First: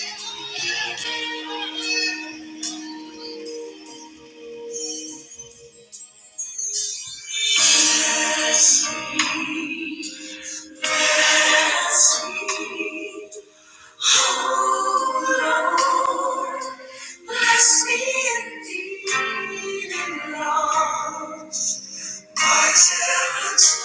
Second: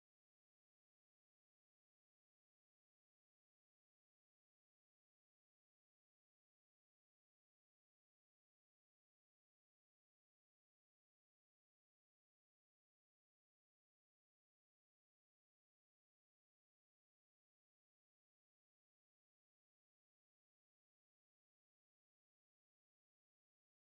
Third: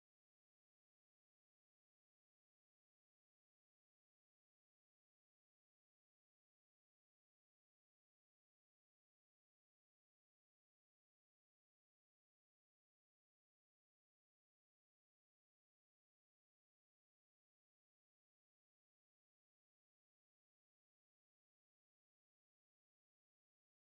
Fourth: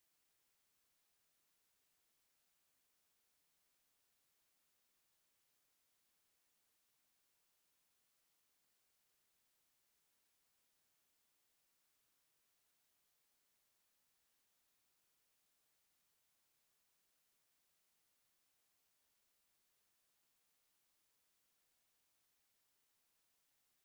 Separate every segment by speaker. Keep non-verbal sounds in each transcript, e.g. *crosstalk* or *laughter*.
Speaker 1: Bless me indeed and Lord, my talents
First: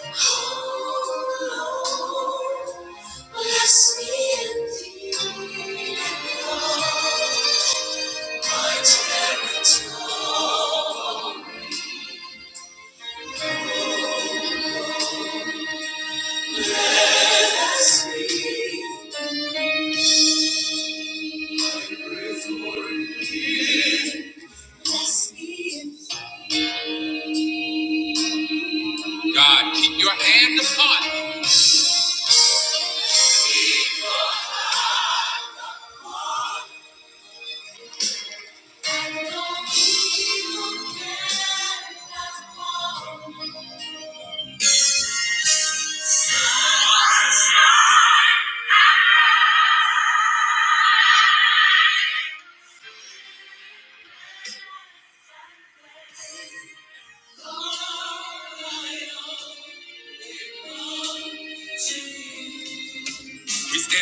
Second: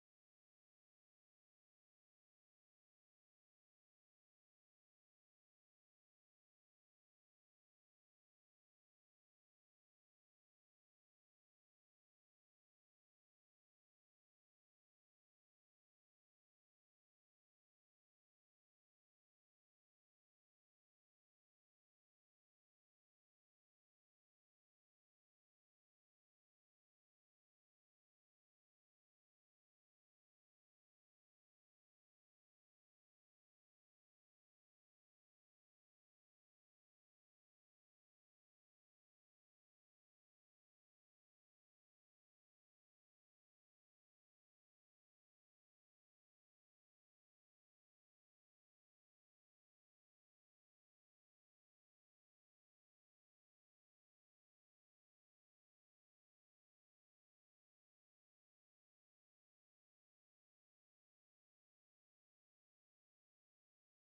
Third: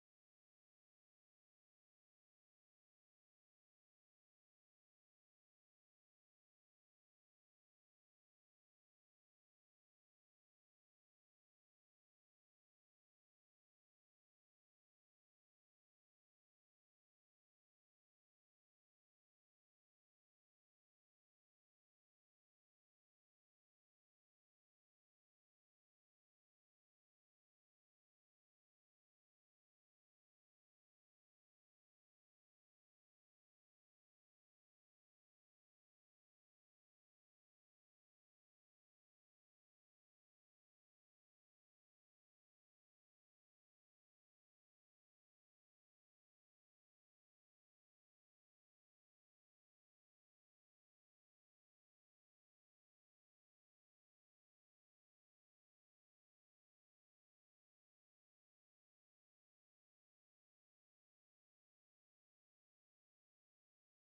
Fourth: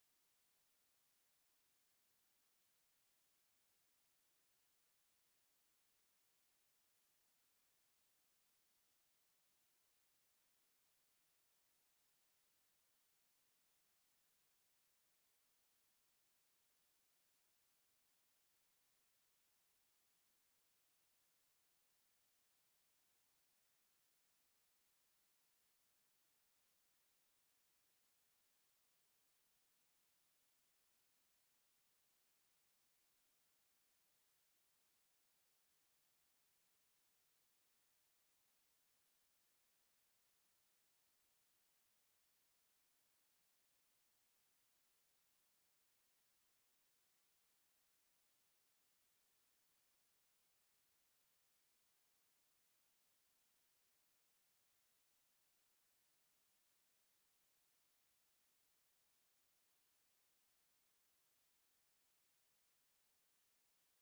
Speaker 1: Oh Lord, bless me and Lord, me, bless me indeed. God, keep your hand upon. We stand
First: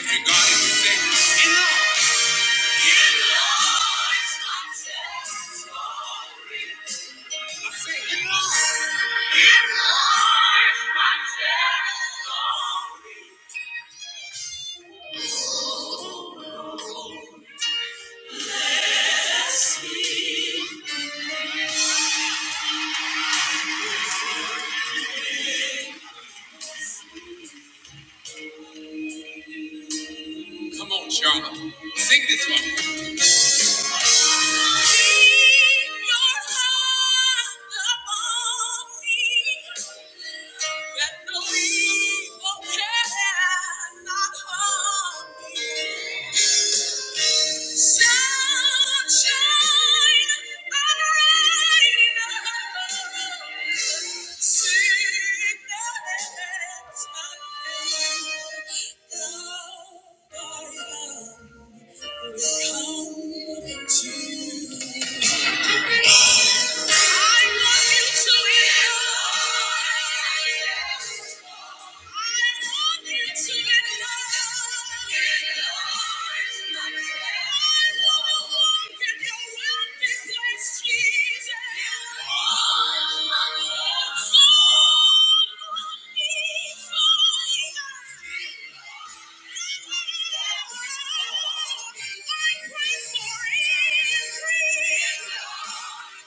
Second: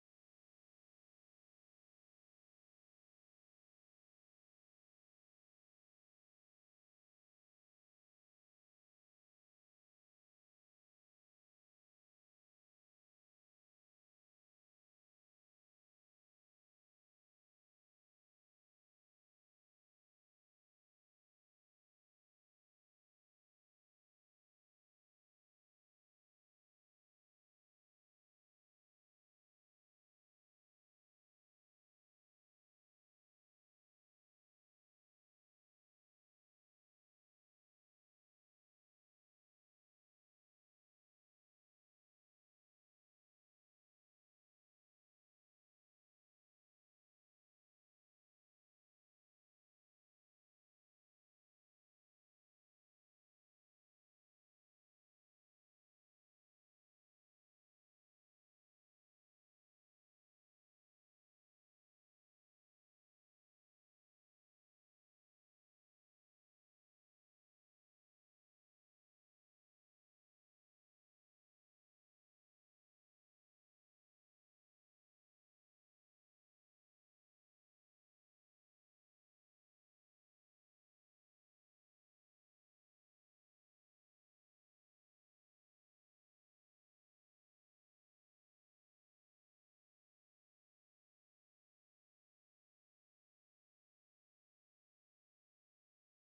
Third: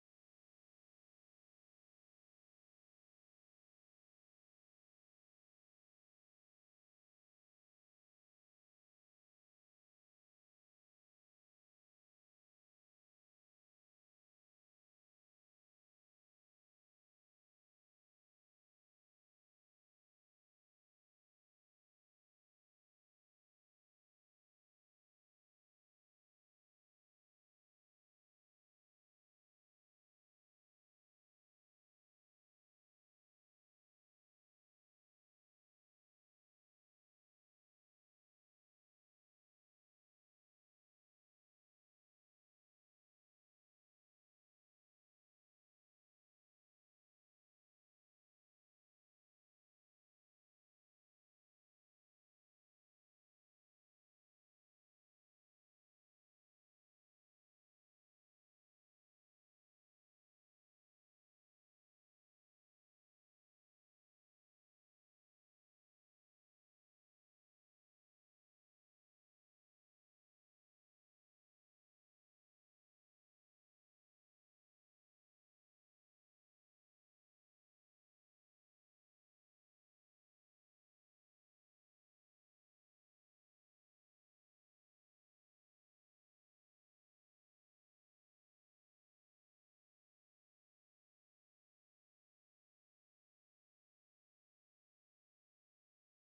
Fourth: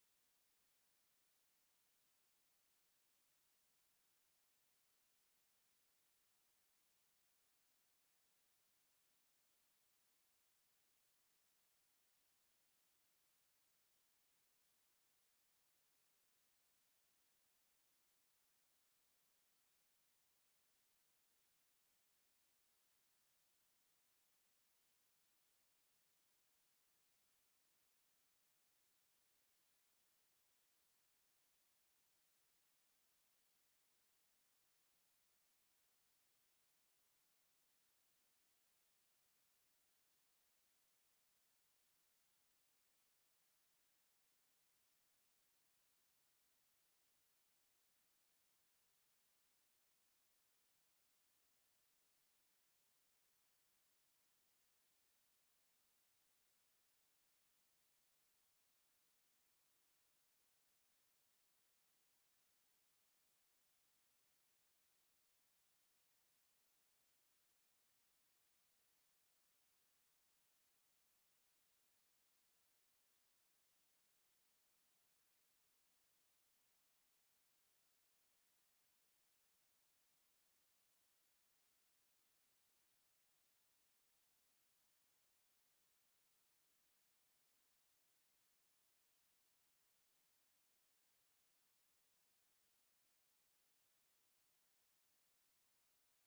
Speaker 1: for God and we say, "Enough." I say, "Enough." Come on, Charlotte. Sing this one. Thank you. I want you. to be. I pray for increase.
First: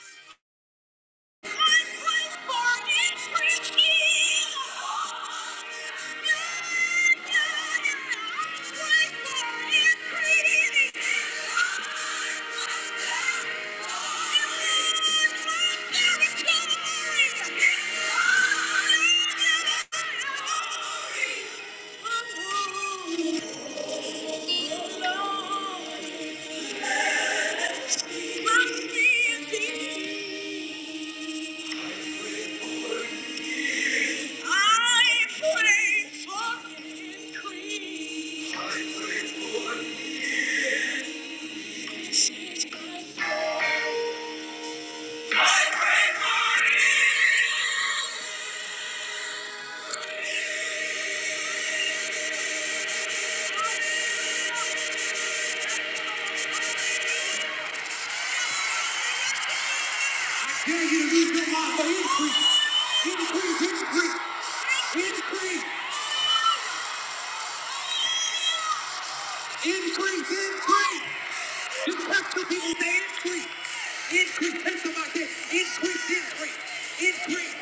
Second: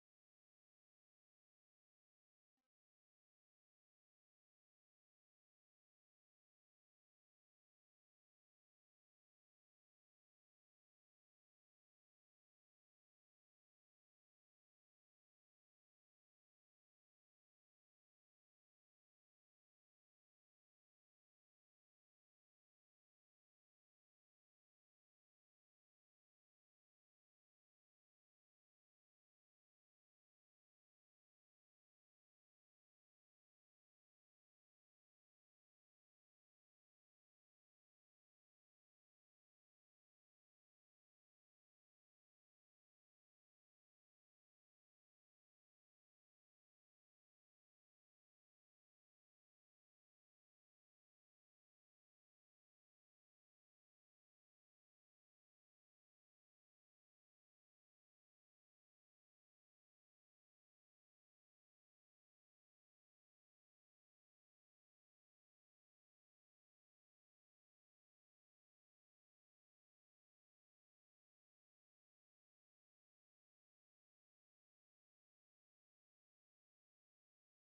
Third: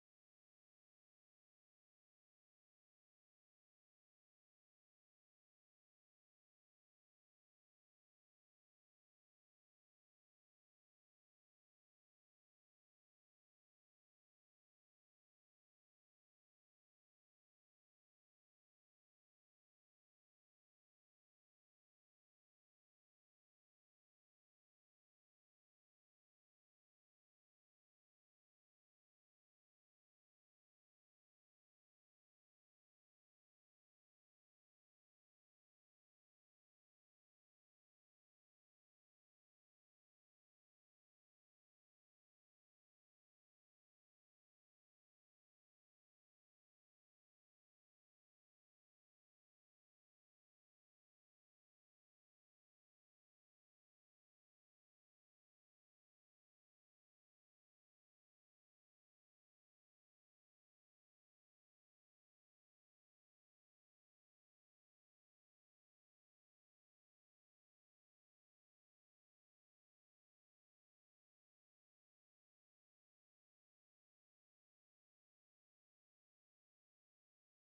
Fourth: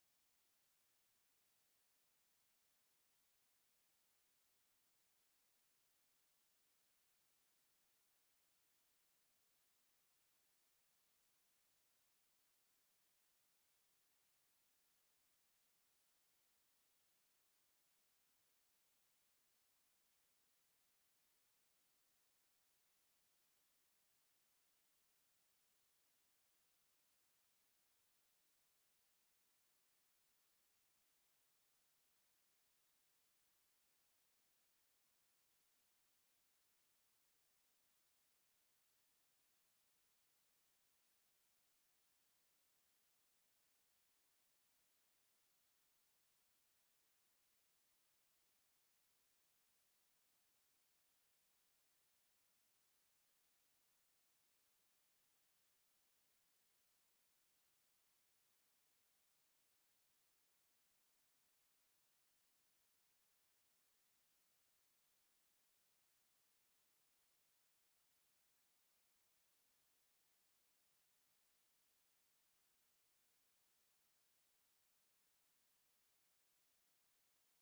Speaker 1: Thank you. I pray for increase. I pray for increase. I pray for increase. Yeah, you need your life for increase. Increase, increase, increase, increase, increase. Just touch the people and increase. Increase, take them out Increase, increase,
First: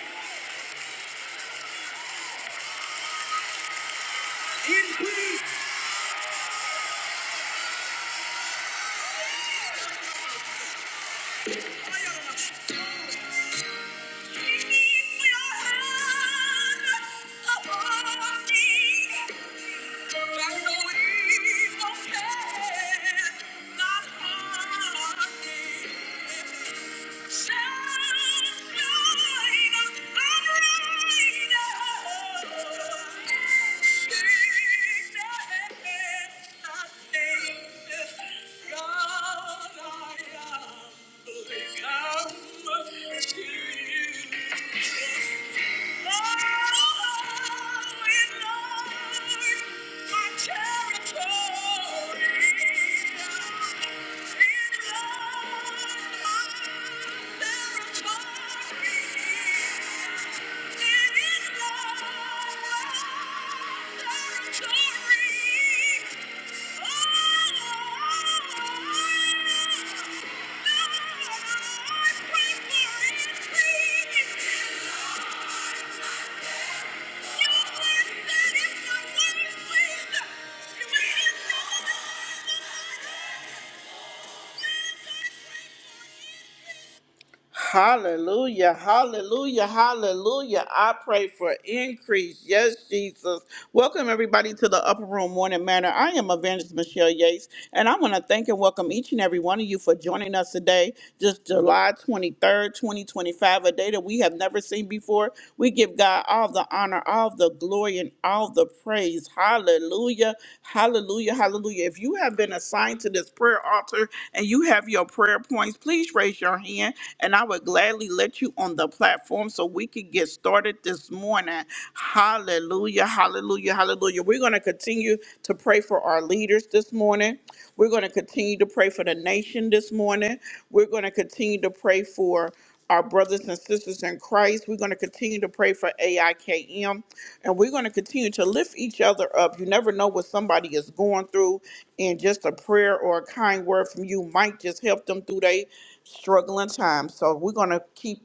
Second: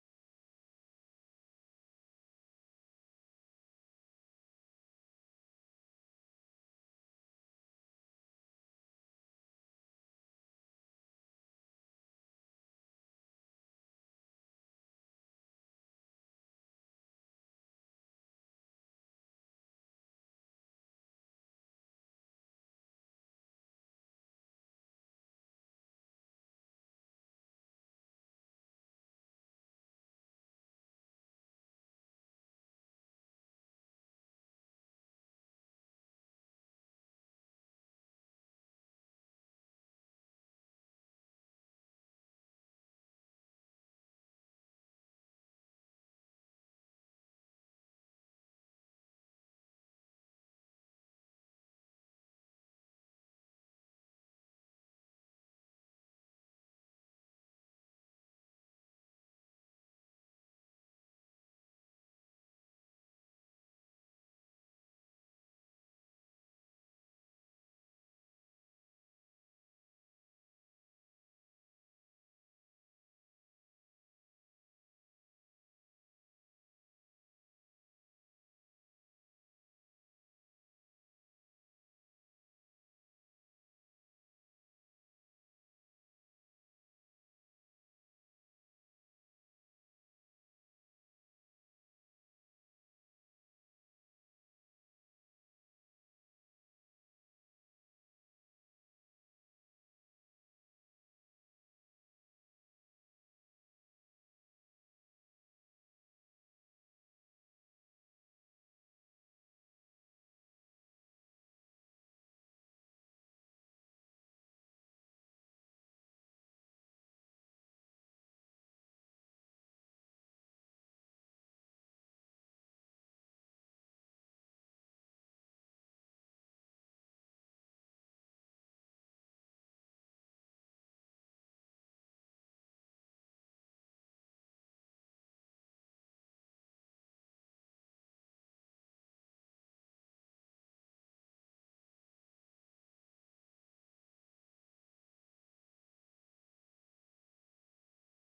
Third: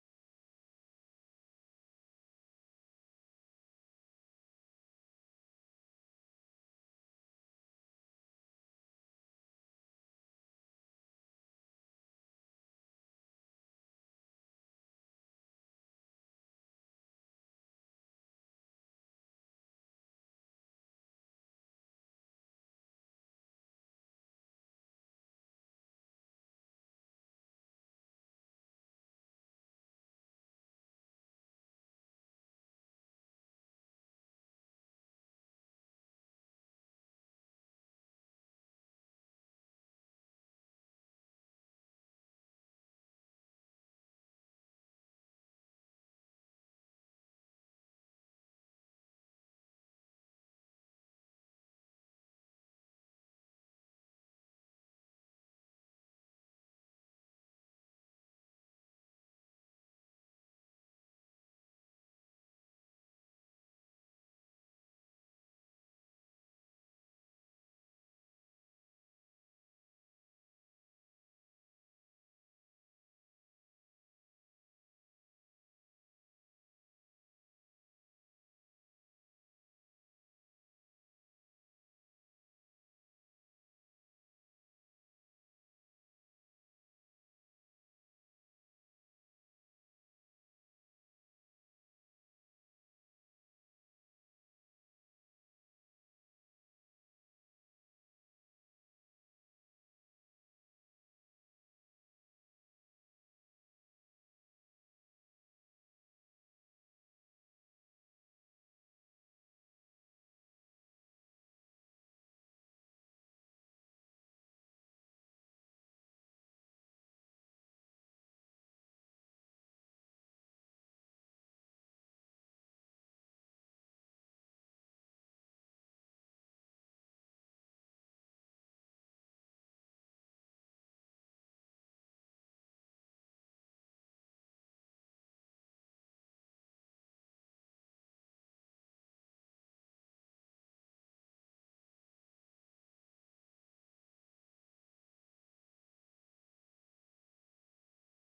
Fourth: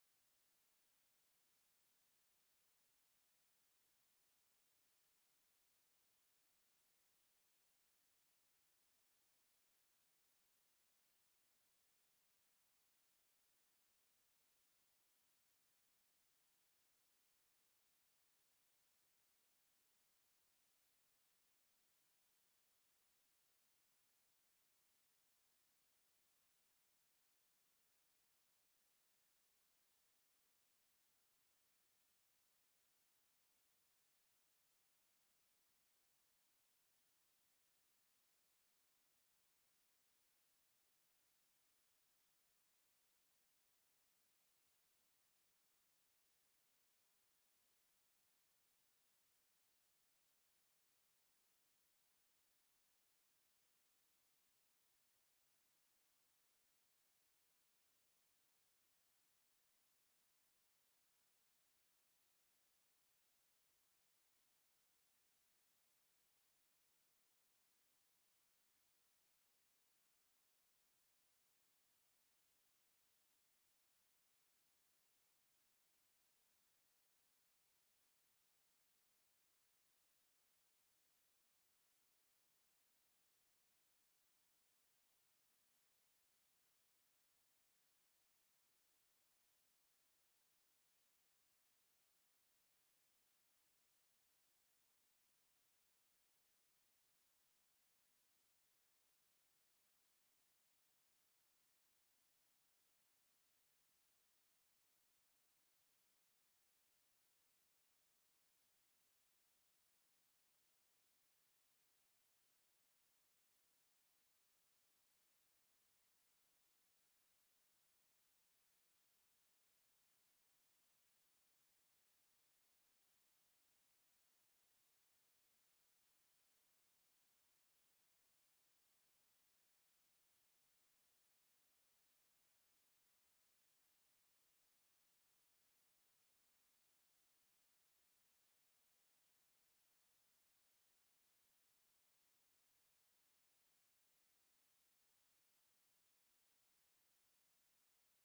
Speaker 1: increase, increase. Thank you. Thank you. Oh! Hallelujah, hallelujah, hallelujah. I pray for increase. Yes, Jesus. Welcome, everybody, to the Upper Room Morning Manor. I am Evangelist Michelle Yates, and I want to thank and welcome each and every one of you for joining us today, just July 23rd, 2025, a day that we have never seen before. We give God all the honor, all the glory. glory and all the praise. Hallelujah. Hallelujah. Hallelujah. If you have been assigned to this prayer altar and you have your prayer points, please raise your hand and I would gladly let you on the platform so we can get started this morning. Hallelujah. Hallelujah. Hallelujah. We're going to continue to pray for our leaders this morning. We're going to continue to pray for the nation this morning. We're going to continue to pray for our brothers and sisters in Christ. We're going to continue to pray for AIKM and we're going to continue to lift each other up. You never know what somebody is going through, and just a prayer or a kind word from you might just help them through their struggling time. So we're going to keep.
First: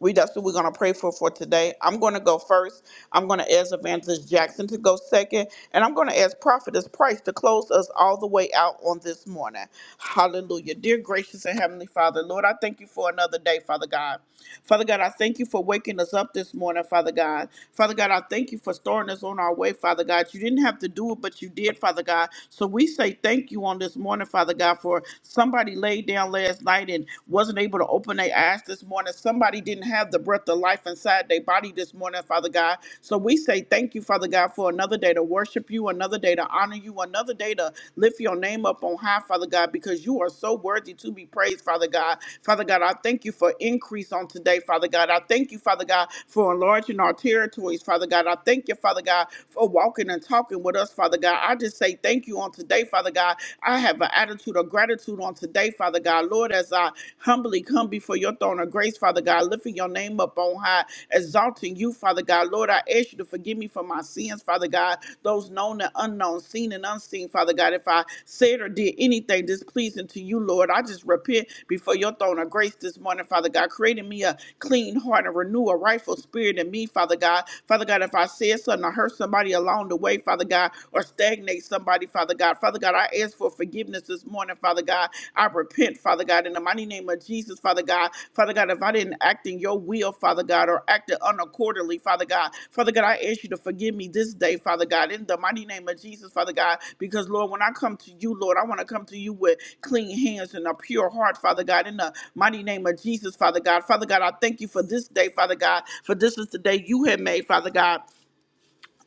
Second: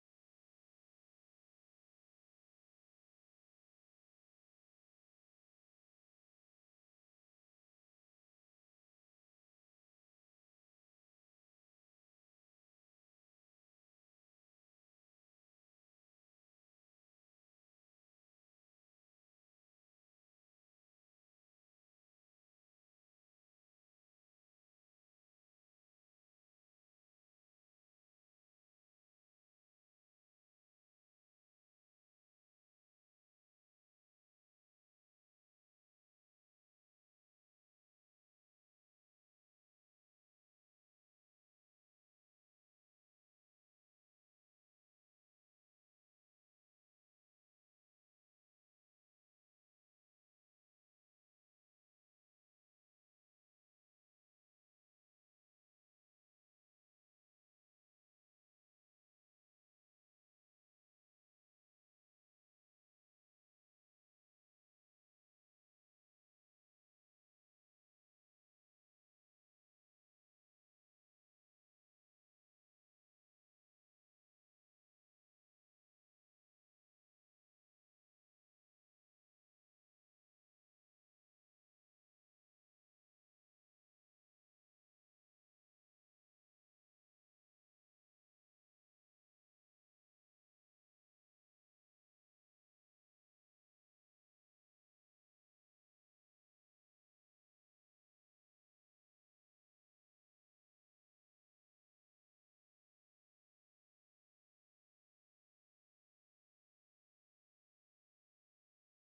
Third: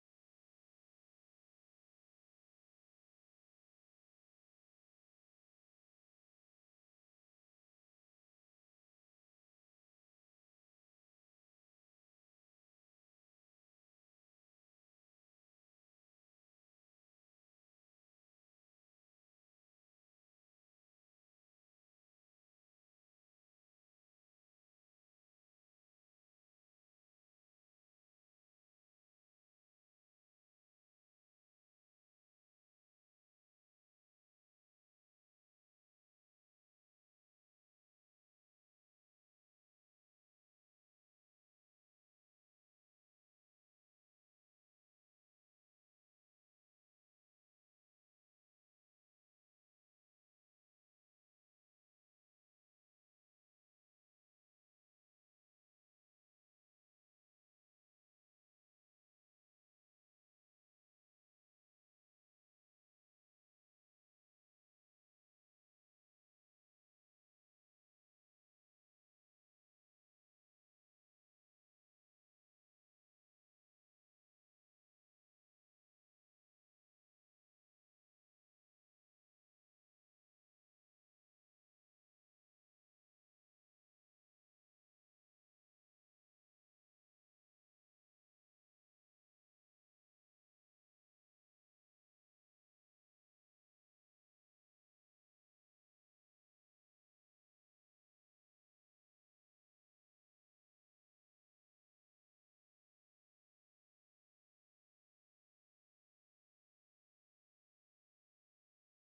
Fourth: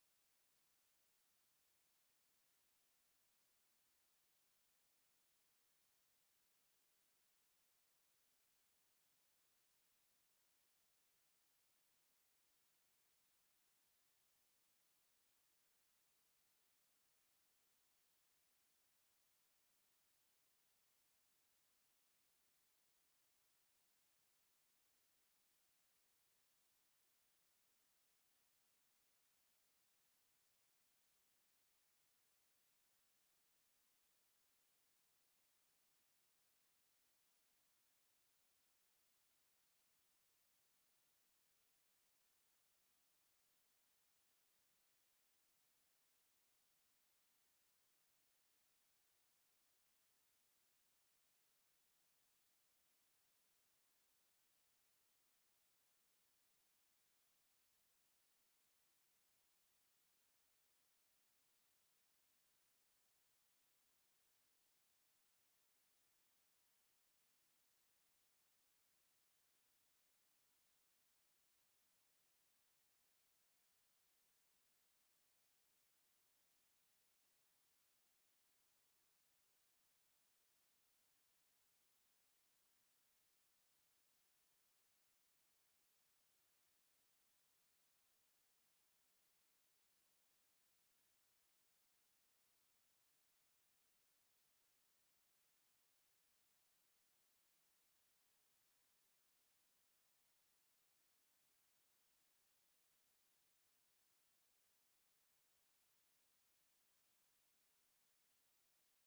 Speaker 1: We that's what we're gonna pray for for today. I'm gonna go first. I'm gonna ask Evangelist Jackson to go second, and I'm gonna ask Prophetess Price to close us all the way out on this morning. Hallelujah, dear gracious and heavenly Father, Lord, I thank you for another day, Father God. Father God, I thank you for waking us up this morning, Father God. Father God, I thank you for starting us on our way, Father God. You didn't have to do it, but you did, Father God. So we say thank you on this morning, Father God, for somebody laid down last night and and wasn't able to open their eyes this morning. Somebody didn't have the breath of life inside their body this morning, Father God. So we say thank you, Father God, for another day to worship you, another day to honor you, another day to lift your name up on high, Father God, because you are so worthy to be praised, Father God. Father God, I thank you for increase on today, Father God. I thank you, Father God, for enlarging our territories, Father God. I thank you, Father God, for walking and talking with us, Father God. I just say thank you on today, Father God. I have an have an attitude of gratitude on today, Father God. Lord, as I humbly come before your throne of grace, Father God, lifting your name up on high, exalting you, Father God. Lord, I ask you to forgive me for my sins, Father God, those known and unknown, seen and unseen, Father God. If I said or did anything displeasing to you, Lord, I just repent before your throne of grace this morning, Father God, creating me a clean heart and renew a rightful spirit in me, Father God. Father God, if I said something or hurt somebody along the way, Father God, or stagnate somebody, Father God. Father God, I ask for forgiveness this morning, Father God. I repent, Father God, in the mighty name of Jesus, Father God. Father God, if I didn't act in your will, Father God, or acted unaccordingly, Father God, Father God, I ask you to forgive me this day, Father God, in the mighty name of Jesus, Father God, because Lord, when I come to you, Lord, I want to come to you with clean hands and a pure heart, Father God, in the mighty name of Jesus, Father God. Father God, I thank you for this day, Father God, for this is the day you have made, Father God.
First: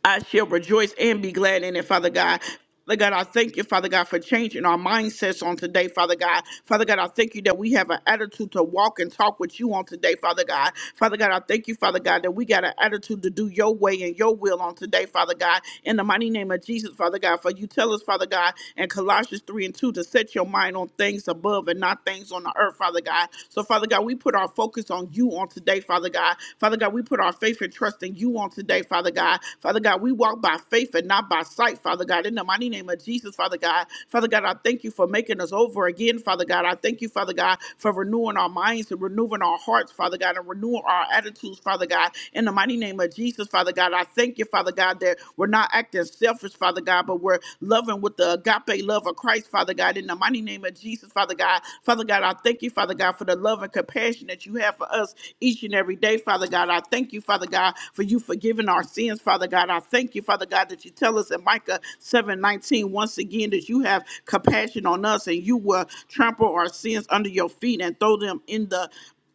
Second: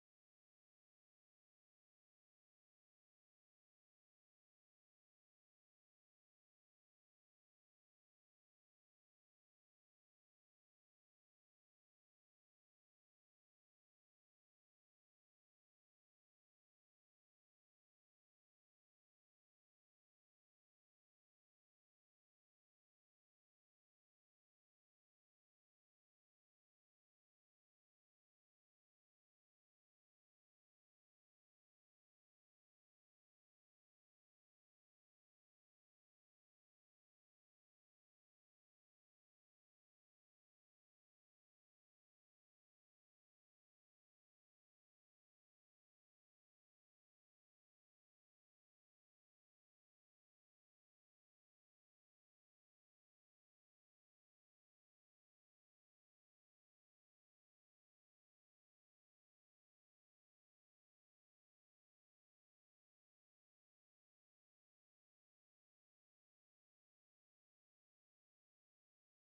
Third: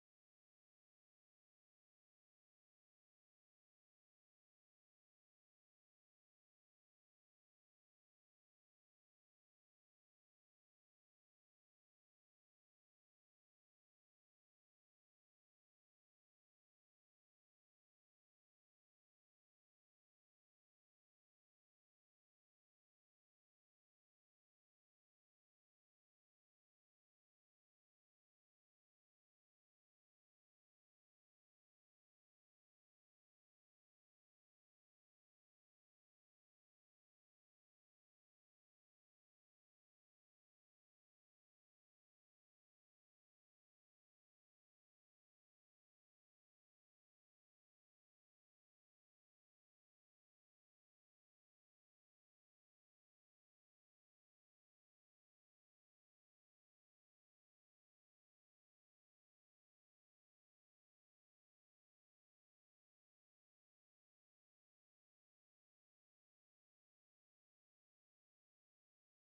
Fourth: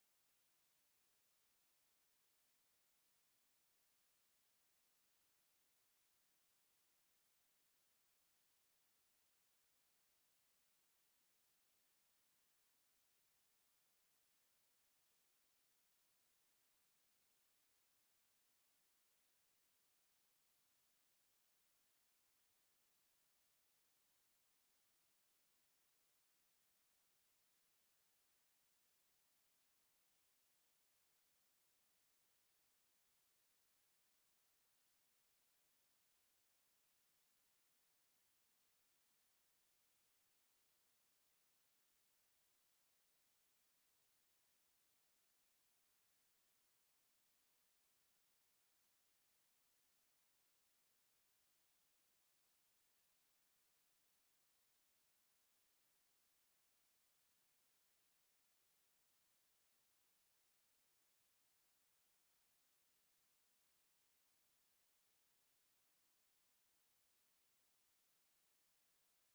Speaker 1: I shall rejoice and be glad in it, Father God. Father God, I thank you, Father God, for changing our mindsets on today, Father God. Father God, I thank you that we have an attitude to walk and talk with you on today, Father God. Father God, I thank you, Father God, that we got an attitude to do your way and your will on today, Father God. In the mighty name of Jesus, Father God, for you tell us, Father God, in Colossians 3 and 2 to set your mind on things above and not things on the earth, Father God. So, Father God, we put our focus on you on today, Father God. God. Father God, we put our faith and trust in you on today, Father God. Father God, we walk by faith and not by sight, Father God. In the mighty name of Jesus, Father God. Father God, I thank you for making us over again, Father God. I thank you, Father God, for renewing our minds and renewing our hearts, Father God, and renewing our attitudes, Father God. In the mighty name of Jesus, Father God, I thank you, Father God, that we're not acting selfish, Father God, but we're loving with the agape love of Christ, Father God. In the mighty name of Jesus, Father God. Father God, I thank you, Father. Father God, for the love and compassion that you have for us each and every day, Father God. I thank you, Father God, for you forgiving our sins, Father God. I thank you, Father God, that you tell us in Micah seven nineteen once again that you have compassion on us and you will trample our sins under your feet and throw them in the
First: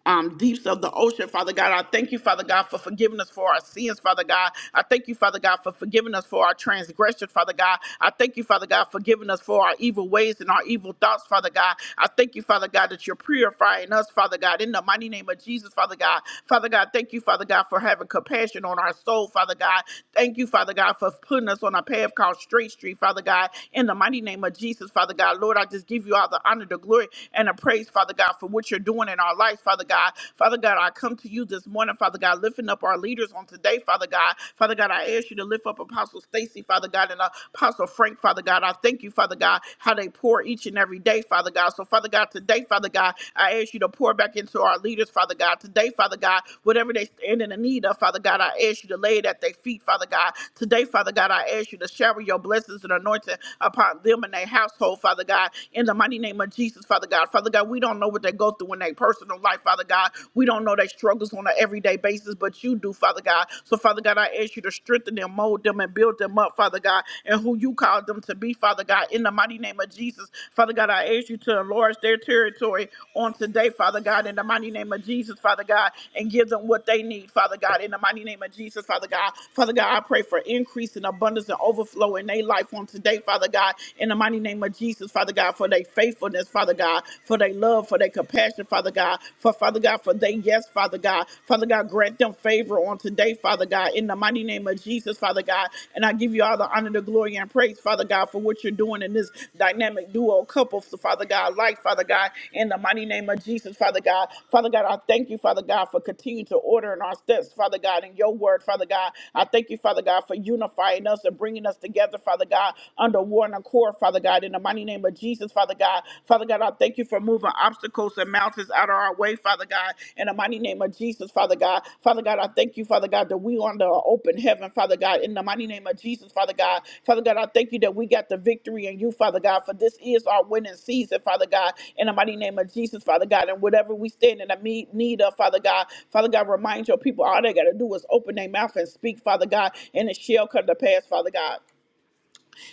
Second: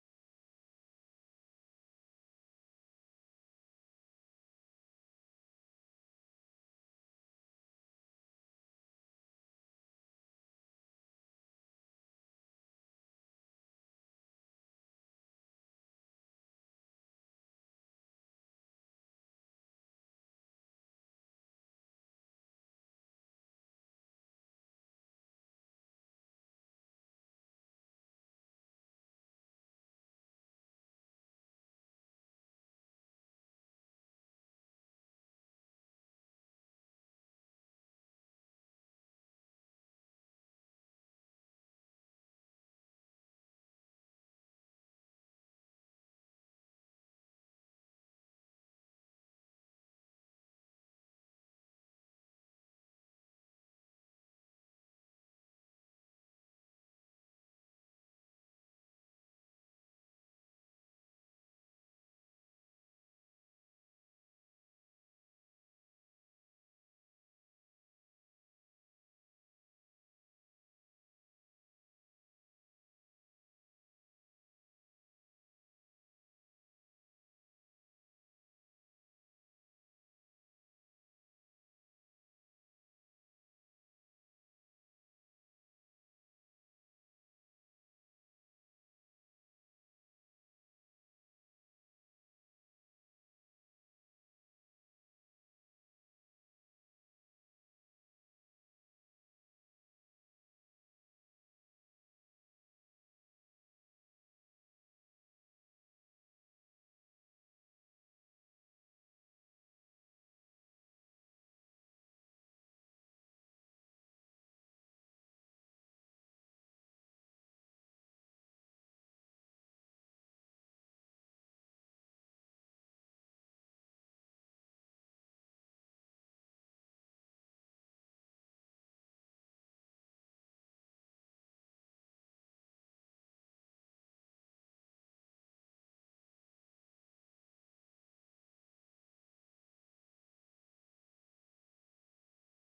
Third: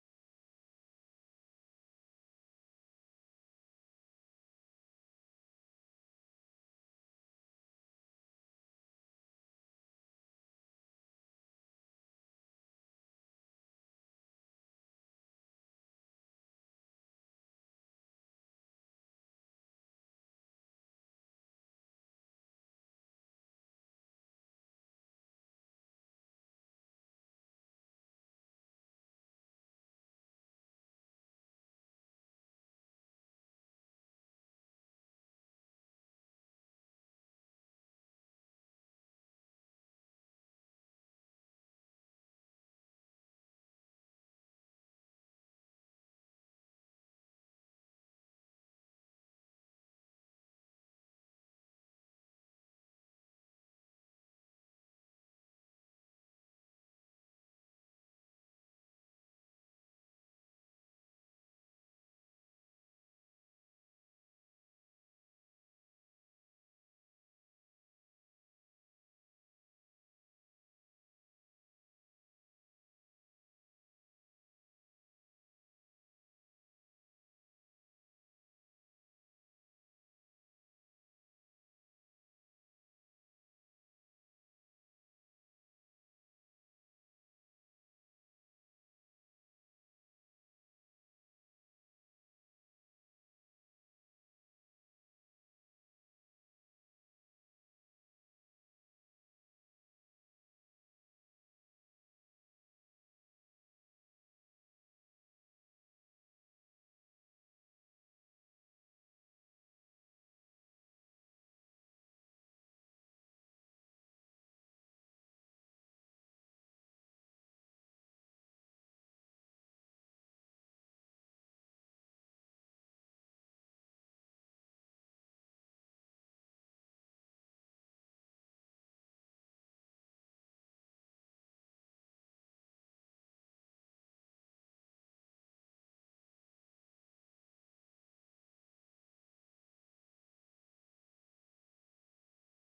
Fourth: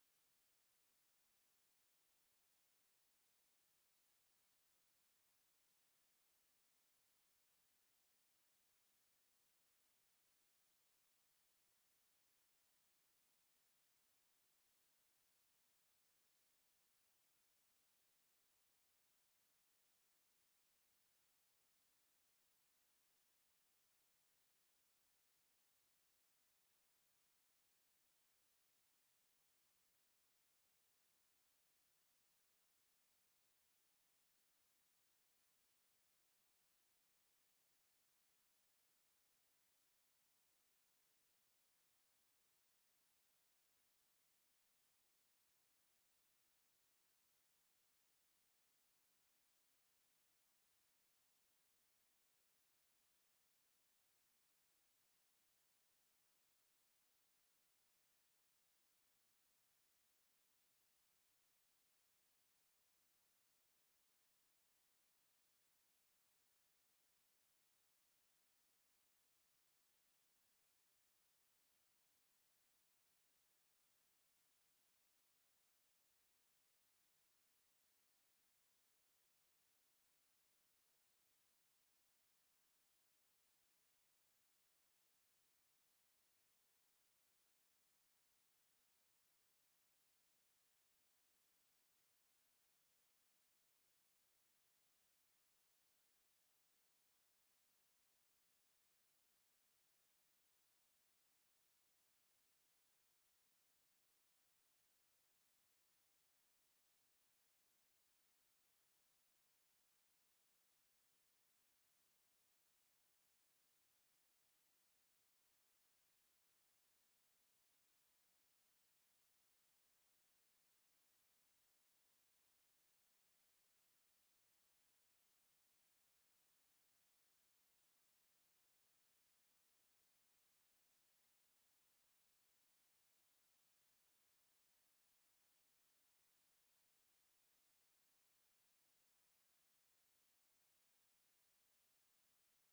Speaker 1: um, deeps of the ocean, Father God. I thank you, Father God, for forgiving us for our sins, Father God. I thank you, Father God, for forgiving us for our transgressions, Father God. I thank you, Father God, for giving us for our evil ways and our evil thoughts, Father God. I thank you, Father God, that you're purifying us, Father God, in the mighty name of Jesus, Father God. Father God, thank you, Father God, for having compassion on our soul, Father God. Thank you, Father God, for putting us on a path called Straight Street, Father God, in the mighty name of Jesus, Father God. Lord, I just give you all the honor, the glory, and the praise, Father God. God, for what you're doing in our lives, Father God. Father God, I come to you this morning, Father God, lifting up our leaders on today, Father God. Father God, I ask you to lift up Apostle Stacy, Father God, and Apostle Frank, Father God. I thank you, Father God, how they pour each and every day, Father God. So, Father God, today, Father God, I ask you to pour back into our leaders, Father God. Today, Father God, whatever they stand in the need of, Father God, I ask you to lay it at their feet, Father God. Today, Father God, I ask you to shower your blessings and anointing upon them and their household, Father God. In the mighty name of Jesus. Jesus, Father God. Father God, we don't know what they go through in their personal life, Father God. We don't know their struggles on an everyday basis, but you do, Father God. So, Father God, I ask you to strengthen them, mold them, and build them up, Father God, and who you called them to be, Father God, in the mighty name of Jesus. Father God, I ask you to enlarge their territory on today, Father God, in the mighty name of Jesus, Father God, and give them what they need, Father God, in the mighty name of Jesus, Father God. Father God, I pray for increase and abundance and overflow in their life on today, Father God, in the mighty name of Jesus. Jesus, Father God, for their faithfulness, Father God, for their love, for their compassion, Father God, for Father God, for their yes, Father God. Father God, grant them favor on today, Father God, in the mighty name of Jesus, Father God. And I give you all the honor, the glory, and praise, Father God, for what you're doing in this dynamic duo couple, Father God, life, Father God, in the mighty name of Jesus, Father God. Father God, I thank you, Father God, for continuing to order in our steps, Father God, in your word, Father God. I thank you, Father God, for unifying us and bringing us together, Father God, underwater on one accord, Father God, in the mighty name of Jesus, Father God. Father God, I thank you for moving obstacles and mountains out of our way, Father God, in the mighty name of Jesus, Father God. Father God, I thank you, Father God, that we on the open heaven, Father God, in the mighty name of Jesus, Father God. Father God, I thank you that we got the victory in you, Father God, for this is our winning season, Father God, in the mighty name of Jesus, Father God, and whatever we stand in the me- need of, Father God, Father God, remind your people all they got to do is open their mouth and speak, Father God, and it shall come to pass, Father God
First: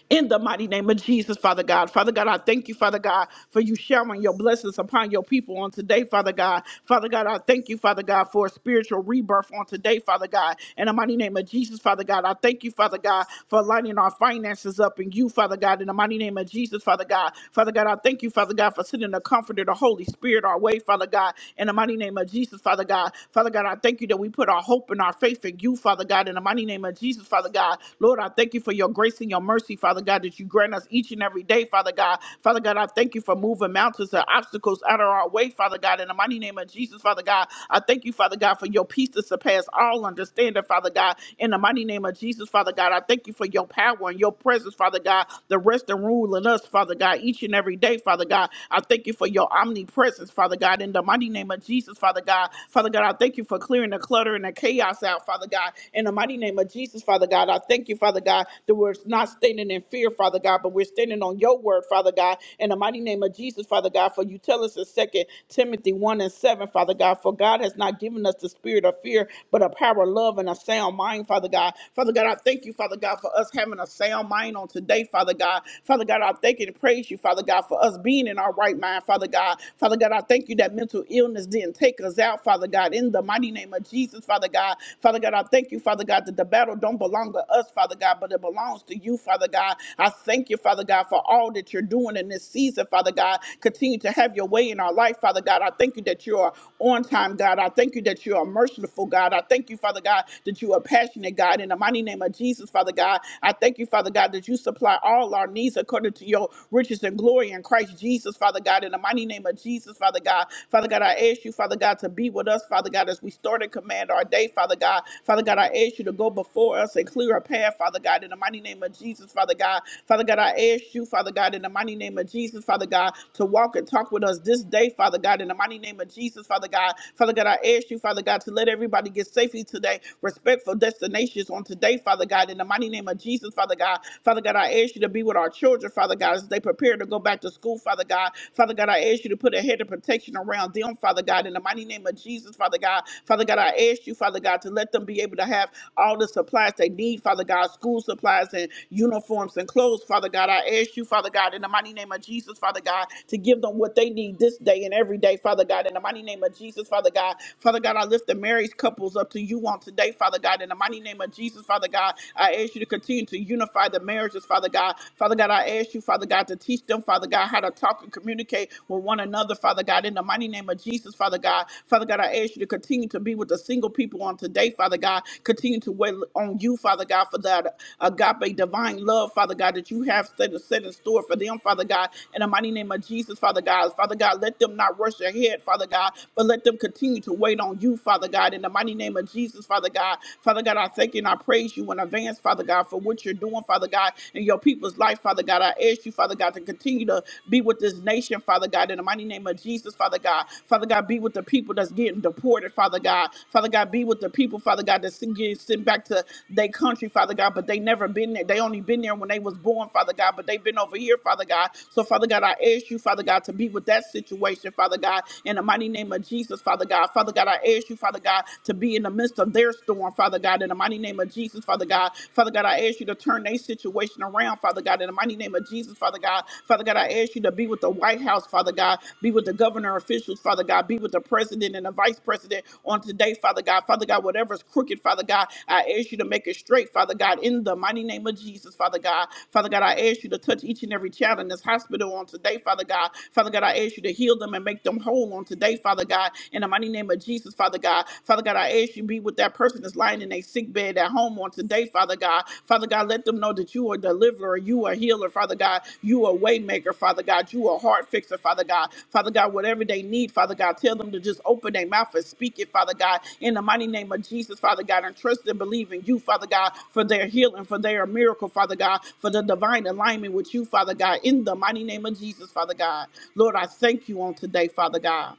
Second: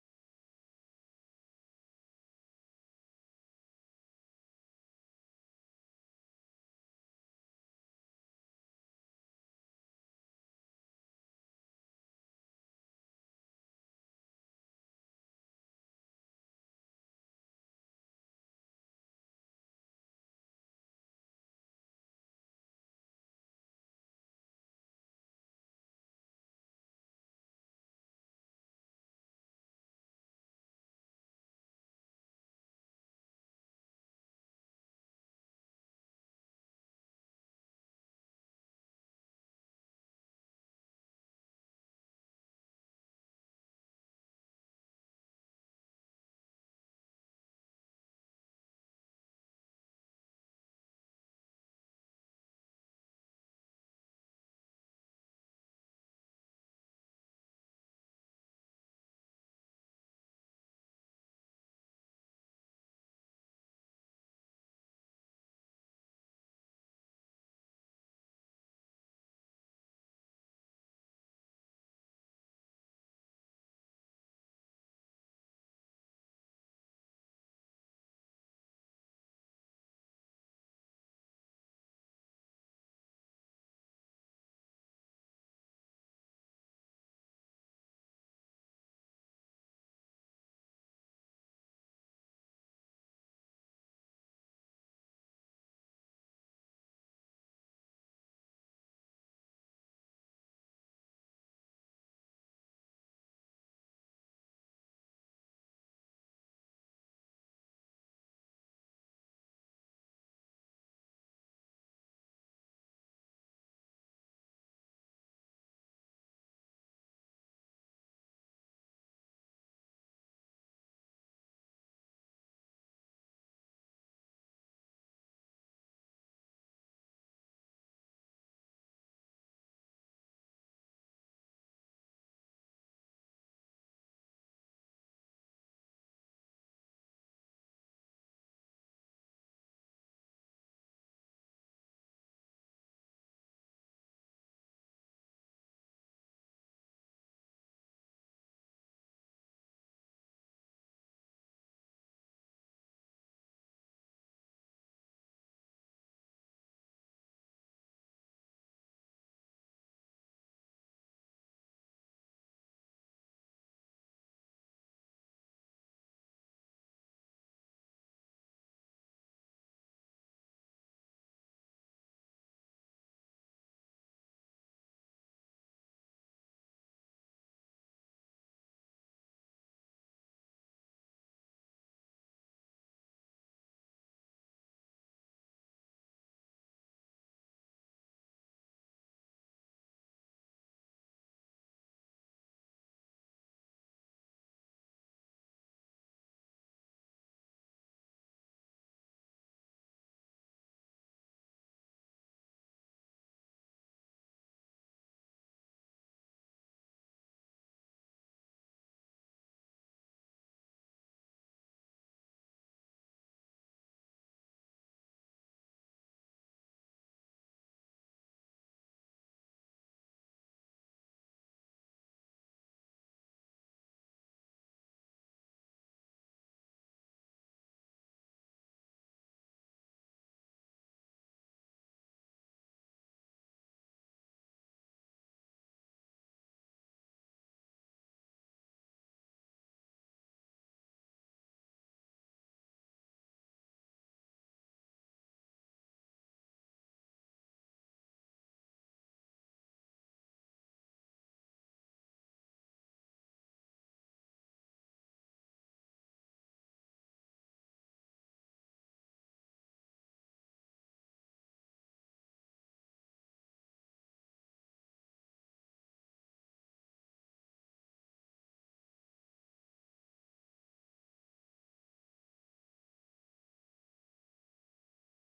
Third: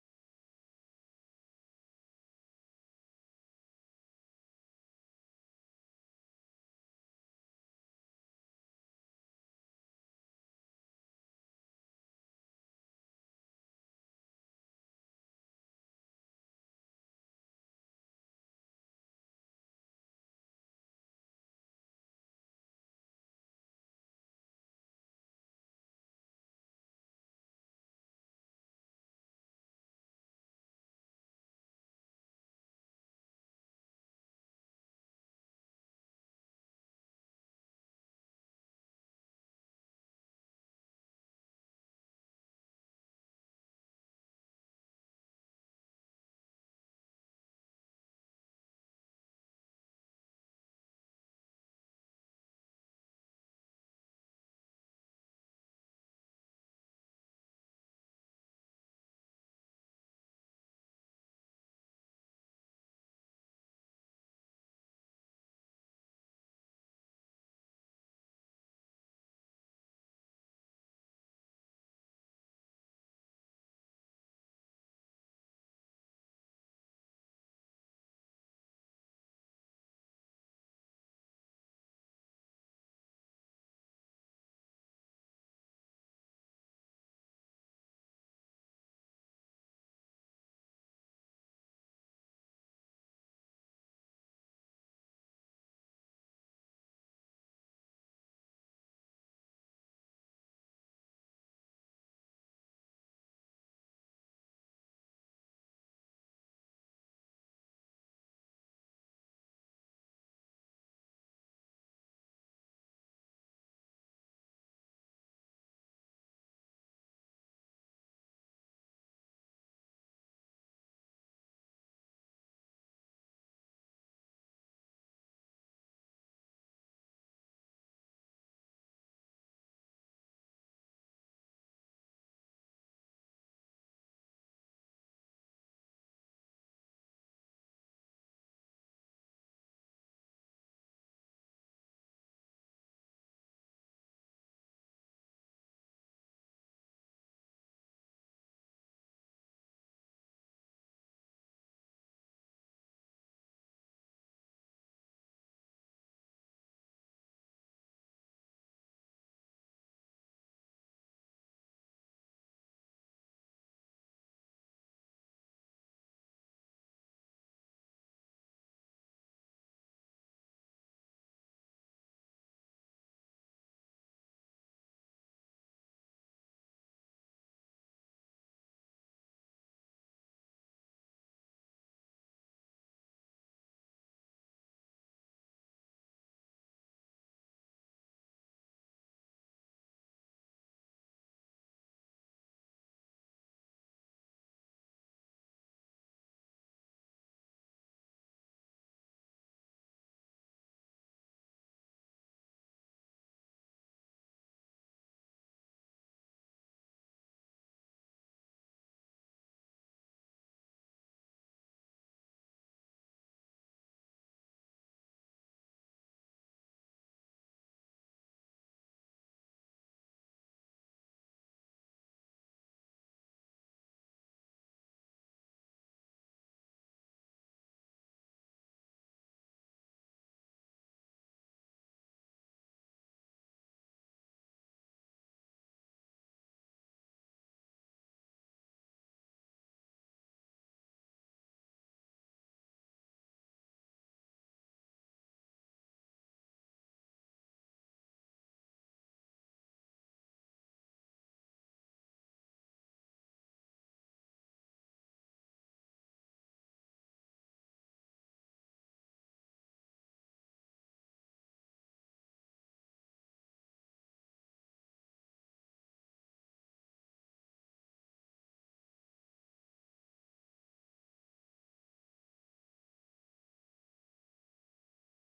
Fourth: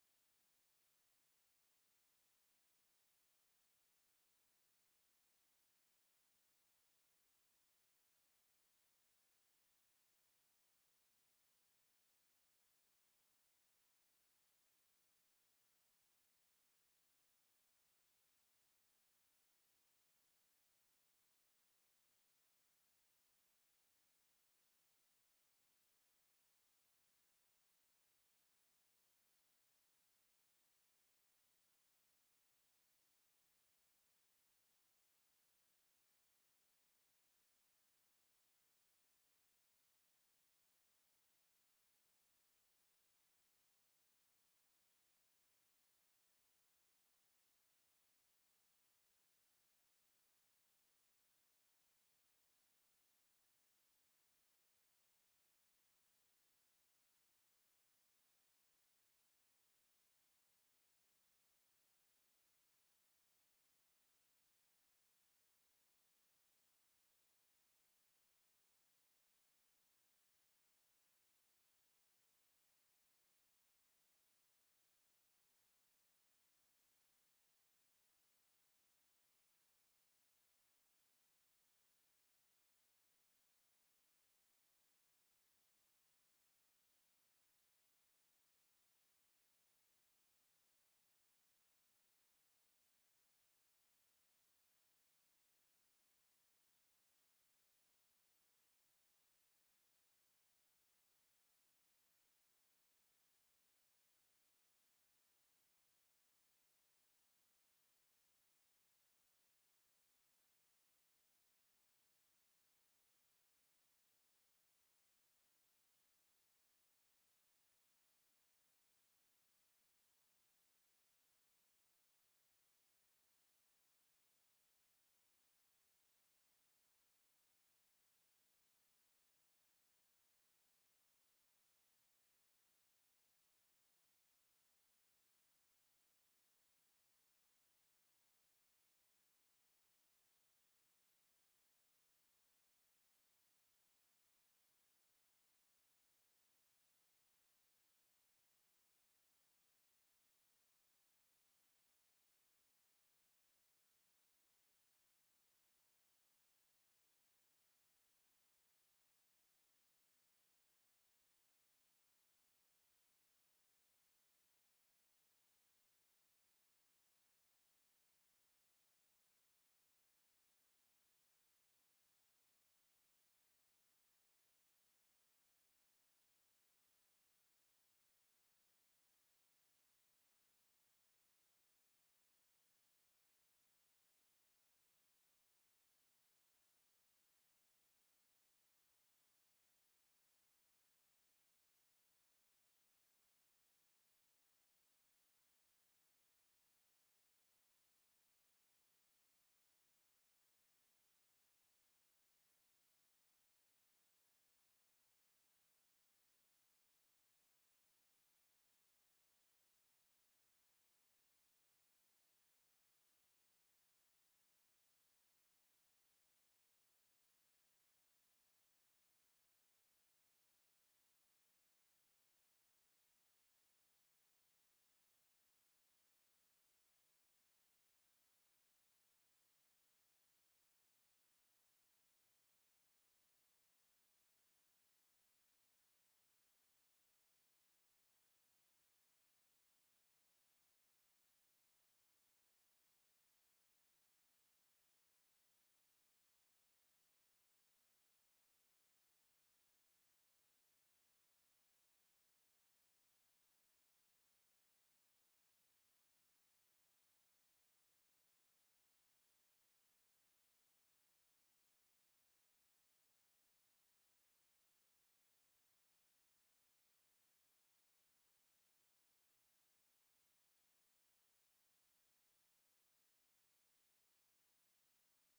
Speaker 1: in the mighty name of Jesus, Father God. Father God, I thank you, Father God, for you showering your blessings upon your people on today, Father God. Father God, I thank you, Father God, for a spiritual rebirth on today, Father God. In the mighty name of Jesus, Father God, I thank you, Father God, for lining our finances up in you, Father God. In the mighty name of Jesus, Father God. Father God, I thank you, Father God, for sending the comforter, the Holy Spirit, our way, Father God. In the mighty name of Jesus, Father God. Father God, I thank you that we put our hope and our faith in you, Father God. In the mighty name of Jesus, Father God. God. Lord, I thank you for your grace and your mercy, Father God, that you grant us each and every day, Father God. Father God, I thank you for moving mountains and obstacles out of our way, Father God. In the mighty name of Jesus, Father God, I thank you, Father God, for your peace that surpass all understanding, Father God. In the mighty name of Jesus, Father God, I thank you for your power and your presence, Father God, the rest and rule in us, Father God, each and every day, Father God. I thank you for your omnipresence, Father God. In the mighty name of Jesus, Father God. Father God, I thank you for clearing the clutter and the chaos out out, Father God. In the mighty name of Jesus, Father God, I thank you, Father God, that we're not standing in fear, Father God, but we're standing on your word, Father God. In the mighty name of Jesus, Father God, for you tell us in 2 Timothy 1 and 7, Father God, for God has not given us the spirit of fear, but a power of love and a sound mind, Father God. Father God, I thank you, Father God, for us having a sound mind on today, Father God. Father God, I thank you and praise you, Father God, for us being in our right mind, Father God. Father God, I thank you that mental illness didn't take us out, Father. Father God, in the mighty name of Jesus, Father God. Father God, I thank you, Father God, that the battle don't belong to us, Father God, but it belongs to you, Father God. I thank you, Father God, for all that you're doing in this season, Father God. Continue to have your way in our life, Father God. I thank you that you are on time, God. I thank you that you are merciful, God. I thank you, Father God, that you are passionate, God. In the mighty name of Jesus, Father God, I thank you, Father God, that you supply all our needs according to your riches and glory in Christ Jesus, Father God. In the mighty name of Jesus, Father. Father God. Father God, I ask you, Father God, to be with us, Father God, as we start and command our day, Father God. Father God, I ask you to go before us and clear a path, Father God, in the mighty name of Jesus, Father God. Father God, I ask you, Father God, in the mighty name of Jesus, Father God, to walk and talk with us this day, Father God, in the mighty name of Jesus, Father God. Father God, I ask you, Father God, to let everybody get safely today, respectful destinations on today, Father God, in the mighty name of Jesus, Father God. Father God, I ask you to be with our children, Father God, as they prepare to go back to school school, Father God. Father God, I ask you to put a head of protection around them, Father God, in the mighty name of Jesus, Father God. Father God, I ask you, Father God, to let them be able to have all the supplies they need, Father God, school supplies and uniforms and clothes, Father God. I ask you, Father God, in the mighty name of Jesus, Father God, to give them what they need this day and every day, Father God, in the mighty name of Jesus, Father God. Father God, I lift the marriage couples up to you on today, Father God, in the mighty name of Jesus, Father God. I ask you to continue to unify the marriages, Father God. Father God, I ask you, Father God, to teach them, Father God, how to talk and communicate with one another, Father God, in the mighty name of Jesus, Father God. Father God, I ask you to continue to be with the single people on today, Father God. Continue to wait on you, Father God, for that agape divine love, Father God, that you have set, set in store for them, Father God, in the mighty name of Jesus, Father God. Father God, let them not rush ahead, Father God, but let them continue to wait on you, Father God, in the mighty name of Jesus, Father God. Father God, I thank you and I praise you in advance, Father God. God, for what you're doing, Father God, in your people's life, Father God. I ask you, Father God, to continue to be with this nation, Father God, in the mighty name of Jesus, Father God. Father God, be with the people that's getting deported, Father God. Father God, be with the people, Father God, that's getting sent back to their country, Father God, but they never been there. They only been there when they was born, Father God, but they've been over here, Father God. So, Father God, I ask you, Father God, to be with that situation, Father God, in the mighty name of Jesus, Father God. Father God, I ask you, Father God, to be in the midst of their storm, Father. Father God, in the mighty name of Jesus, Father God. Father God, I ask you to turn their situation around, Father God, in the mighty name of Jesus, Father God. Father God, I ask you to be with the White House, Father God, be with the governor officials, Father God, be with the president and the vice president on today, Father God. Father God, whatever's crooked, Father God, I ask you to make it straight, Father God, in the mighty name of Jesus, Father God. Father God, I ask you to touch each and every child in this hospital on today, Father God. Father God, I ask you to heal them and make them whole on today, Father God. In the mighty name of Jesus, Father God. God. Father God, I ask you be with that person that's lying in a sick bed at home on today, Father God. Father God, let them know that you are a deliverer, you are a healer, Father God. You are a way maker, Father God. You are a heart fixer, Father God. Father God, whatever they need, Father God, tell them to just open their mouth and speak it, Father God. In the mighty name of Jesus, Father God, and trust and believe in you, Father God, for their healing, for their miracle, Father God, for the divine alignment with you, Father God. In the mighty name of Jesus, Father God. Lord, I thank you on today, Father God.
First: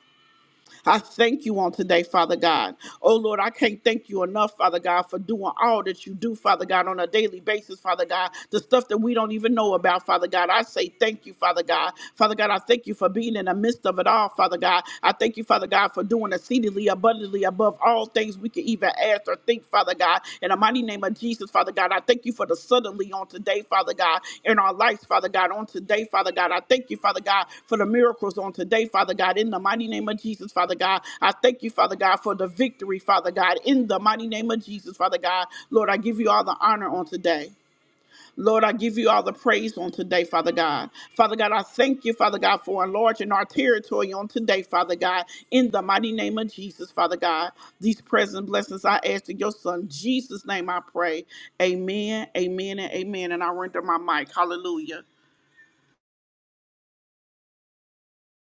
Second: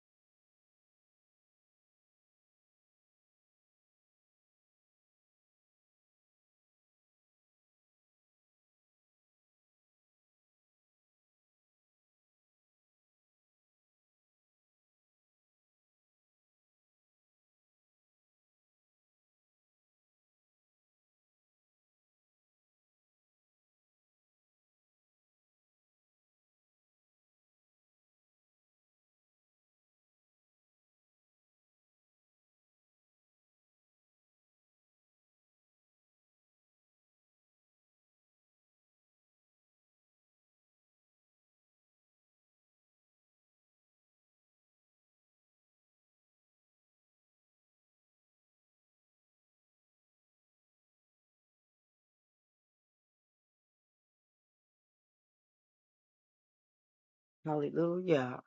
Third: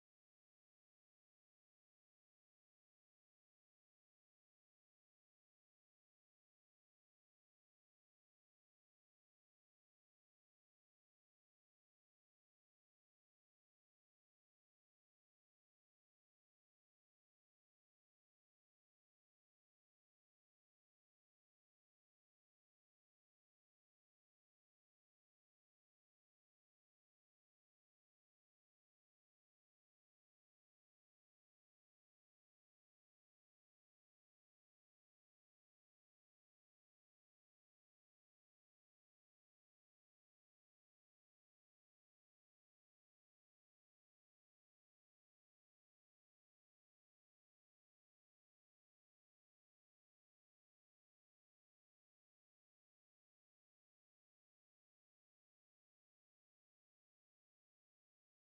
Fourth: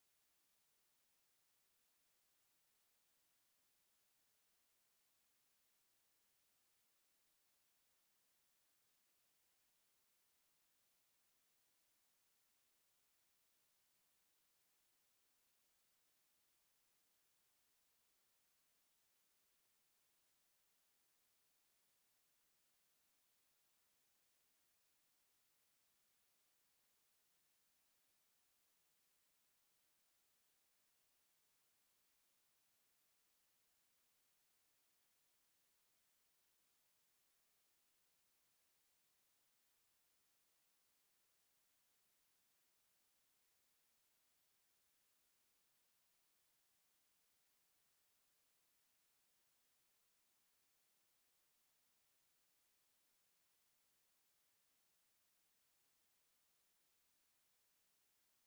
Speaker 1: I thank you on today, Father God. Oh Lord, I can't thank you enough, Father God, for doing all that you do, Father God, on a daily basis, Father God. The stuff that we don't even know about, Father God. I say thank you, Father God. Father God, I thank you for being in the midst of it all, Father God. I thank you, Father God, for doing exceedingly abundantly above all things we can even ask ask or think, Father God. In the mighty name of Jesus, Father God, I thank you for the suddenly on today, Father God, in our lives, Father God, on today, Father God. I thank you, Father God, for the miracles on today, Father God. In the mighty name of Jesus, Father God, I thank you, Father God, for the victory, Father God. In the mighty name of Jesus, Father God, Lord, I give you all the honor on today. Lord, I give you all the praise on today, Father God. Father God, I thank you, Father God, for enlarging our territory on today, Father God, in the mighty name of Jesus, Father God. These present blessings I ask in your Son, Jesus' name, I pray. Amen, amen, and amen. And I render my mic. Hallelujah.
Speaker 2: Hallelujah.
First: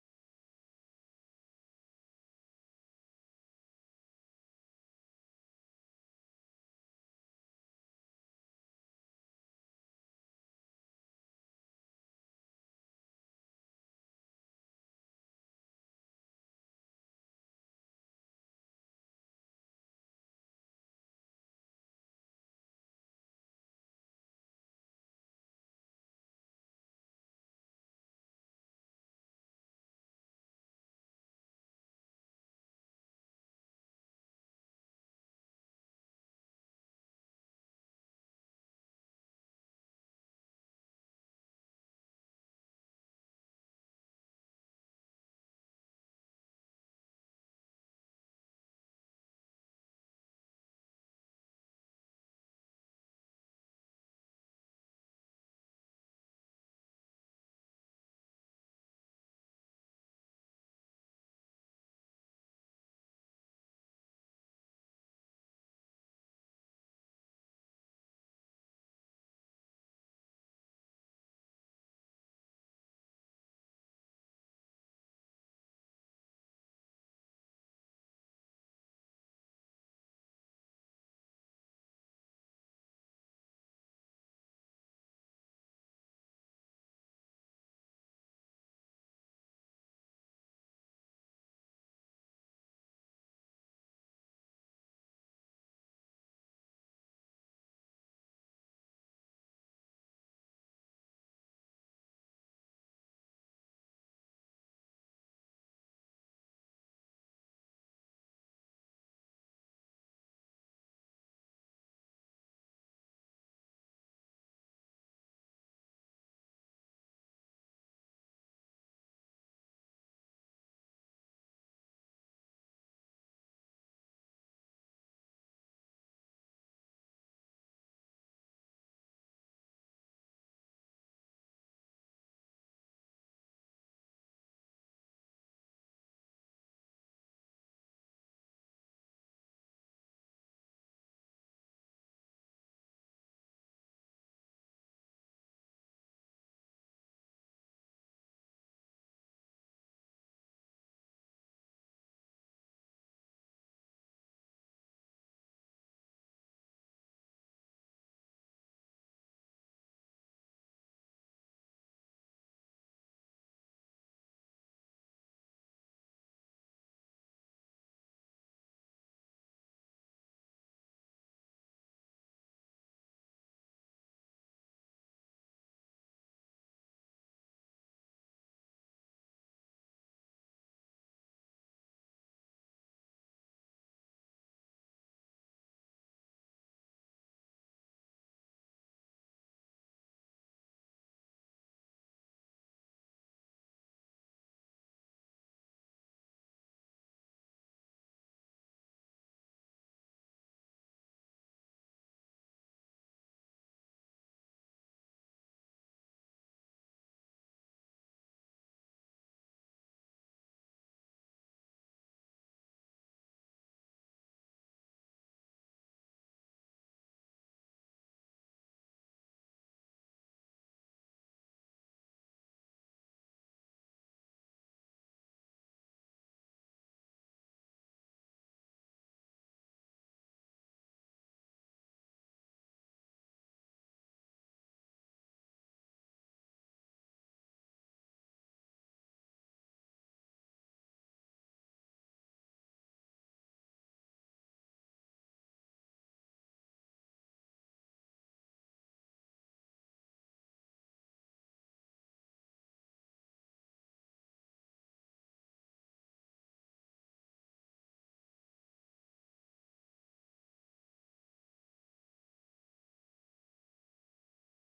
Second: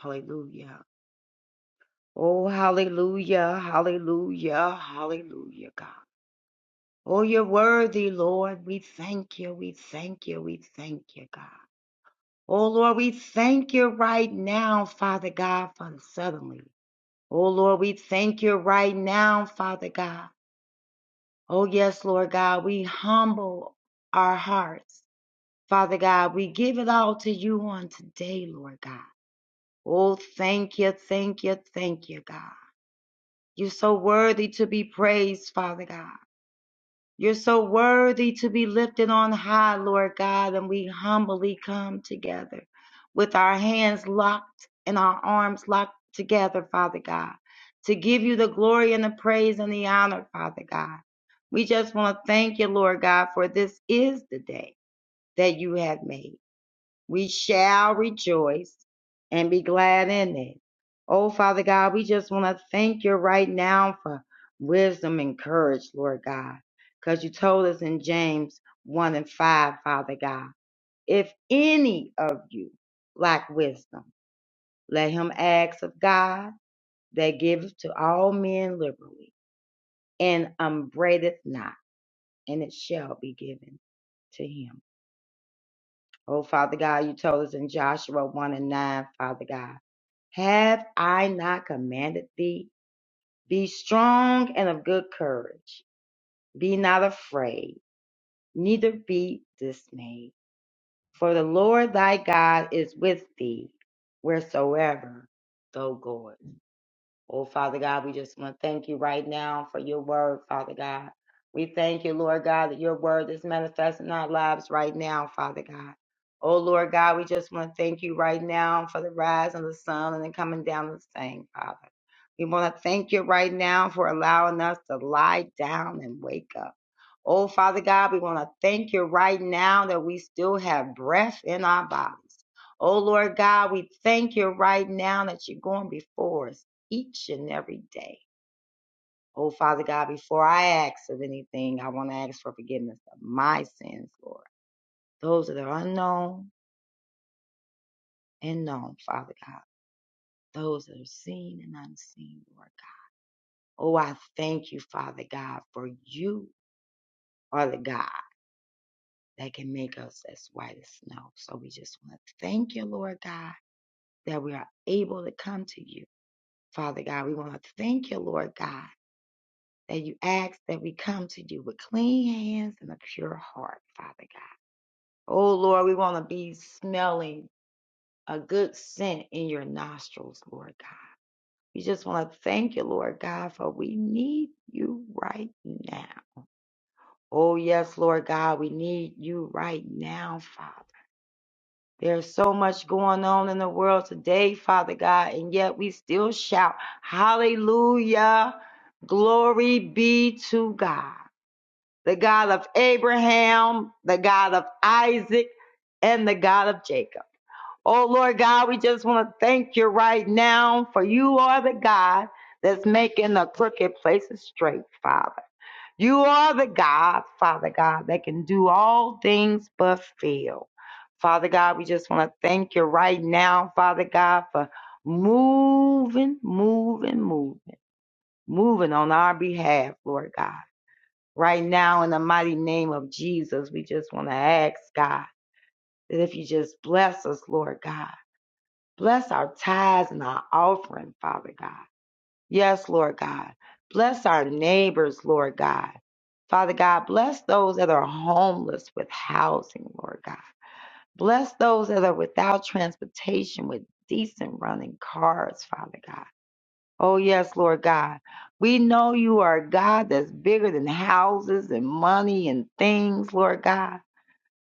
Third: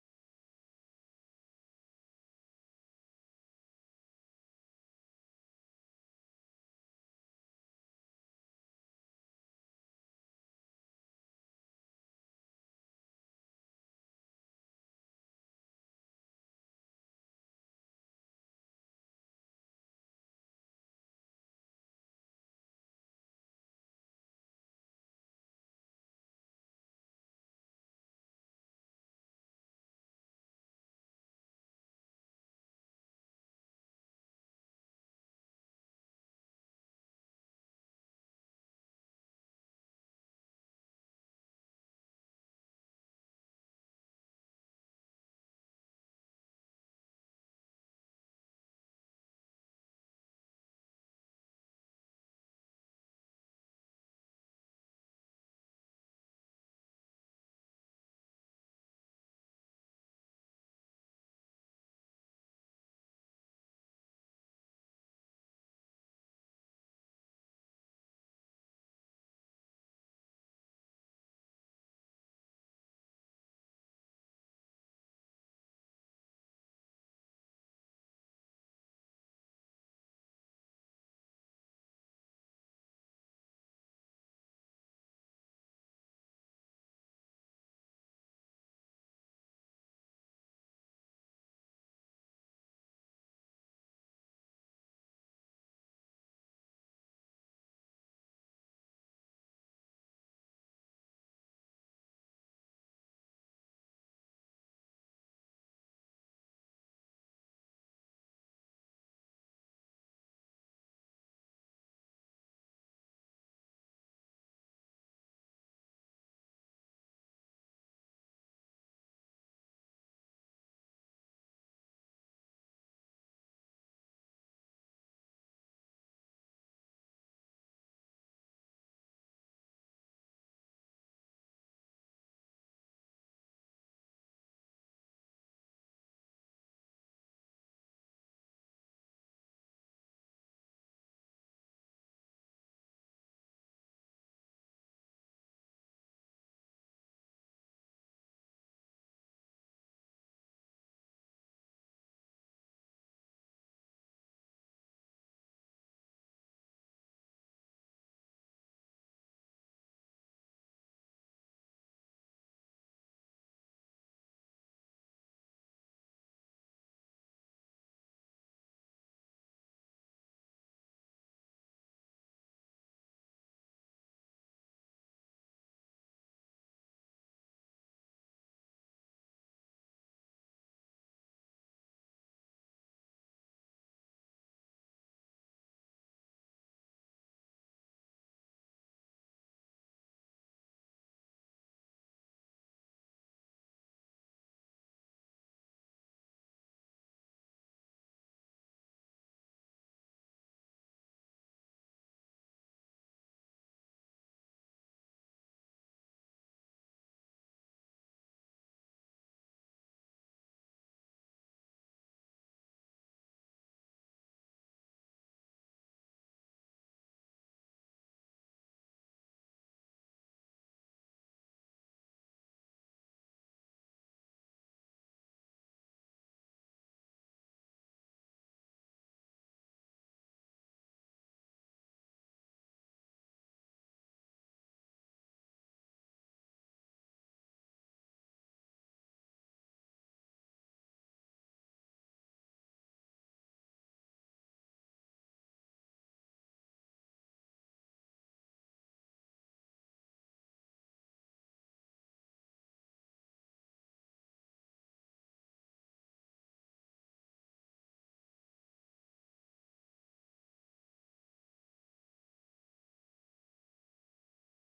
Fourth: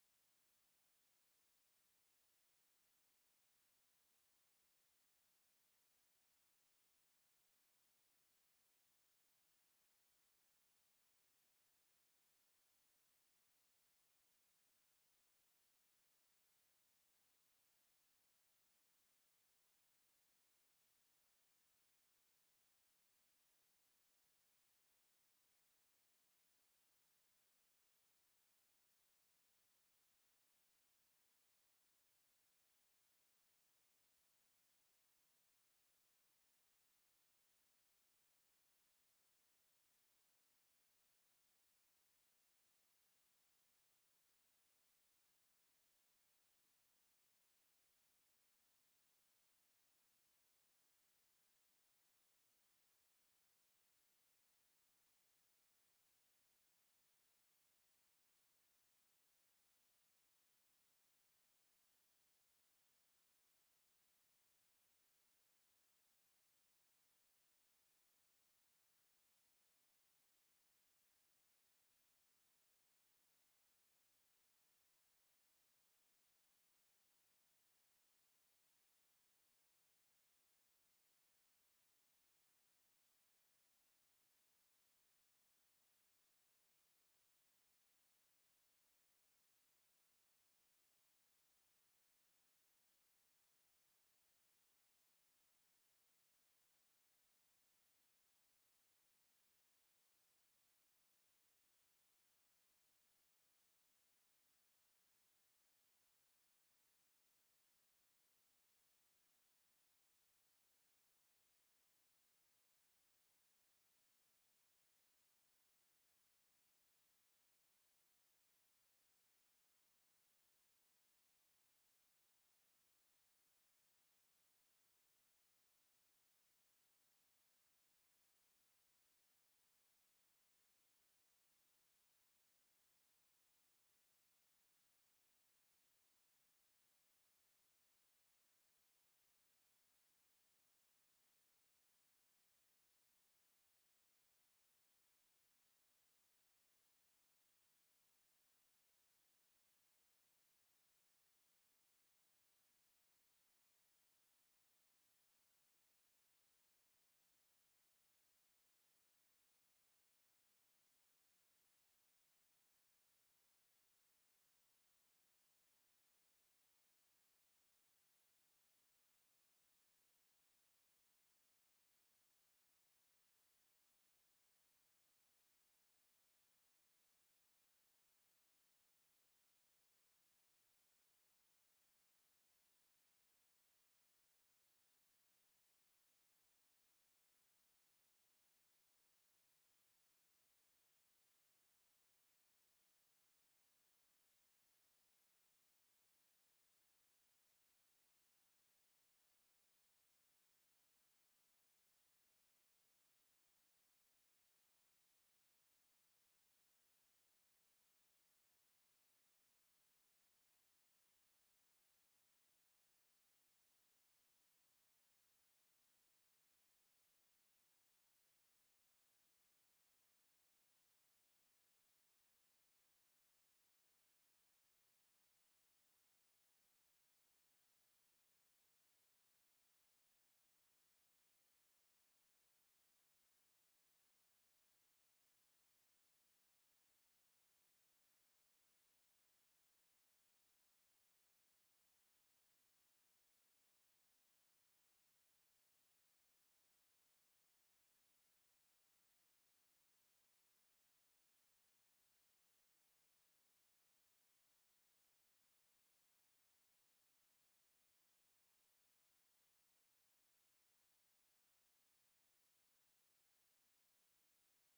Speaker 2: Hallelujah. Oh, hallelujah. Hallelujah. Hallelujah, God. Oh, you're worthy, Lord. We thank you. We thank you. We thank you, God. Oh, Lord, we thank you right now, Father God, for the suddenly. Oh, Lord, we thank you right now, Father God. Oh, yes, Lord God, we humble our hearts. Father God, we give it all to you on today, Lord God. Oh, thank you, thank you, thank you, God. You're so worthy to be praised, Father God. You're so worthy to be lifted on high, Lord God, and we humbly come together with our hands locked and our arms locked together, Father God, to give you the glory and the praise and the honor, Father God. We just want to thank you, Lord God, for this is the day that you have made we shall rejoice and be glad in it. Oh, Father God, we just want to thank you right now for wisdom and courage, Lord God, because you told us in James 1 and 5, Father God, if any of you lack wisdom, let him ask of God that giveth to all men liberally and upbraideth not, and it shall be given to him. Oh, Father God, you told us in Joshua 1 and 9, Father God, have I not commanded thee? Be strong and of good courage. Be not afraid, neither be dismayed. For the Lord thy God is with thee wheresoever thou goest. Oh, Father God, we just want to thank you right now for your word, Father God. We thank you, Lord God, that your word is manifest in our lives right now, Father God. Oh, Lord God, we just want to thank you right now for the rise of the sun and the coming down of the same, Father. We want to thank you right now for allowing us to lie down and wake up. Oh, Father God, we want to thank you right now that we still have breath in our bodies. Oh, Lord God, we thank you right now that you're going before us each and every day. Oh, Father God, before I ask of anything, I want to ask for forgiveness of my sins, Lord. Those that are unknown and known, Father God. Those that are seen and unseen, Lord God. Oh, I thank you, Father God, for you are the God that can make us as white as snow. So we just want to thank you, Lord God, that we are able to come to you. Father God, we want to thank you, Lord God, that you ask that we come to you with clean hands and a pure heart, Father God. Oh Lord, we want to be smelling a good scent in your nostrils, Lord God. We just want to thank you, Lord God, for we need you right now. Oh yes, Lord God, we need you right now, Father. There's so much going on in the world today, Father God, and yet we still shout, Hallelujah, glory be to God. the God of Abraham, the God of Isaac, and the God of Jacob. Oh Lord God, we just want to thank you right now for you are the God that's making the crooked places straight, Father. You are the God, Father God, that can do all things but fail. Father God, we just want to thank you right now, Father God, for moving, moving, moving, moving on our behalf, Lord God right now in the mighty name of Jesus. We just want to ask God that if you just bless us, Lord God, bless our tithes and our offering, Father God. Yes, Lord God. Bless our neighbors, Lord God. Father God, bless those that are homeless with housing, Lord God. Bless those that are without transportation with decent running cars, Father God. Oh, yes, Lord God. We know you are a God that's bigger than houses and money and things, Lord God.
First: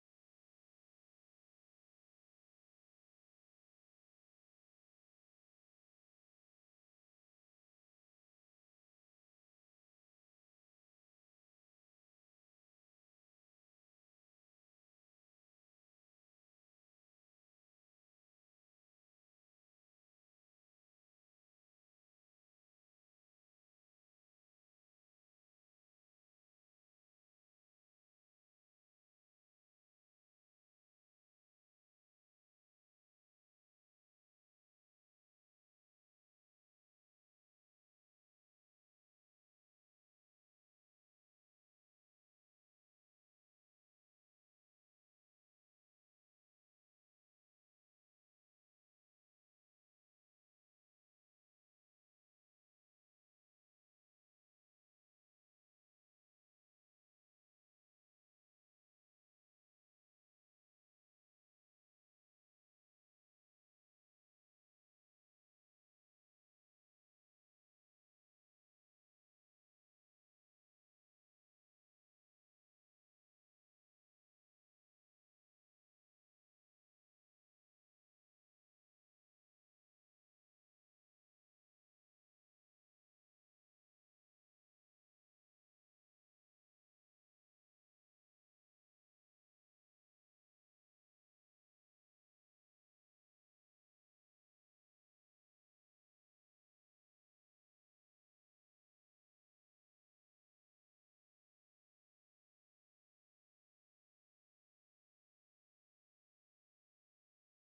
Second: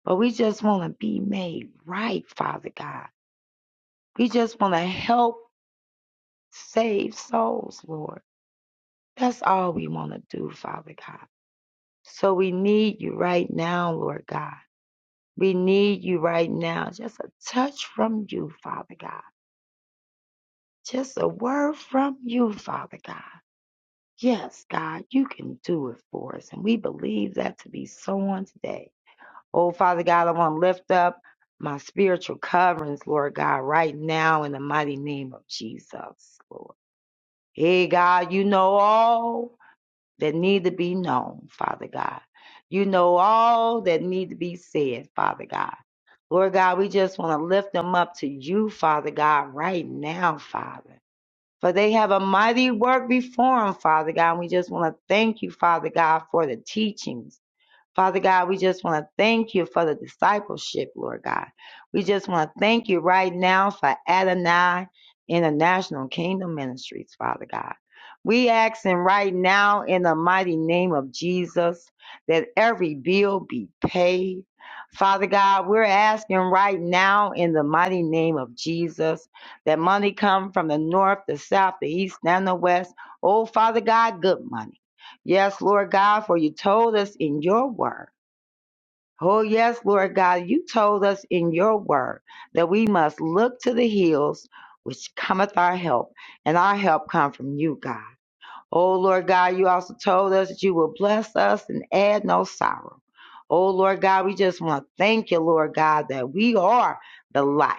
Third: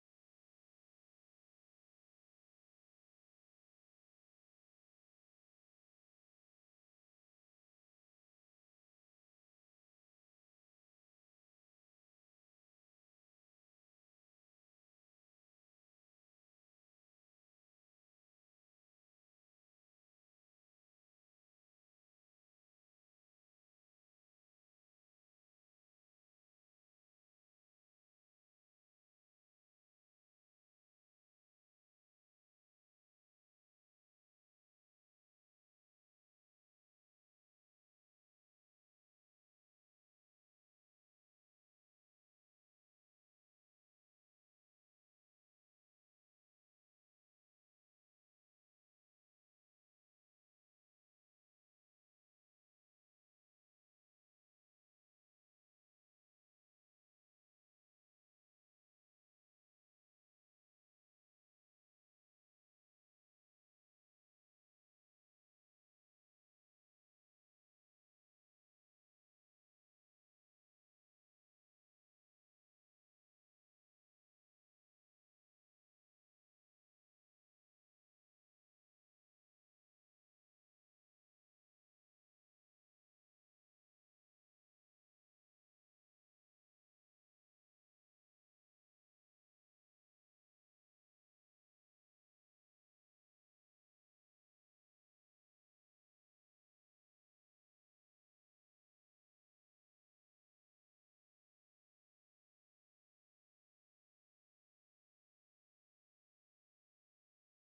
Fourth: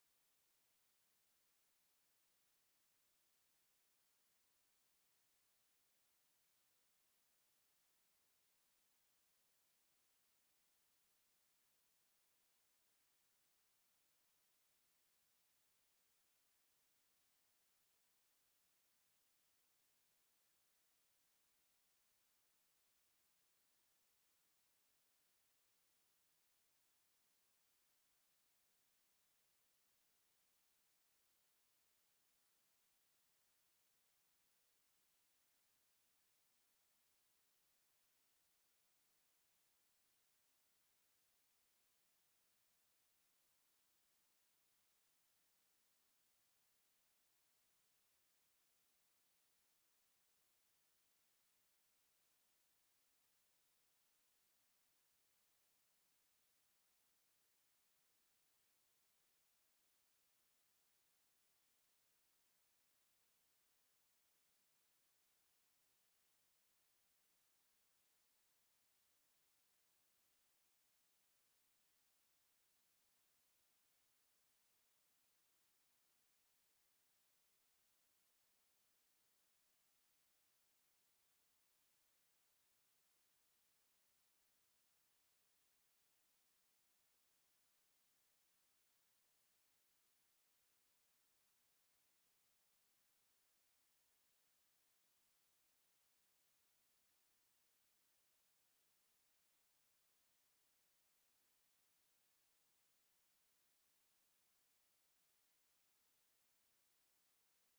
Speaker 2: But we just want to be made right, Father God. We just want to help save souls, Lord. That's all we want to do, Father God. So we need you right now, Lord God. We need you right now. Just a touch from you, Father God. Just a word from you, Father God. Yes, God, you can do it for us. And we believe that to be so on today. Oh, Father God, I want to lift up my spiritual coverings, Lord God, right now in the mighty name of Jesus, Lord. Hey, God, you know all that need to be known, Father God. You know all that need to be said, Father God. Lord God, we just want to lift them up to you, Father God, right now, Father for they have a mighty work before them, Father God. And we just want to thank you, Father God, for the teachings. Father God, we just want to thank you for the discipleship, Lord God. We just want to thank you right now for Adonai International Kingdom Ministries, Father God. We asking right now in the mighty name of Jesus that every bill be paid. Father God, we're asking right now in the mighty name of Jesus that money come from the north, the south, the east, and the west. Oh, Father God, good money. Yes, Lord God, for you told us in your word. Oh, yes, Lord God, you told us in your word that we must look to the hills which cometh our help, and our help come from you, God. Oh, Lord God, you also told us that you will bless us and add no sorrow. Oh, Lord God, we just want to thank you, Lord God, that we are the light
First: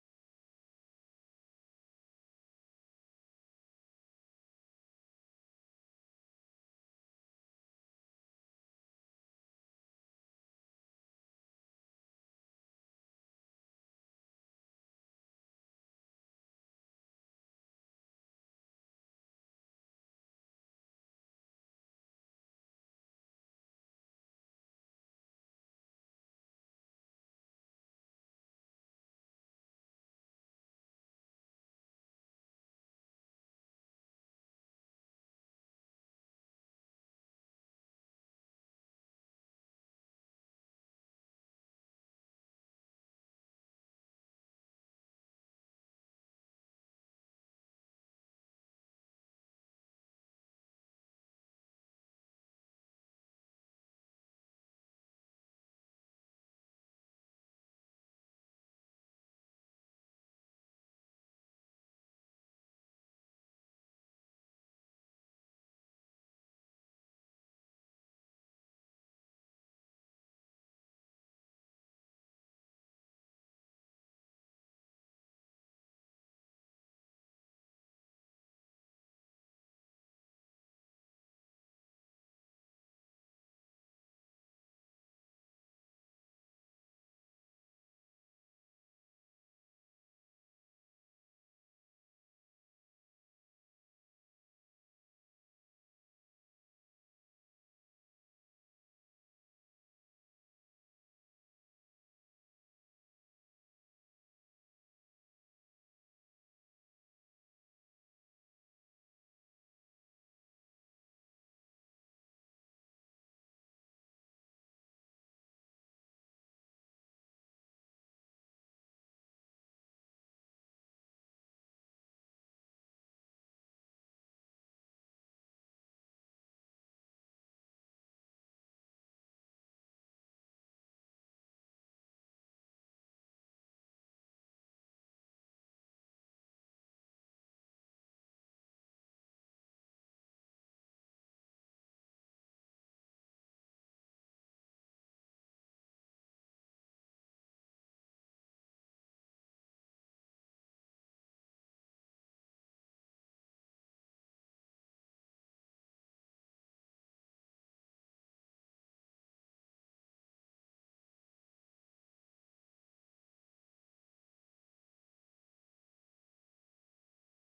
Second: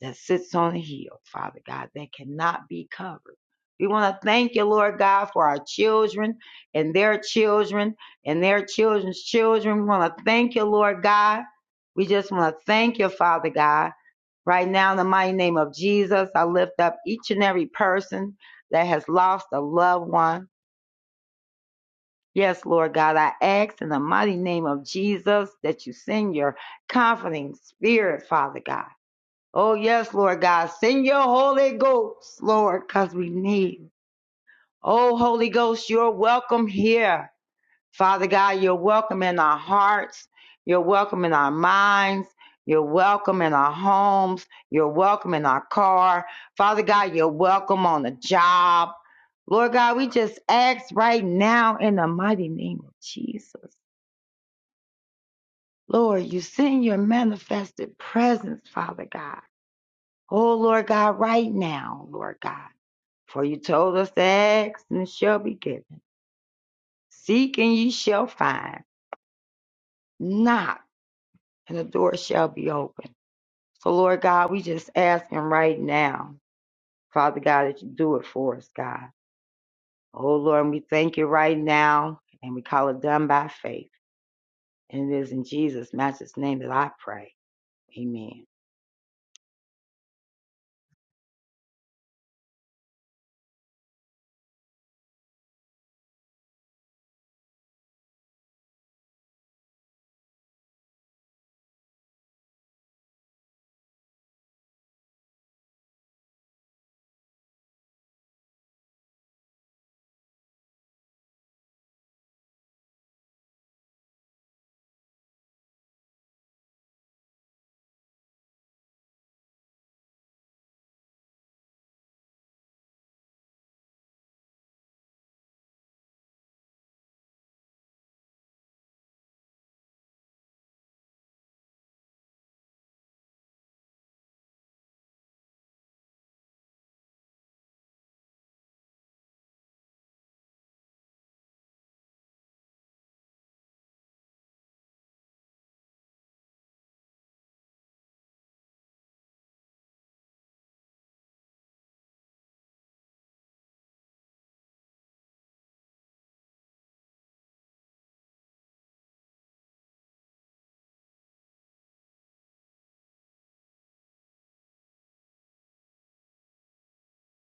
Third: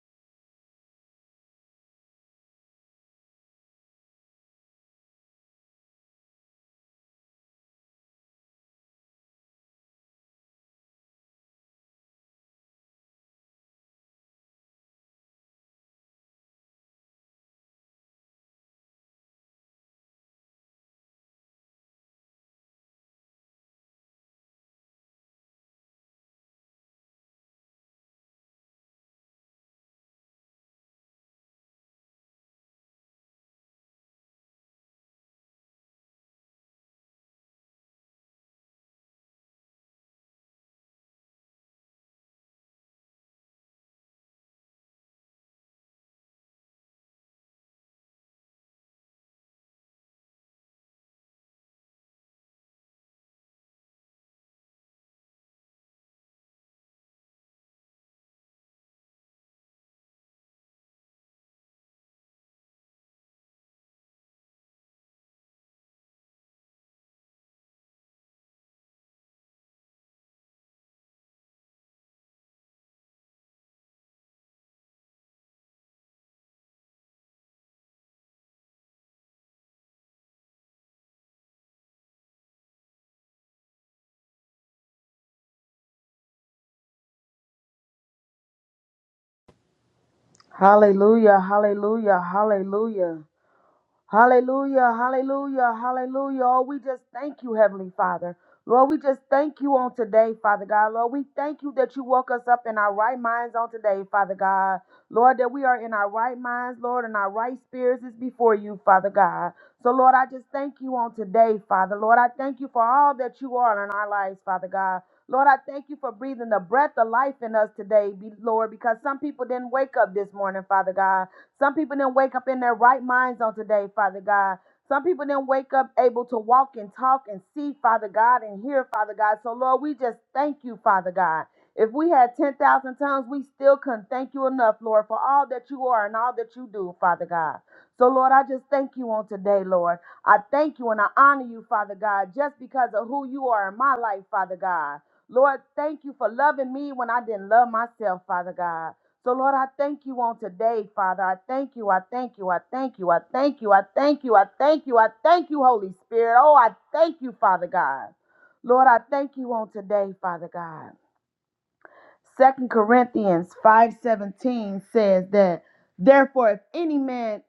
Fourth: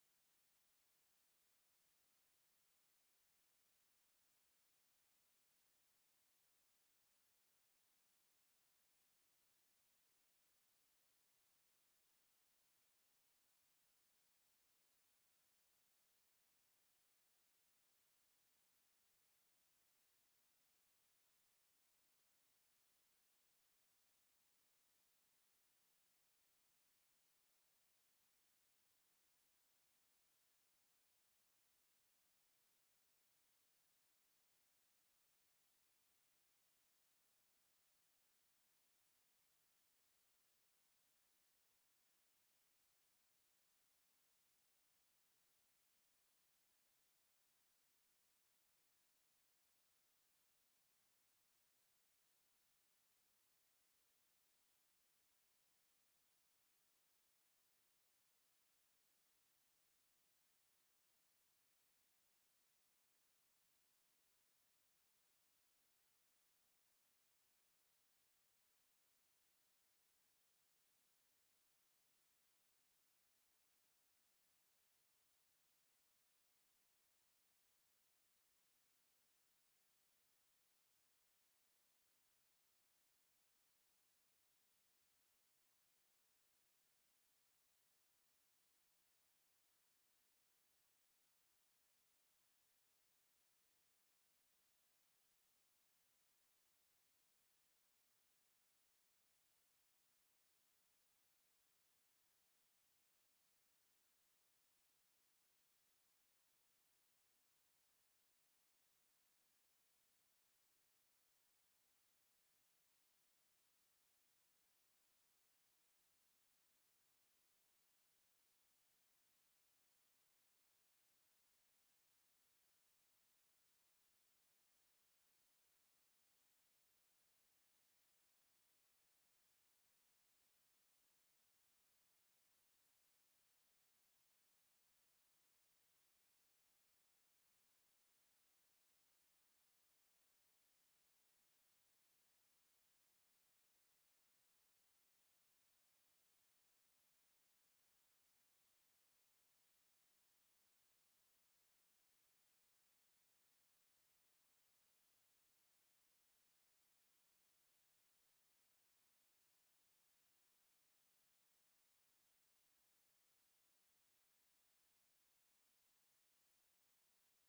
Speaker 2: that sits on a hill, Father God, that cannot be covered. We want to thank you, Lord God, for our children and their children and their children's children. We want to thank you, Lord God. We just want to thank you, Father God. Right now, in the mighty name of Jesus, I lift up each and every person that has lost a loved one. Yes, Lord God, I ask in the mighty name of Jesus that you send your comforting spirit, Father God Oh, yes, Lord God. Send your Holy Ghost, Lord, because we need. Oh, Holy Ghost, you're welcome here. Father God, you're welcome in our hearts. You're welcome in our minds. You're welcome in our homes. You're welcome in our car. Father God, you're welcome on the job. Lord God, we just ask right now in the mighty name of Jesus. Lord, you send your manifested presence, Father God. Oh, Lord God, right now, Lord God. For you told us to ask, and it shall be given. Seek, and ye shall find. Knock, and the door shall be open. So, Lord God, we just asking right now, Father God, that you do it for us, God. Oh, Lord, and we thank you right now, and we call it done by faith. And it is in Jesus' matchless name that I pray. Amen.
Speaker 3: Hallelujah, hallelujah, hallelujah. Hallelujah, hallelujah, hallelujah. Oh, we just thank you, Heavenly Father. Lord, we just thank you on today, Father God. Lord, we thank you that you woke us up in our right minds on today, Father God. Lord, that we are in our right minds, Lord, and our right spirits is before you, Father God. So, Lord, I just thank you on today, Father. Lord, I thank you for all that you are in our lives, Father God. Lord, I thank you for breathing the breath of life in us today, be- Lord, because some people didn't wake up this morning, Father God. Some people didn't wake up in their right minds on today, Father God. Some people didn't wake up able to walk and talk and see, Father God, and hear, Father God. So, Lord, we just thank you, Father God. If we had 10,000 tongues, we still couldn't thank you enough, Lord, for all that you are and all that you do, Father God. So, Lord, I just thank you on today, Lord. I thank you and I honor you, Father God, just because of who you are in my life, Father God. Lord, thank you for loving me when I didn't love myself, Father God. So, Lord, I thank you on today, Father. I thank you. I thank you. I thank you. I thank you. I thank you. I thank you. I thank you, Holy Spirit. Oh, I thank you, Father God. Lord, I thank you on today, Father God. Second Corinthians 5:17 says that therefore if any man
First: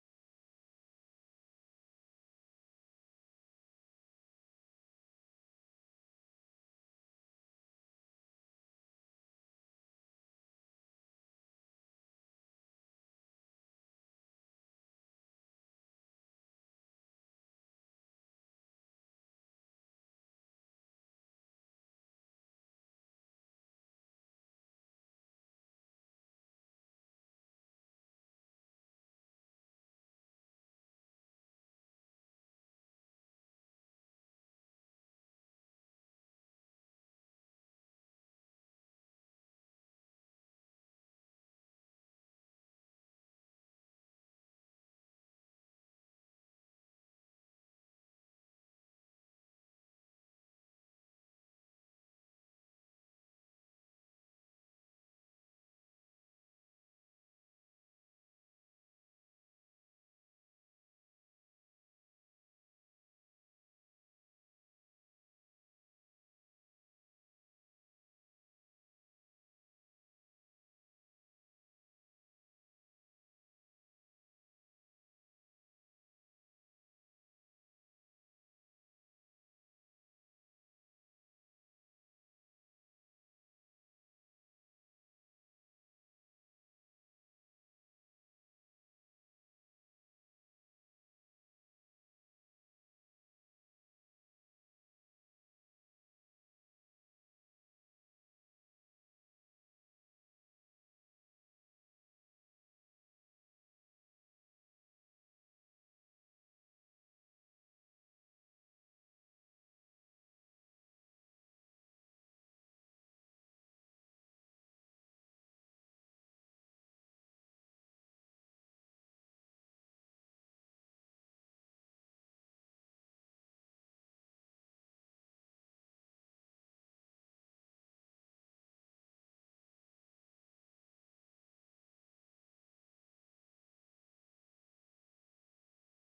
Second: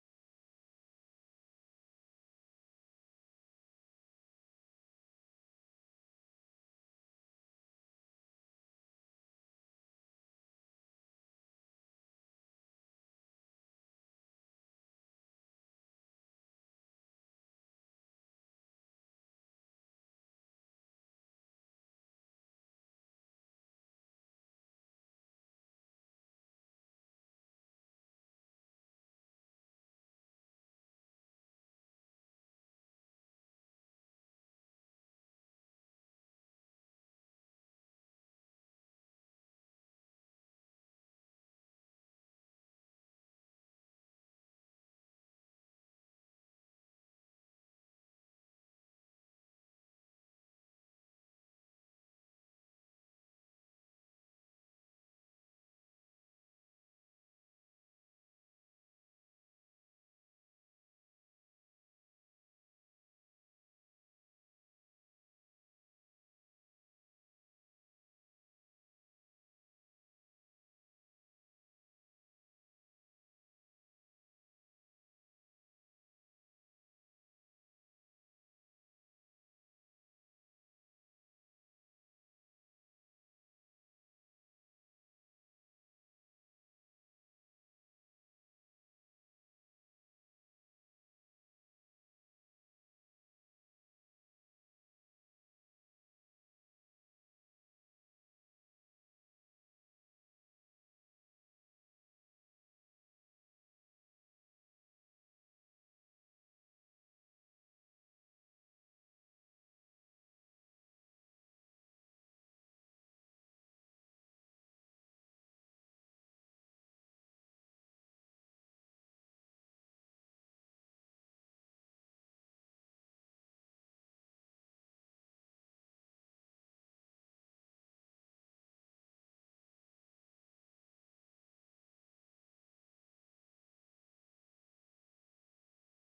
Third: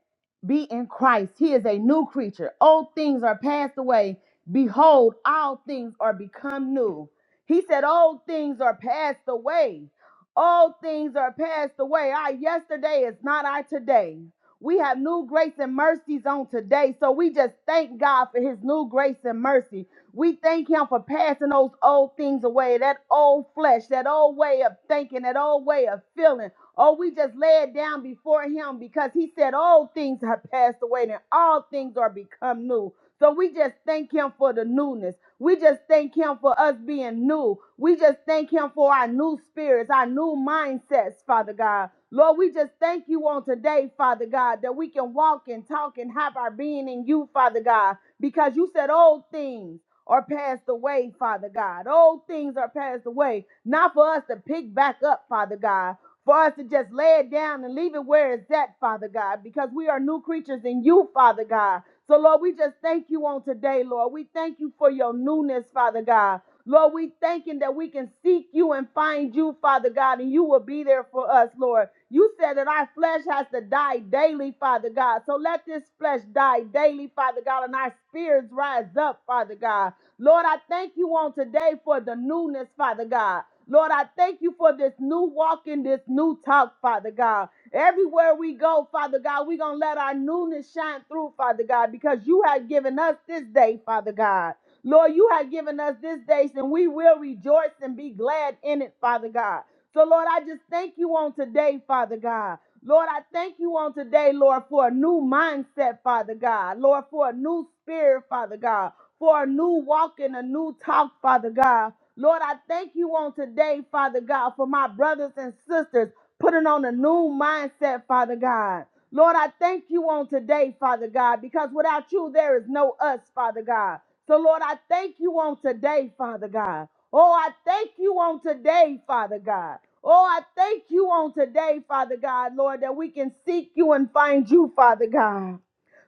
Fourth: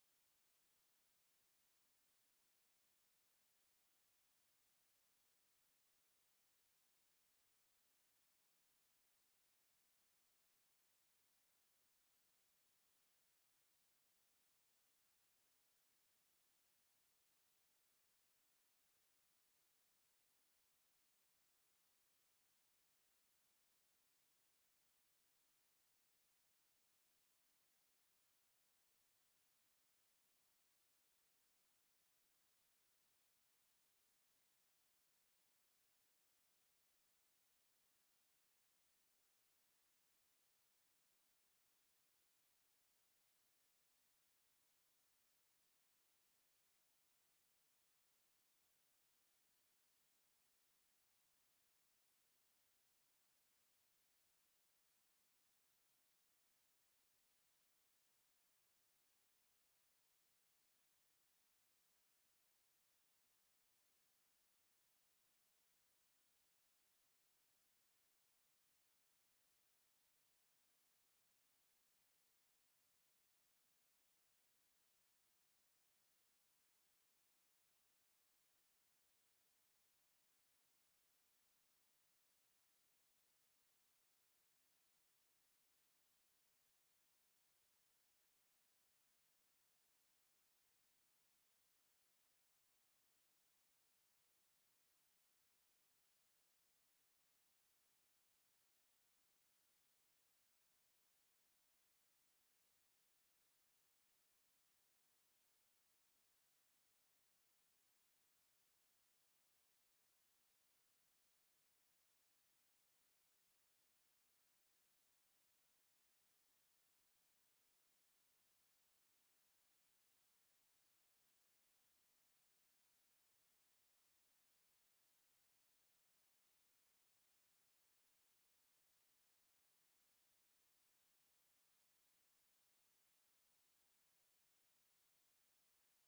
Speaker 3: be in Christ, he is a new creature. Old things are passed away. Behold, all things are become new. He said, Old things are passed away. All things are passed away. Our yesterday is not our today. We have new grace and mercies on today. So we just thank God for his new grace and mercy. We thank him for passing those old things away, that old flesh, that old way of thinking, that old way of feeling. Oh, we just lay it down before him because he said all things have passed away and all things are become new. So we just thank him for the newness. We just thank him for us being new. We just thank him for our new spirits, our new mindsets, Father God. Lord, we just thank you on today, Father God, that we can walk and talk and have our being in you, Father God, because you said old things are passed away, Father God. Old things are passed away, not for us to pick back up, Father God. For us to just lay it down and leave it where it's at, Father God, because we are new creatures in you, Father God. So, Lord, we just thank you on today, Lord. We thank you for your newness, Father God. Lord, we thanking that we can seek you and find you, Father God, and you will be there for us, Lord. You said that our flesh has to die daily, Father God. So let this flesh die daily, Father God, and our spirits rise up, Father God. Lord, I thank you on today for the newness, Father God. Lord, I thank you for this new walk and this new talk, Father God. Everywhere we go, Father God, we're going to let our newness shine through, Father God, because you have given us this day, Father God. Lord, you have given us this day, and we will rejoice and be glad in it, Father God. So, Lord, I just thank you on today, Father God. Lord, I thank you on today, Lord, for a new mindset, Father God. Lord, for a new spirit, Father God. For a new walk and a new talk, Father God. Lord, I thank you on today, Father God, for my brothers and sisters putting on a new mindset, Father God. Lord, I thank you on today, Father God, because without you, there is no us, Father God. So, Lord, I thank you on today, Father God. Oh, I thank you on today, Father God. Oh, I thank you on today, Father God, Lord, that we can seek you and find you, Father God.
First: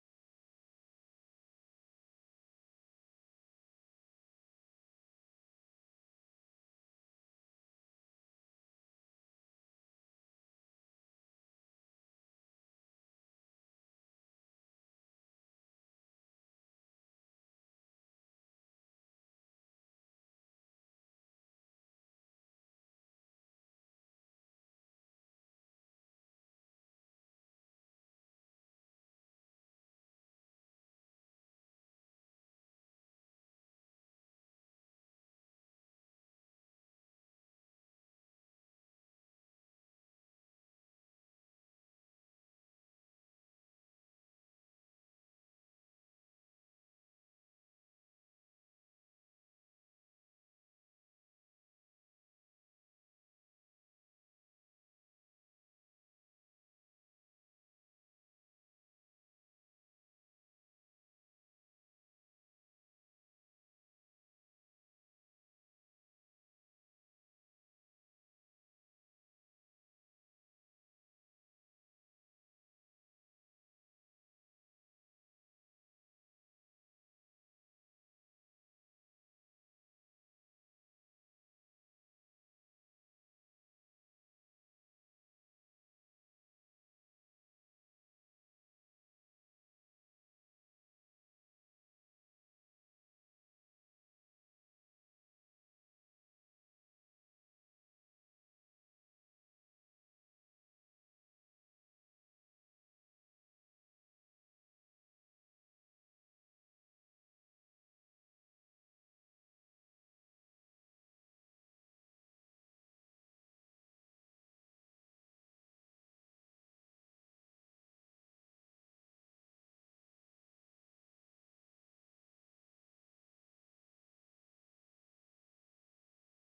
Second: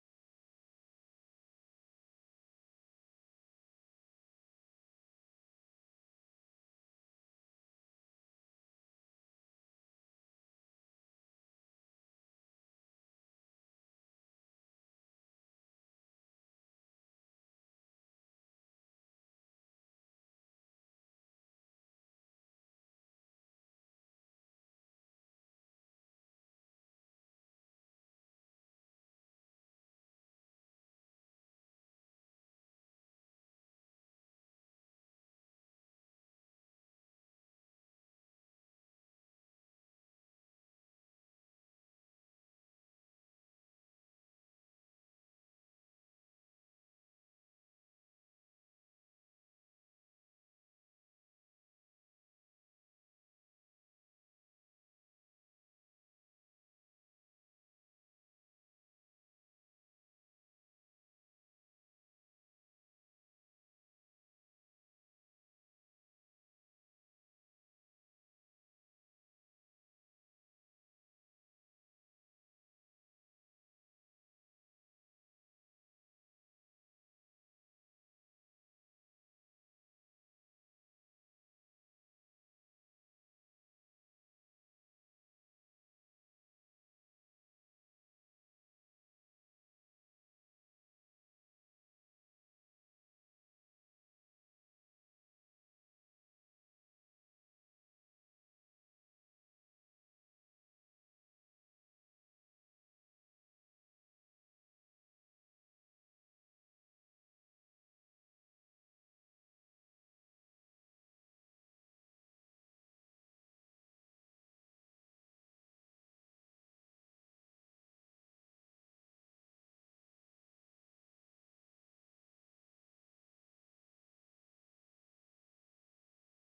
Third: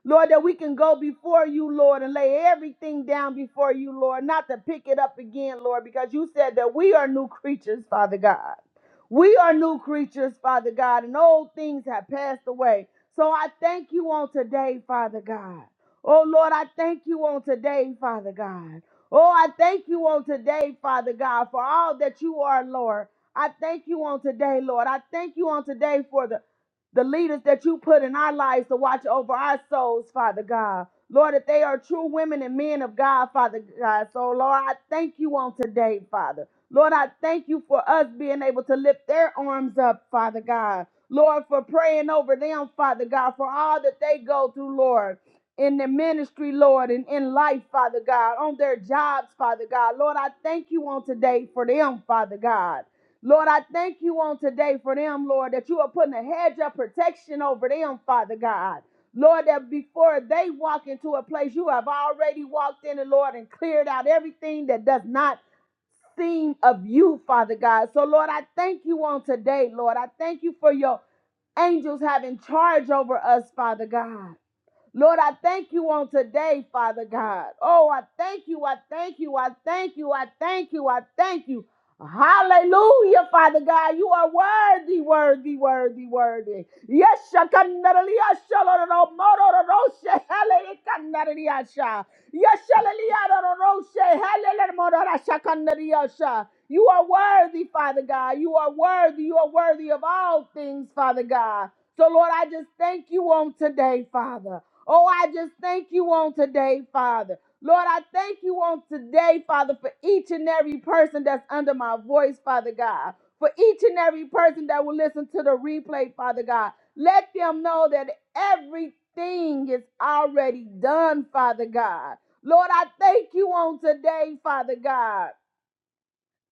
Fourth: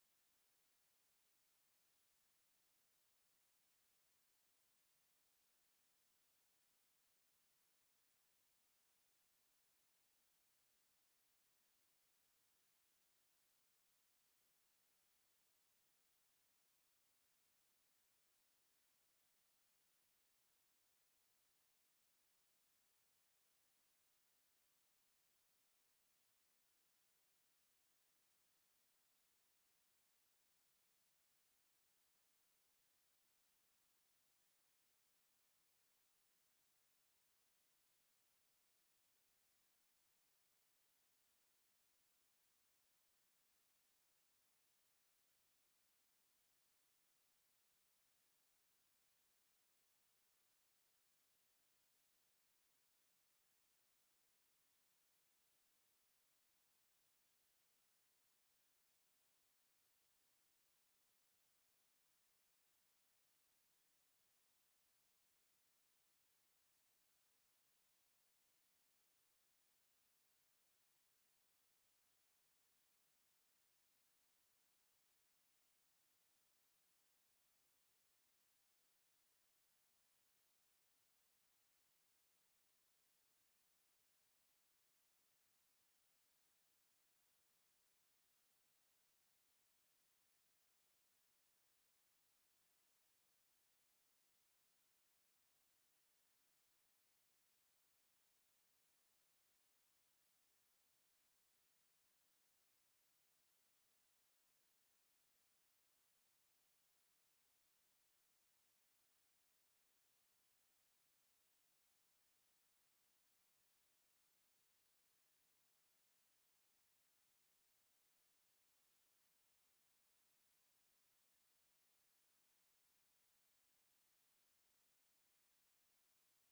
Speaker 3: Lord, that we can go before you, Lord, and lay everything down before you, Lord, not to pick it up again, Lord, because you said that we are new creatures, Father God. We are new creatures, Father God, and old things have passed away. So I thank you on today, Father God. Oh Lord, I thank you on today, Father God. Oh, I thank you on today, Father God, for all that you are, Lord. I thank you on today, Lord. I thank you on today for the the leaders that you put in our lives to watch over our souls, Father God. Lord, that they are true women and men of God, Father God. So, Lord, I thank you on today, Father. Lord, I thank you for us being able to lift their arms up, Father God. Lord, for praying over them, Father God, for all that they go through, Lord. In the ministry, Lord, and in life, Father God, on their jobs, Father God. Lord, I thank you on today for them, Father God. Lord, I thank you on today for them, Lord, that you are putting a hedge of protection over them, Father God. Lord, that before they walk into a place, you have already walked in, and Lord, and cleared out everything that does not seem of you, Father God. So, Lord, I thank you on today, Lord. I thank you for your angels having charge over us, Father God. Lord, I thank you on today, Father God. Oh, I thank you, I thank you, I thank you, I thank you, I thank you. Hallelujah, Father God. You are worthy, worthy, worthy, worthy. Yes, shakandaraliasha, lororomorororoshe, halelikandaraliasha. Yes, shalaliarororoshe, halelelemororashakandariasha. You are worthy, Father God. You are worthy. You are worthy of all things, Father God. So, Lord, I just thank you on today, Father. Oh, I just thank you on today, Father. Lord, I thank you on today, Father, for each and every person that's under my voice, Father God. For each and every person that will listen to the replay, Father God. Let them know that everything is already done, Father God. Lord, I thank you on today, Father God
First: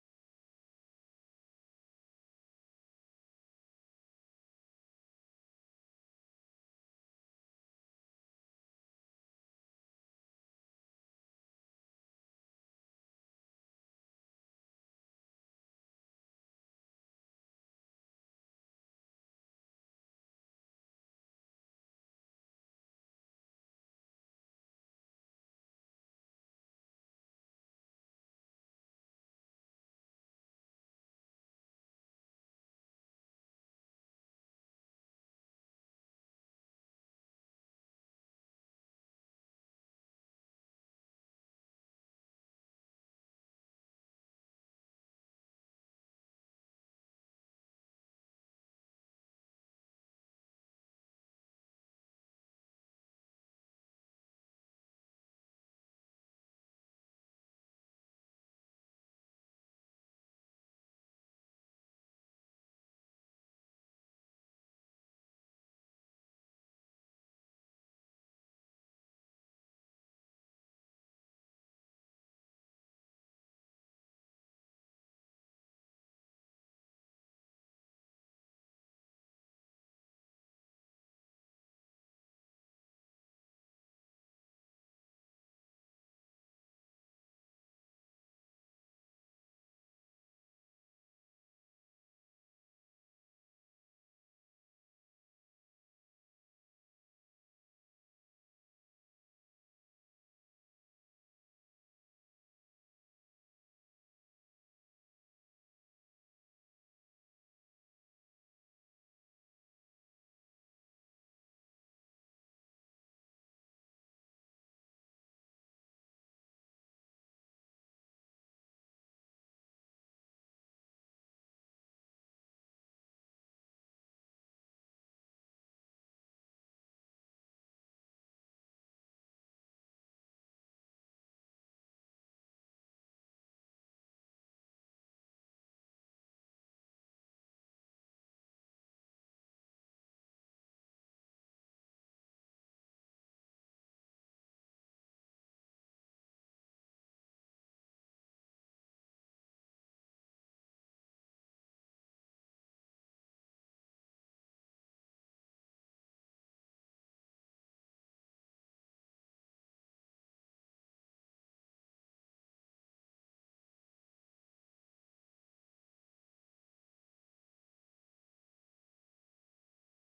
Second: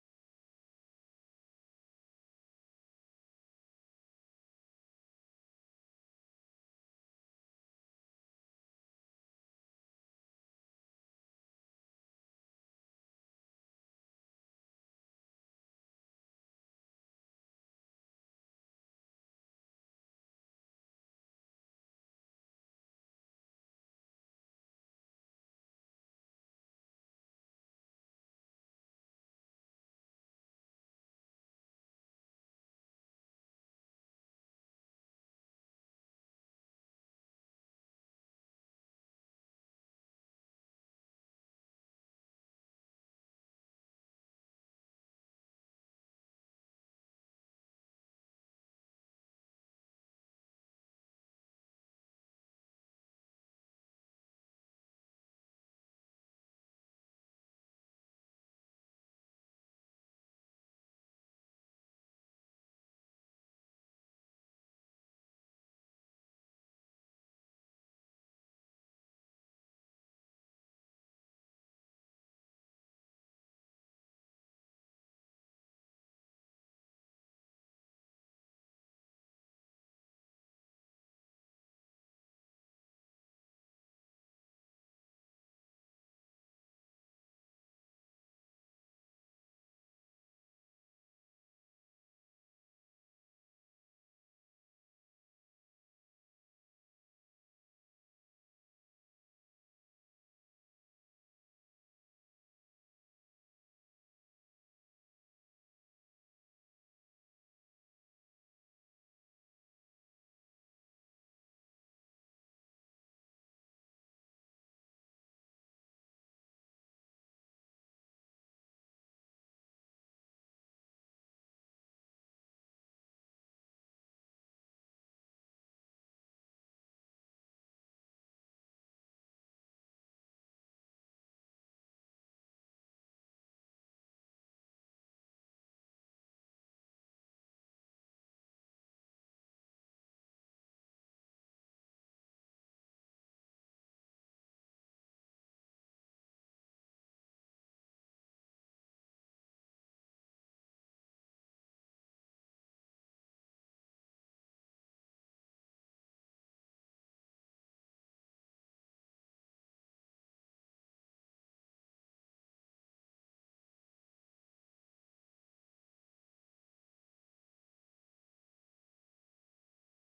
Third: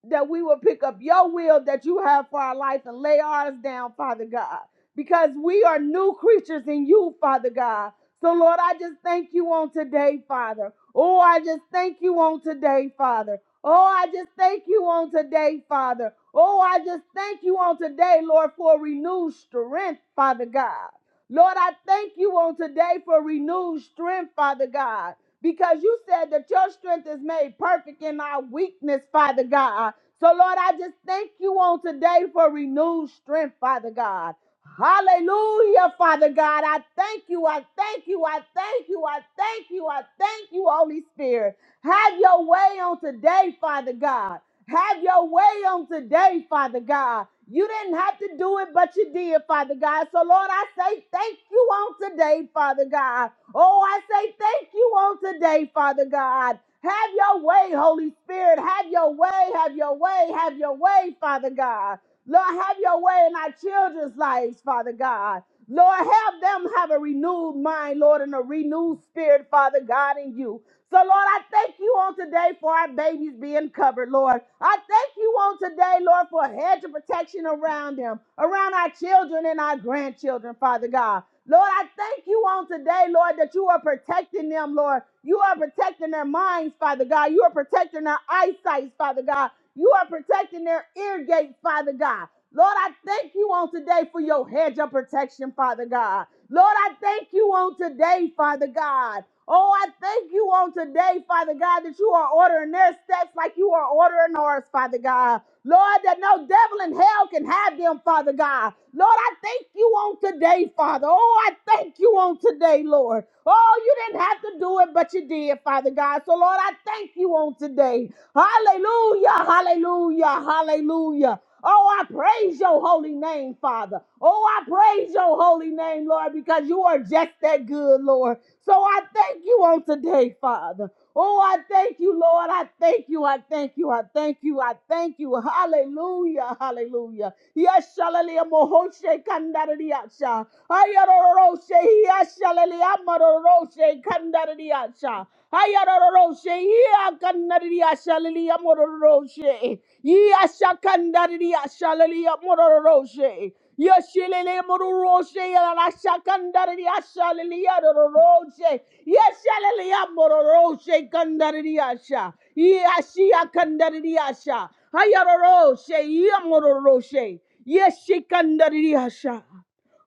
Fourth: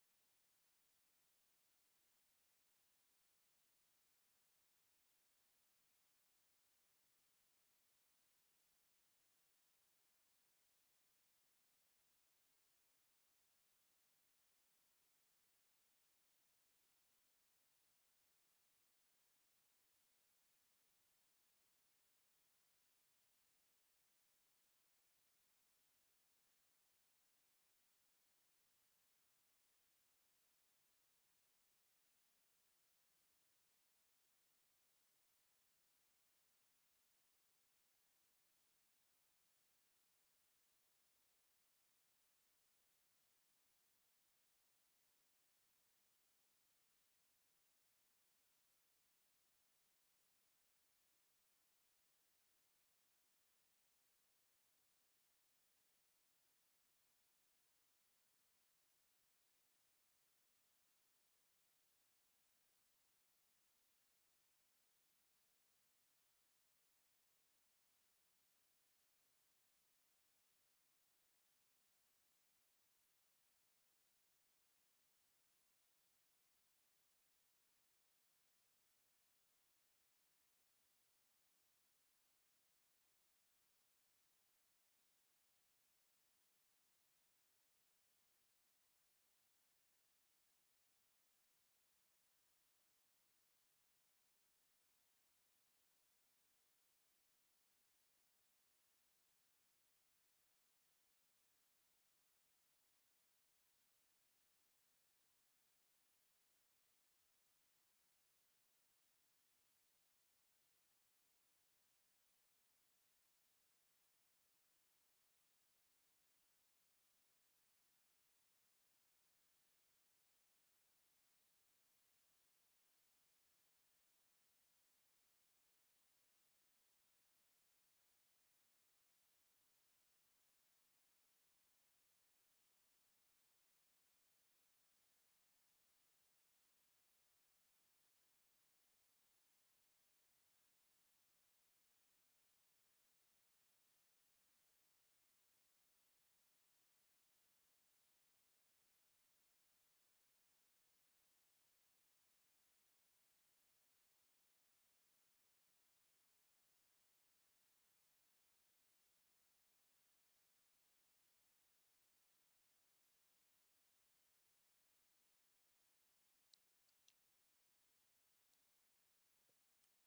Speaker 3: that we will pick up your will that you have for our life and lay ours down, Father God, because we are new creatures in you, Father God. So, Lord, I just thank you on today, Father. Oh, I just thank you on today, Father. Oh, I just thank you on today, Father. Oh, I just thank you on today, Lord, for renewed strength, Father God. Lord, I thank you on today for renewed strength, Father God because you said that your strength is made perfect in our weakness, Father God. So, Lord, I just thank you on today for renewed strength, Father God. Hallelujah, Father God. I thank you. I thank you. I thank you. I thank you. I thank you, Holy Spirit. Have your way on today, Father God. Have your way on today, Father God. You didn't have to do it, but you did, Father God. So, Lord, I say thank you on today, Father God. Oh, I say thank you on today, Father God. Have your way, Holy Spirit. Have your way, have your way, have your way, Father God. Lord, have your way in our children's lives, Father God. Lord, help them have a renewed mind, Lord, and a renewed spirit, Father God, in you. So, Lord, I thank you on today for our babies being covered, Lord. I thank you on today, Lord, for a hedge of protection around them, around our children and our grandchildren, Father God. Lord, I thank you on today, Lord, that you are protecting them, Lord. You are protecting their minds, Father God. You are protecting their eyesight, Father God. You are protecting their ear gates, Father God. Lord, I thank you on today for your hedge of protection, Father God. Lord, I thank you on today, Father God. Oh, I thank you on today, Father God, that you are ordering their steps like you are ordering ours, Father God. Lord, that no devil in hell can have them, Father God. Lord, I thank you on today, Father. Oh, I thank you on today, Lord. Oh, you didn't have to do it, but you did, Father God. So, Lord, I thank you on today. Hallelujah, hallelujah, hallelujah. Oh, I praise your holy name, Father. Oh, I praise your holy name, Lord, because you are just that good, Lord. So I thank you on today, Father. Oh, I thank you, Lord. I thank you. I thank you. I thank you. I thank you. Hallelujah. Hallelujah. Yes, shalalia mohoshe kandaradiacha. Ayaroroshe. Yes, shalalia mororoshe kandaradiacha. Ayaroroshe. Yeah, kandaradiacha. Lalia mororoshe. Yes, kandaradiacha. Lalia mororoshe. Yes, shalalia mororoshe. Yalasha kandaradiacha. Lalia mororoshe. Yeshalaya mororo shekandariasha. Yashia kandariasha. Hayaroro she yamororo she. Yeshikandariasha.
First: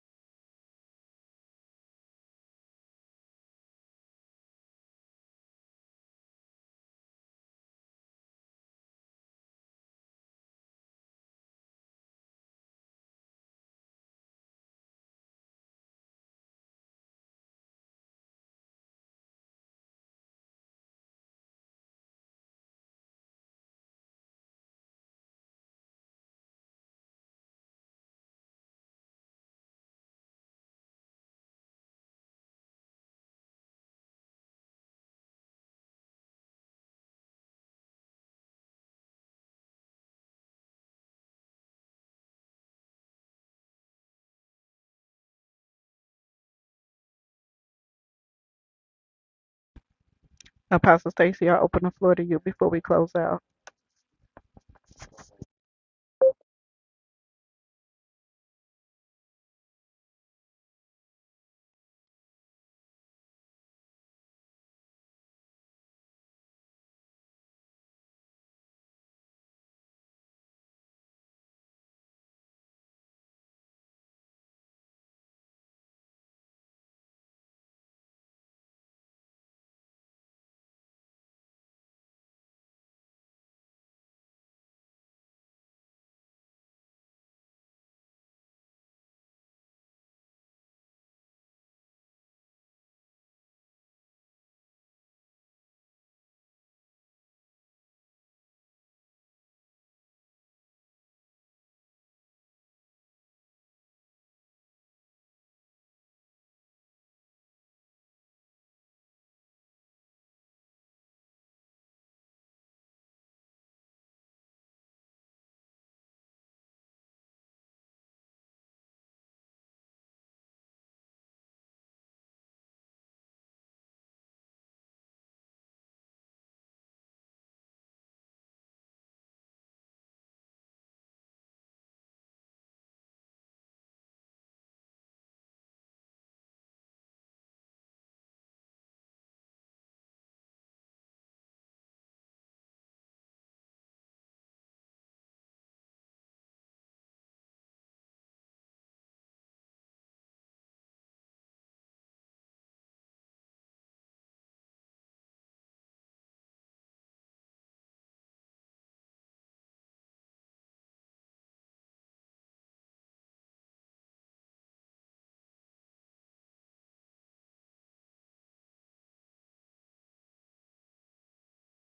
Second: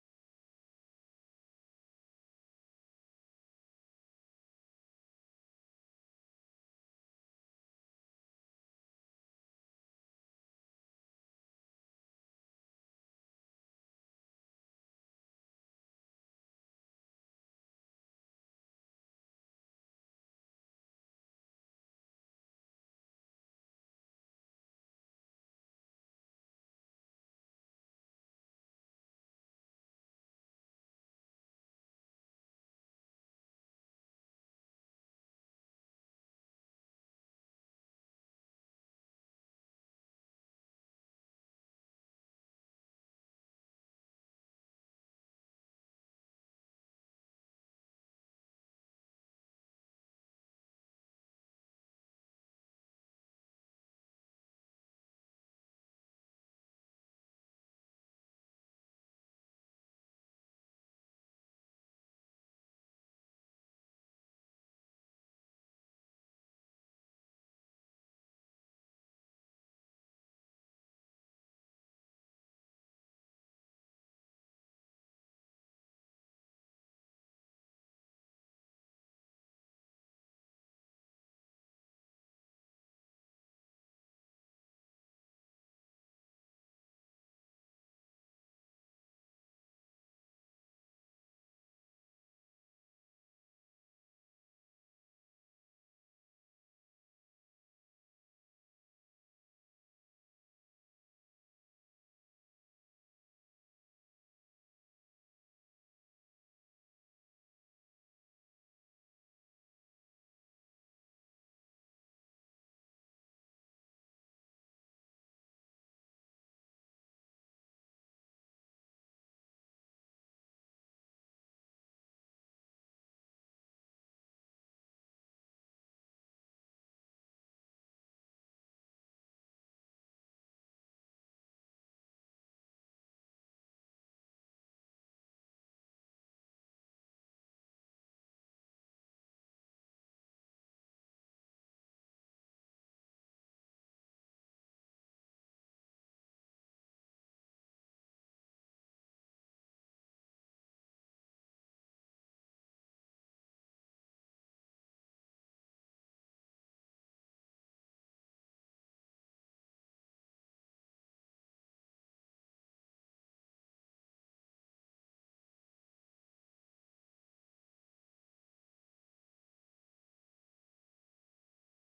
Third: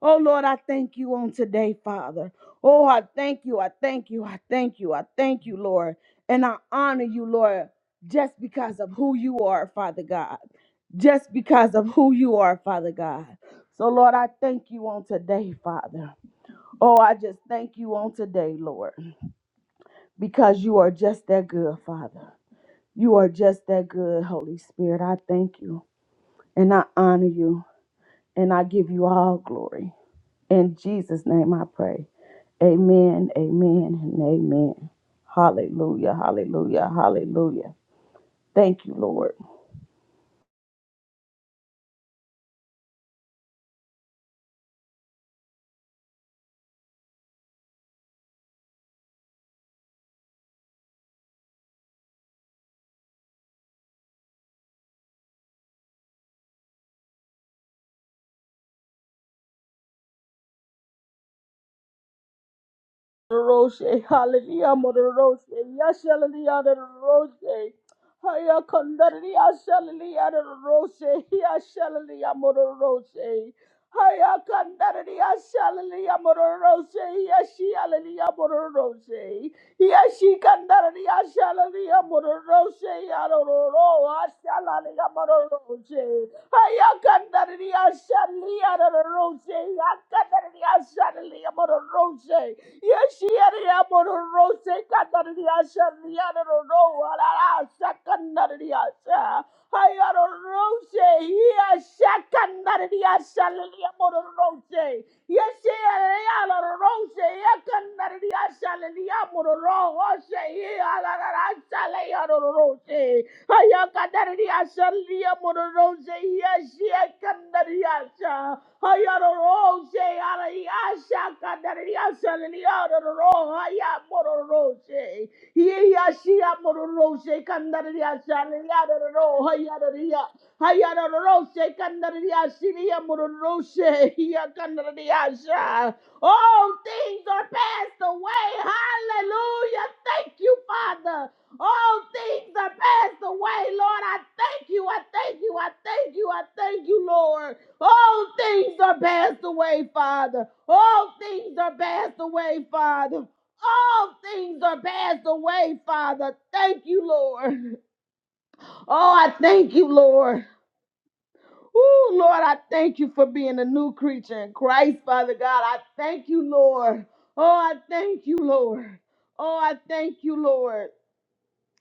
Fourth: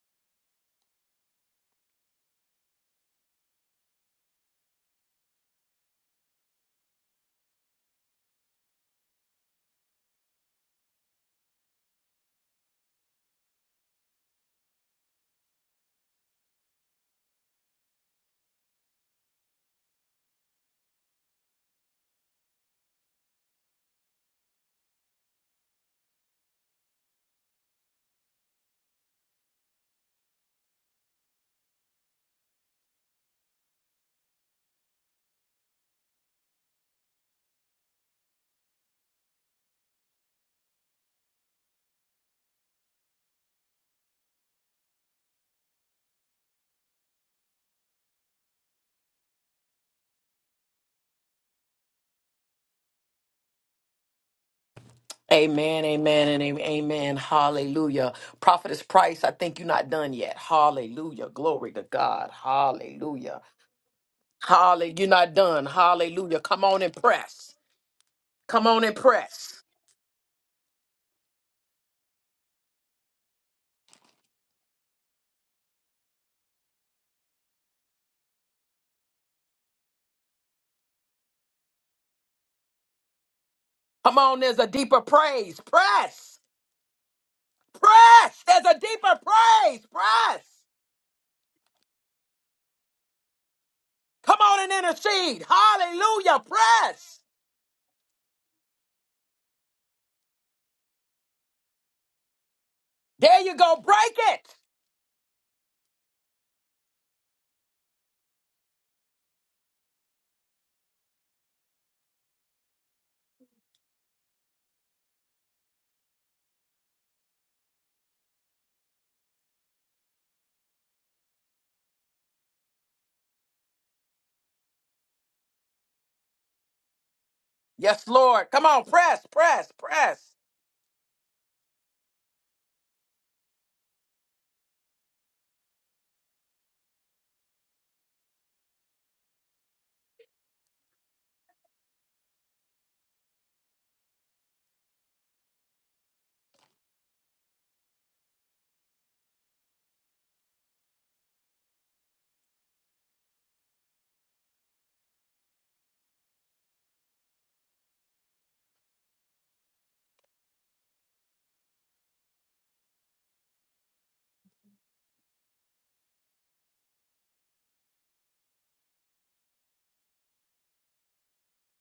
Speaker 3: Oh Lord, I thank you on today, Father. Oh, I thank you. I thank you. I thank you. I thank you, Lord. And I honor you, Lord, just because of who you are, Father God. Just because of who you are, Father God. So, Lord, I thank you on today, Father. Oh, I just thank you on today, Lord because you are just that good, Father. You are just that good, Holy Spirit. I thank you and I honor you and I give you all glory. In Jesus' name I pray. Amen, amen, and amen. Hallelujah, hallelujah, hallelujah. Thank you, Lord.
Speaker 1: Apostle Stacy, I open the floor to you before we close out.
Speaker 4: Amen, amen, and am- amen. Hallelujah. Prophetess Price, I think you're not done yet. Hallelujah. Glory to God. Hallelujah.
Speaker 3: Roshe, hallelujah,
Speaker 4: Hallelujah. You're
Speaker 3: Mother
Speaker 4: not
Speaker 3: Roshe,
Speaker 4: done. Hallelujah.
Speaker 3: Yashalalia,
Speaker 4: Come
Speaker 3: the
Speaker 4: on and press.
Speaker 3: Roshe, Haya
Speaker 4: Come on and
Speaker 3: Condaria,
Speaker 4: press.
Speaker 3: Shalalia, the Roshe, Yashalalia, Mother Roshe, Haya Condaria, Shalalia, Mother Roshe, Yashialalia, Mother Roshe, Yashi Condaria, Shalalia, Mother Roshe, Yaroro,
Speaker 4: Come on, there's a deeper
Speaker 3: Ashalalia, Mother
Speaker 4: praise.
Speaker 3: Roshe,
Speaker 4: Press. Press. There's a deeper praise. Press. Come on and intercede. Hallelujah. Press. There you go. Break it.
Speaker 3: Yes, Ayakandariasa lia mororose iasia kandariasa. Ayarorose araiasa kandariasa liaroro haya mororose. Iasia mororose
Speaker 4: Yes,
Speaker 3: kandariasa
Speaker 4: Lord. Come on. Press,
Speaker 3: liaroro
Speaker 4: press, press.
Speaker 3: hayaria. Ayarorose kandariasa lia mororose ia All things are passed away. Hallelujah. Thank you, Father. All things are passed away, Lord. I thank you. I thank you. I thank you. I thank you, Lord. All things are passed away, Father. All things are passed away, Father. All things are passed away, Father. Thank you, Lord. Oh, I thank you, Lord. Oh, Lord, I thank you for being a new creature in Christ, Father God. I thank you, Lord. Oh, I thank you, Lord. Oh, I thank you, Lord.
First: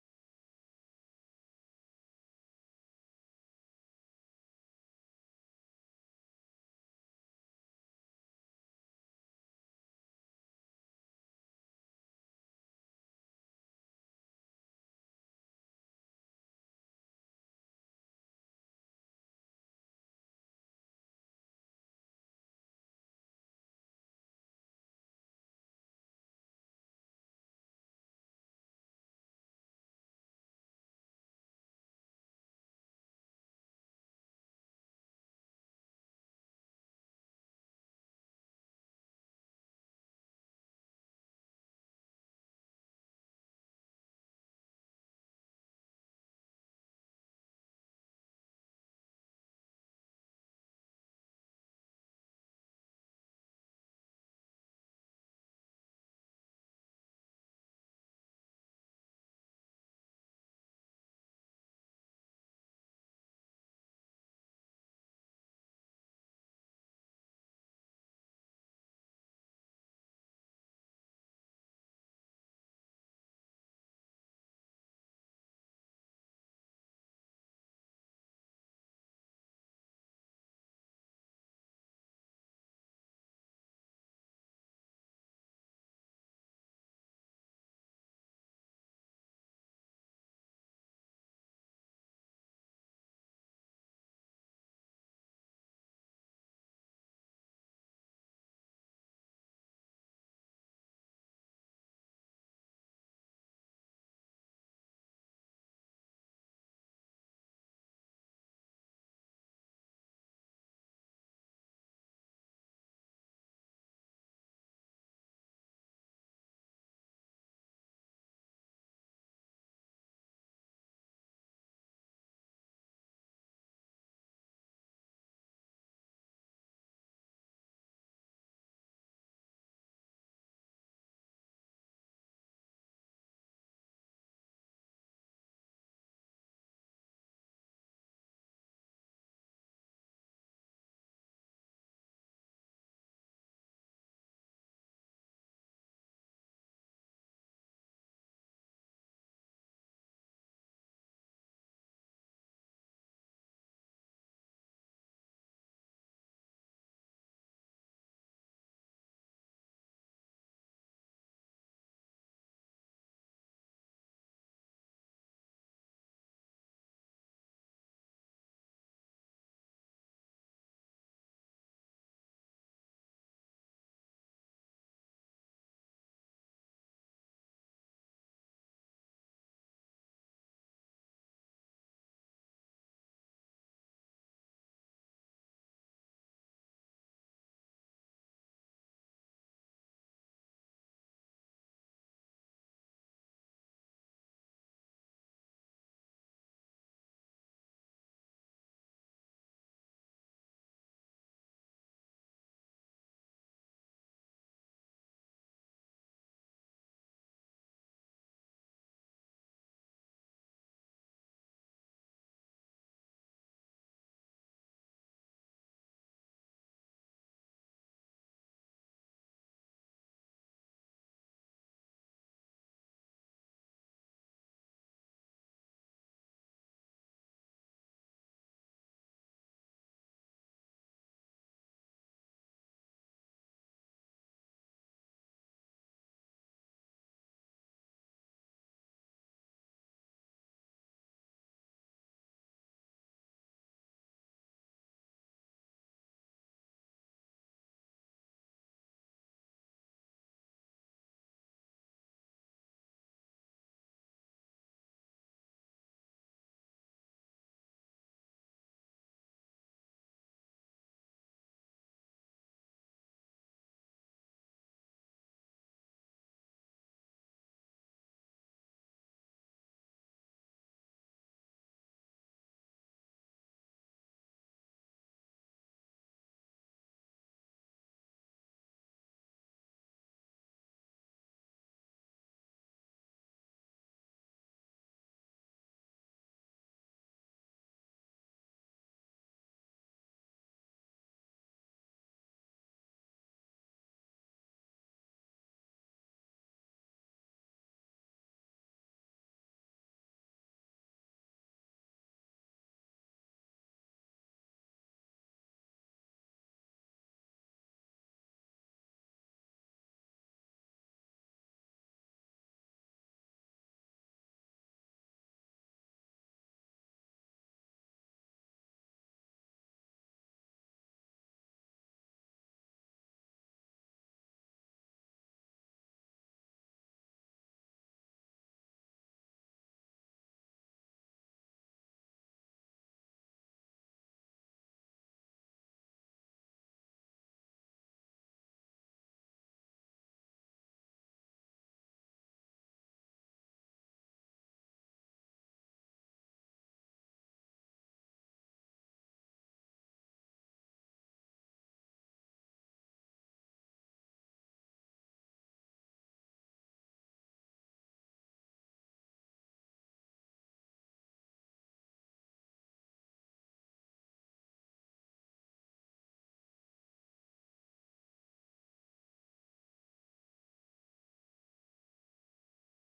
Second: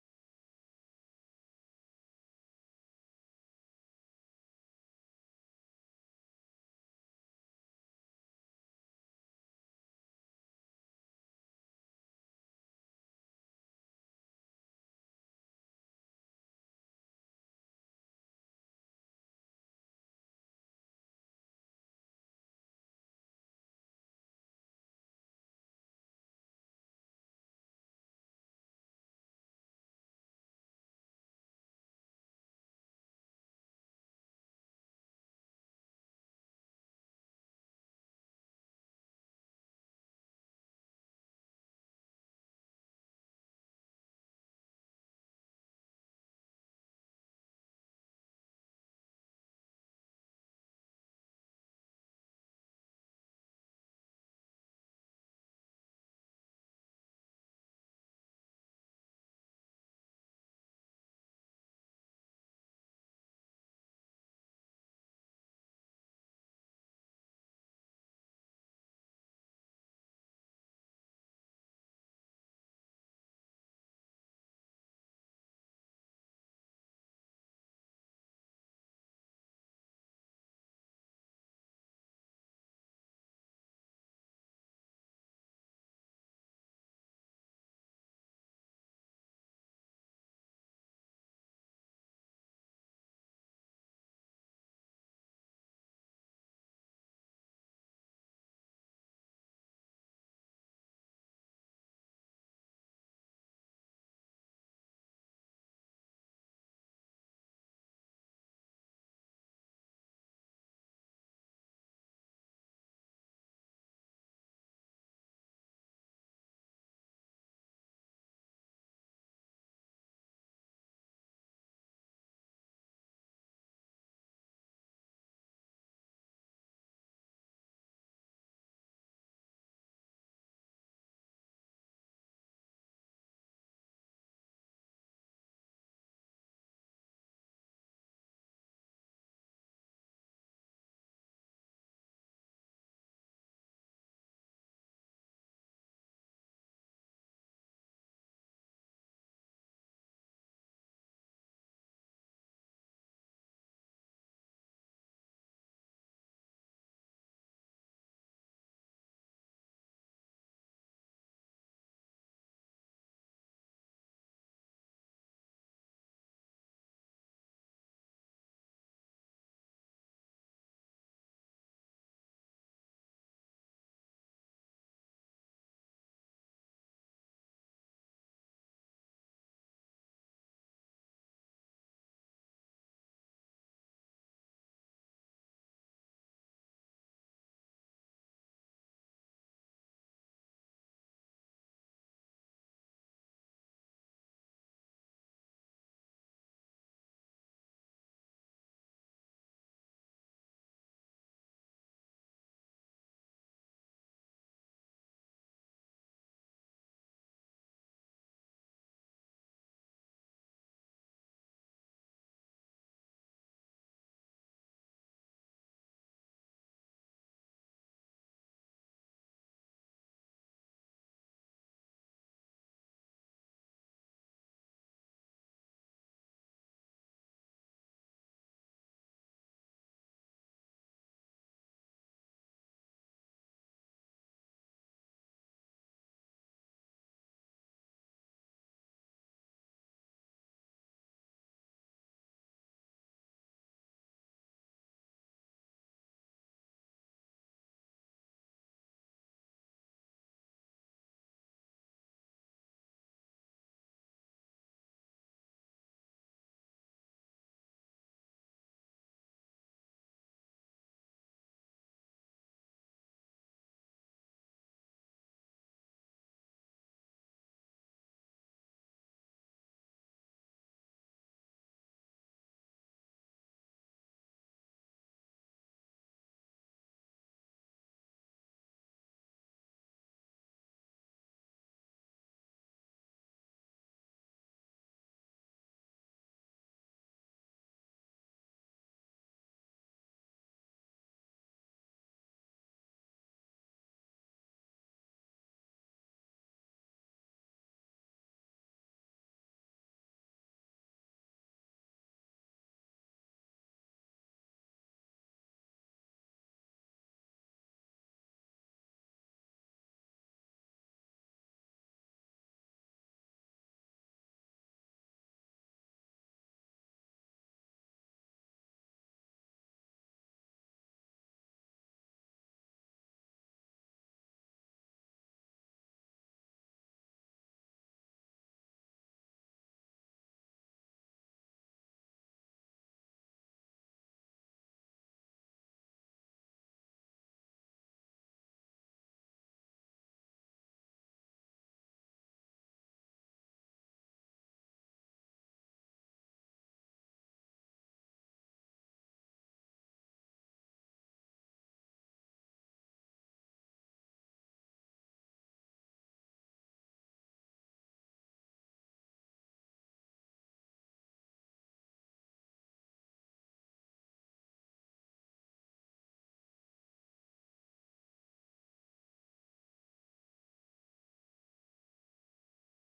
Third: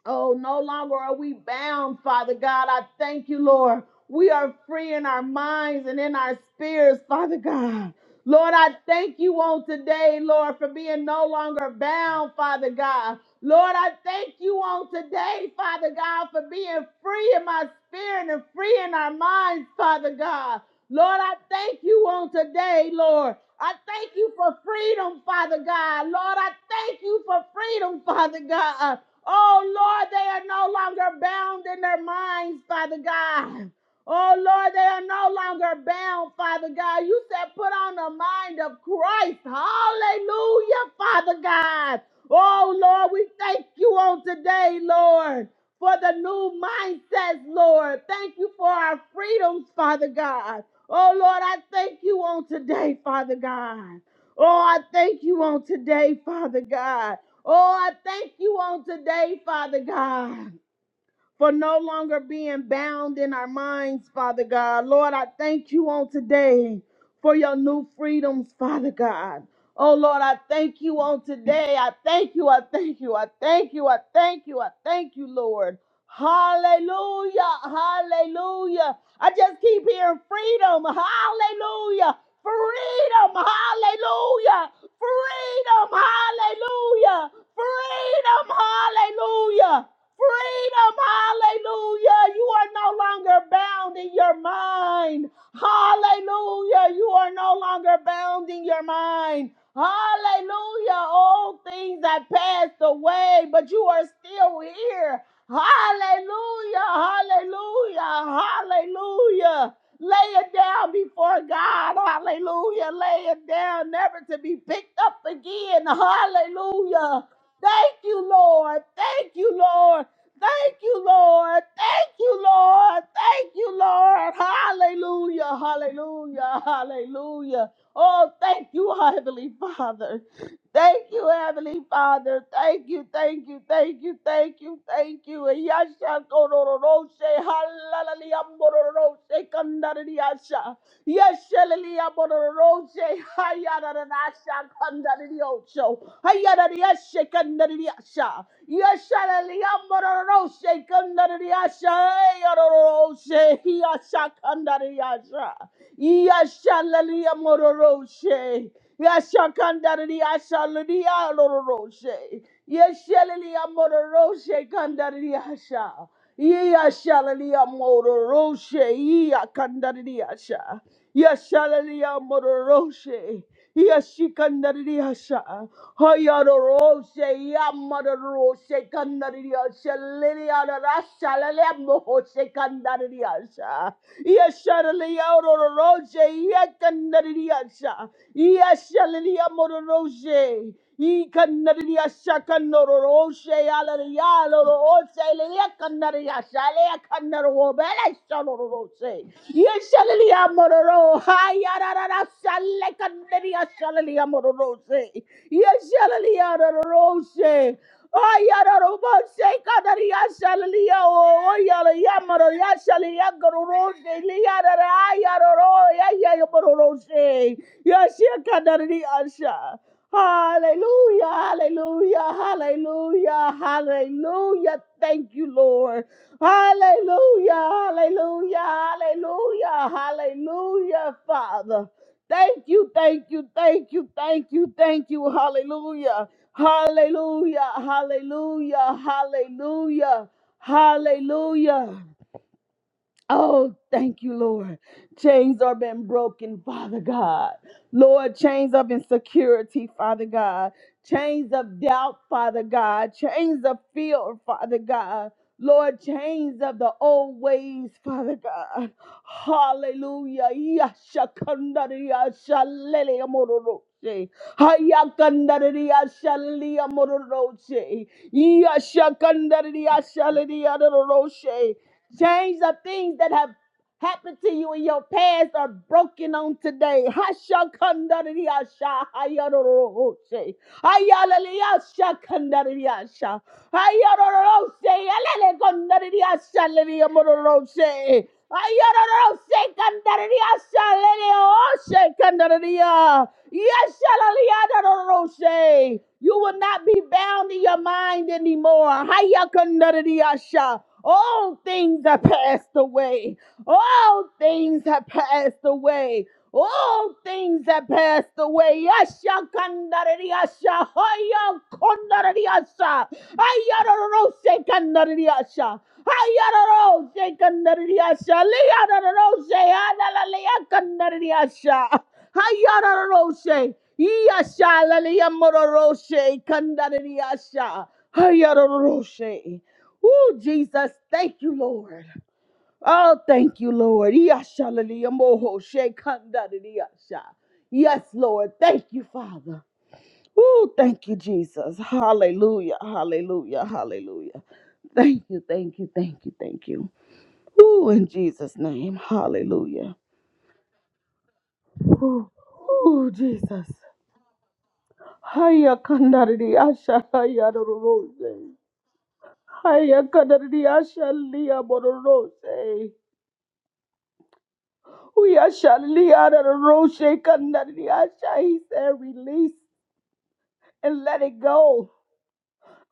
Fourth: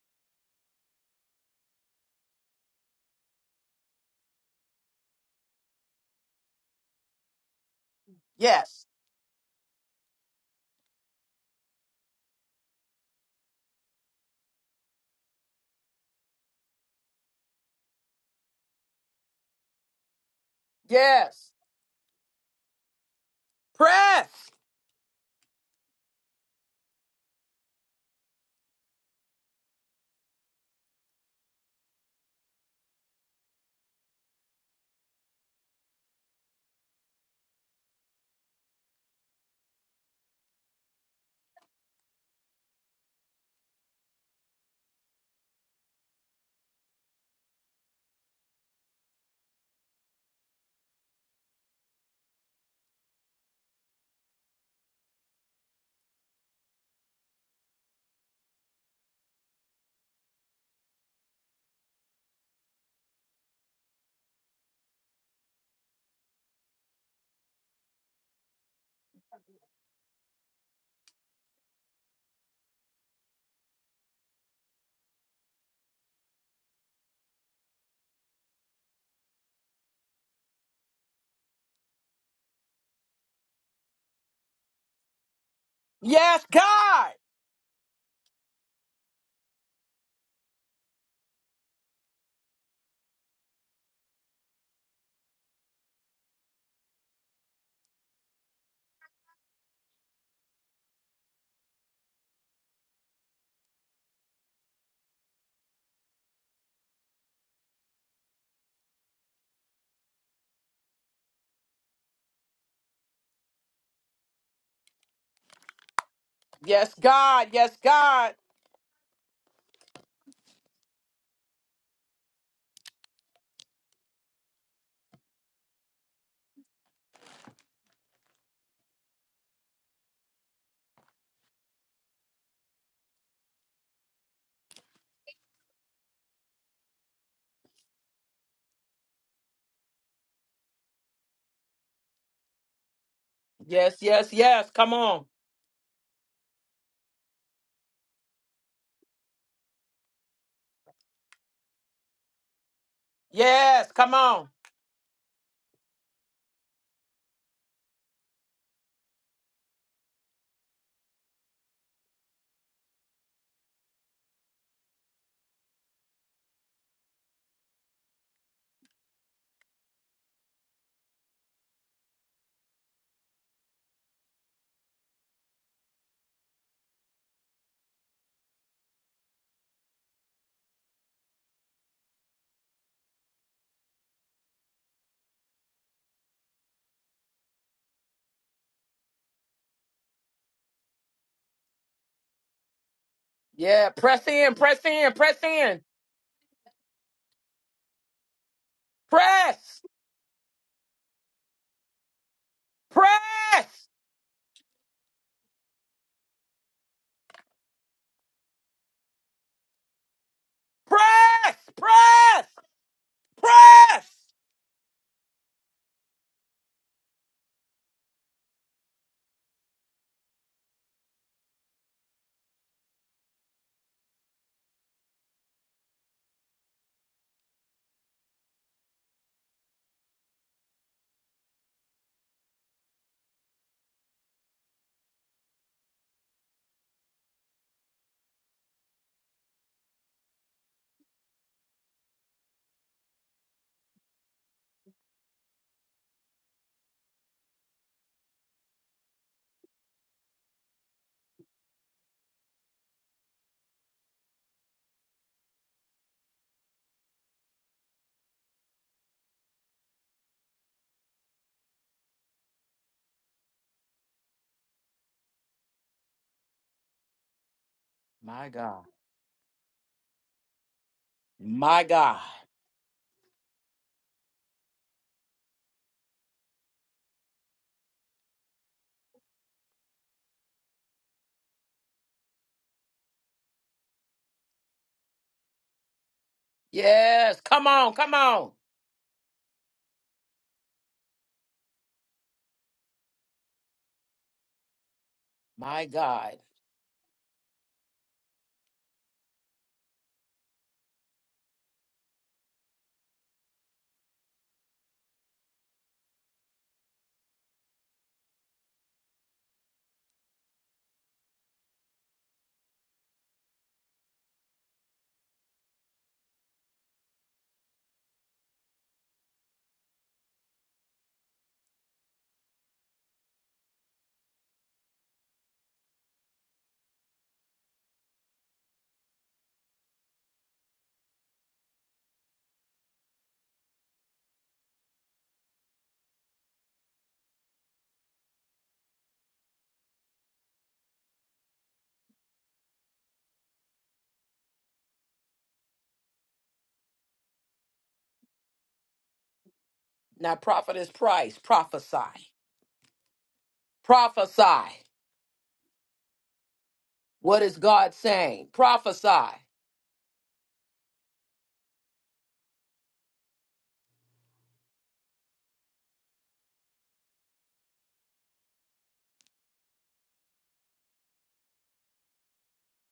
Speaker 3: Oh, no longer are we bound, Father God. I thank you, Lord. We are free in our minds and in our spirits, Father God. Lord, I
Speaker 4: Yes.
Speaker 3: thank you on today, Lord, for being no longer bound, Father God. Lord, I thank you on today, Father God, for being free in my spirit and free in our minds, Father God. Lord, I
Speaker 4: Yes.
Speaker 3: thank you on today, Lord. I thank you
Speaker 4: Press.
Speaker 3: for freedom, Father God. Lord, I thank you for freedom, Father God. Oh Lord, they are no longer bound in their minds, Father God. Oh Lord, they are no longer bound, Father God. You said put on the mind of Christ. Hallelujah, Father God. Oh Lord, we thank you on today, Lord, for the new mindsets, Lord. Thank you for our freedoms, Father God. Oh Lord, I thank you on today, Father God. Oh, I thank you on today, Father God. Oh, I thank you on today, Father God for no longer being bound in our minds, Father God. Lord, I thank you on today for your new freedoms, Father God. Oh Lord, I thank you on today. I thank you. I thank you. I thank you. I thank you. I thank you, Lord. Hallelujah. Hallelujah. I just keep hearing freedom. Hallelujah. Freedom. Hallelujah. Freedom.
Speaker 4: Yes, God.
Speaker 3: Hallelujah. Freedom. Hallelujah. Freedom, hallelujah. You are no longer bound in your mind. Hallelujah. You are no longer bound in your mind. Hallelujah. All things that passed away, but you are still here. Hallelujah. Hallelujah. Hallelujah. Lay it down before God. Hallelujah. Lay it down, never to be picked up again.
Speaker 4: Yes,
Speaker 3: Hallelujah.
Speaker 4: God. Yes,
Speaker 3: Thank you,
Speaker 4: God.
Speaker 3: Lord. Thank you, Lord. Thank you, Lord. Thank you, Lord. Thank you, Lord. Hallelujah. Hallelujah. Hallelujah. Oh, thank you, Heavenly Father. Thank you, Heavenly Father. Thank you, thank you, thank you, thank you, thank you. And Yasha korororoshe halalalia morororoshe kandariyasha. Yeshalilia morororoshe
Speaker 4: Yes, yes,
Speaker 3: hayaranasha
Speaker 4: yes. Come on.
Speaker 3: kandariyosho. Hayarariyashe kandariyasha. Yeshalilia morororoshe kandariyasha. Yayororoshe
Speaker 4: Yes, come
Speaker 3: yasha
Speaker 4: on.
Speaker 3: kandariyasha. *laughs* Yashalalia mororoshe. Yashakandaria shalalia lororoshe. Yashalalia mororoshe kandaria sha. Yashalalia mororoshe. Yakandaria sha. Yashalalia mororoshe. Yeshikandariyasha. Hayaroroshe, yamaroroshe, kandariyasha, liriyararasha, lalemohoshe, kandariyasha. Yesharaliyaororoshe, yakandariyasha. Yeshaliyamororoshe. He kanariya shakanoro she
Speaker 4: Yeah, press
Speaker 3: alariya
Speaker 4: in, press
Speaker 3: loro
Speaker 4: in,
Speaker 3: she
Speaker 4: press
Speaker 3: leya
Speaker 4: in.
Speaker 3: kanariya shaleya kanaro bele shaloro she. Ye
Speaker 4: Press,
Speaker 3: shaleya mororo hayarara shale kanariya
Speaker 4: press,
Speaker 3: shaleya mororo she. Ye shaleya mororo she. Ayararo she kanariya shaleya o
Speaker 4: press,
Speaker 3: yaleya
Speaker 4: press,
Speaker 3: mororo shaleya gororo
Speaker 4: press.
Speaker 3: she leya rara ayararo ya ya mororo she. Ye shaleya kanariya shaleya. Hallelujah, hallelujah, hallelujah, hallelujah. Thank you, Lord. Hallelujah, hallelujah, hallelujah, hallelujah, Father. Thank you, thank you, thank you, thank you, thank you. Hallelujah, hallelujah, hallelujah, hallelujah, hallelujah. Oh, thank you, Lord. Chains are been broken, Father God. Lord, chains of insecurity, Father God. Chains of doubt, Father God. Chains of fear, Father God. Lord, chains of the old ways, Father God. Hallelujah. Yashakandariya shalele amororoshe. Hayakandariya shalele amororoshe.
Speaker 4: My God.
Speaker 3: Yashakandariya shalele amororoshe.
Speaker 4: My God.
Speaker 3: Chains of things that have happened to you in your past are broken on today. Hashakandariyashahayaroroshe. Ayaleliyasha kandariyasha. Ayarorose alele kandariyasha leliya
Speaker 4: Yes, come on, come
Speaker 3: mororose.
Speaker 4: on.
Speaker 3: Ayarorose kandariyasha leliyoshe kandariya. Yasha
Speaker 4: My
Speaker 3: leliyadororose. You
Speaker 4: God.
Speaker 3: will not be bound in your mind anymore. Haya kandariyasha. All things have passed away. All things have passed away. All things that passed away. Yasha kandarari yasha. Haya kondarari yasha. Ayararo se kandarari yasha. Ayararo se kandarari yasha. Liyararo se analalaya kandarari yasha. Ayararo se. Yasha lalaya mororo se kandarari yasha. Ayararo se. Oh, Jesus, thank you, Lord. Oh, thank you, Lord. Yashalaliyamboho shekandadidiyasha. Yes, ah. Yes, Lord. Thank you, Father. Oh, thank you, Jesus. Hallelujah. Hallelujah. Hallelujah. Thank you. Thank you. Thank you. Thank you. Oh, in Jesus' name. Hallelujah.
Speaker 4: Now, prophetess Price,
Speaker 3: Oh,
Speaker 4: prophesy.
Speaker 3: oh Jesus.
Speaker 4: Prophesy.
Speaker 3: Haya kandadidiyasha,
Speaker 4: What
Speaker 3: haya
Speaker 4: is God saying?
Speaker 3: dororose.
Speaker 4: Prophesy.
Speaker 3: Haya kandadidiyasha, liyabororose. We are Shalili out of the Roshe Kanadi Asha. He said, release and let it go.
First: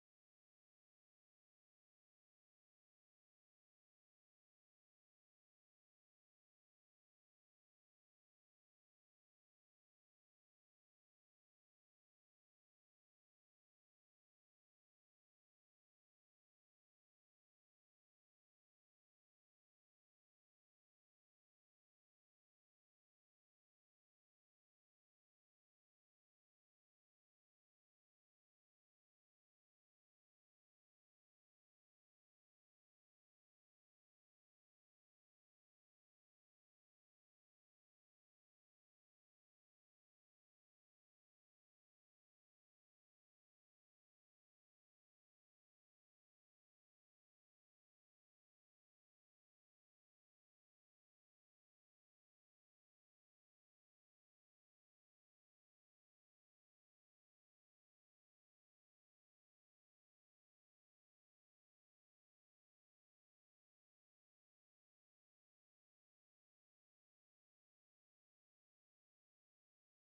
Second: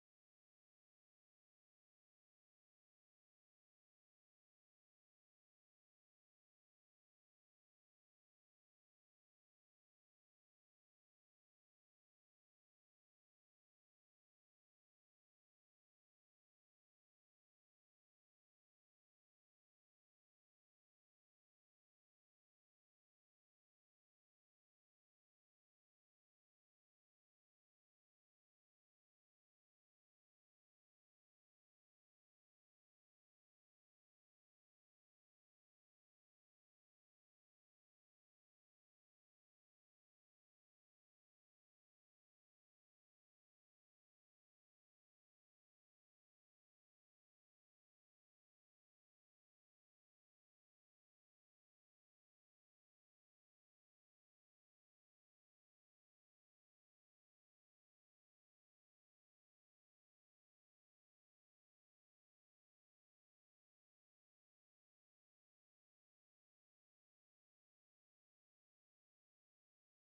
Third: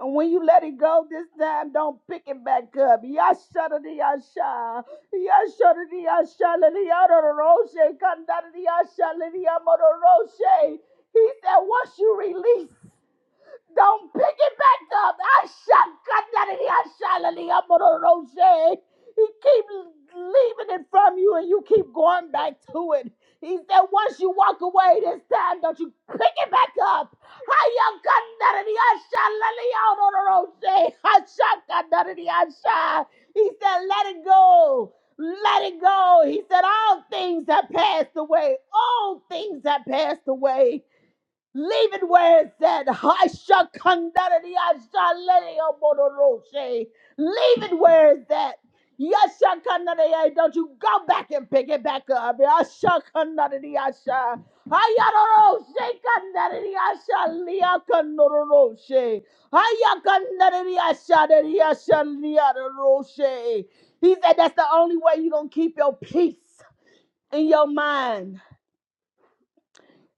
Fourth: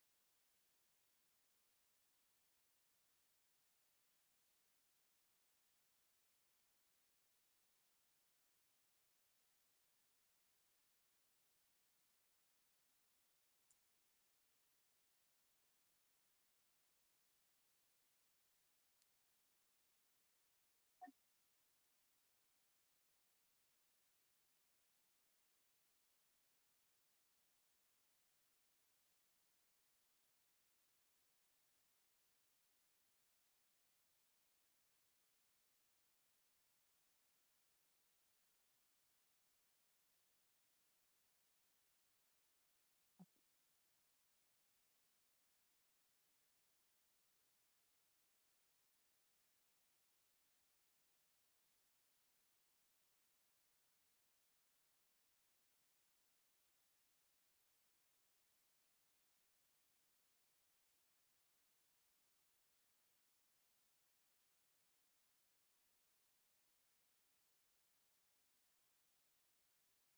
Speaker 3: And when you let it go this time, don't pick it back up. Yasha the Yasha. Yasha the Yasha. Lili out of the Roshe Kanadi Asha. Lili out of the Roshe. He said, once you release. Don't pick it back up. I shall cut that in the Ashalaliyamororoshe. He keeps leaving it from you and you keep going back to it. He said, once you walk away this time, don't you pick it back up. Hayakandariyashalaliyamororoshe. Hashakadariyasha. He said, let it go. Let it go. He said, all things have passed away. All things have passed away. Leave it where it's at. I shall conduct it. I shall let it up on the road, say. Leave it where it's at. Yes, shall conduct it. Don't you go back and pick it back up. I shall conduct it. I shall. I don't know. Say conduct it. I shall. Leah conduct road, say. I conduct it. I shall. I shall. Leah the road, say. He said that's the only way you're going to keep your peace in your mind.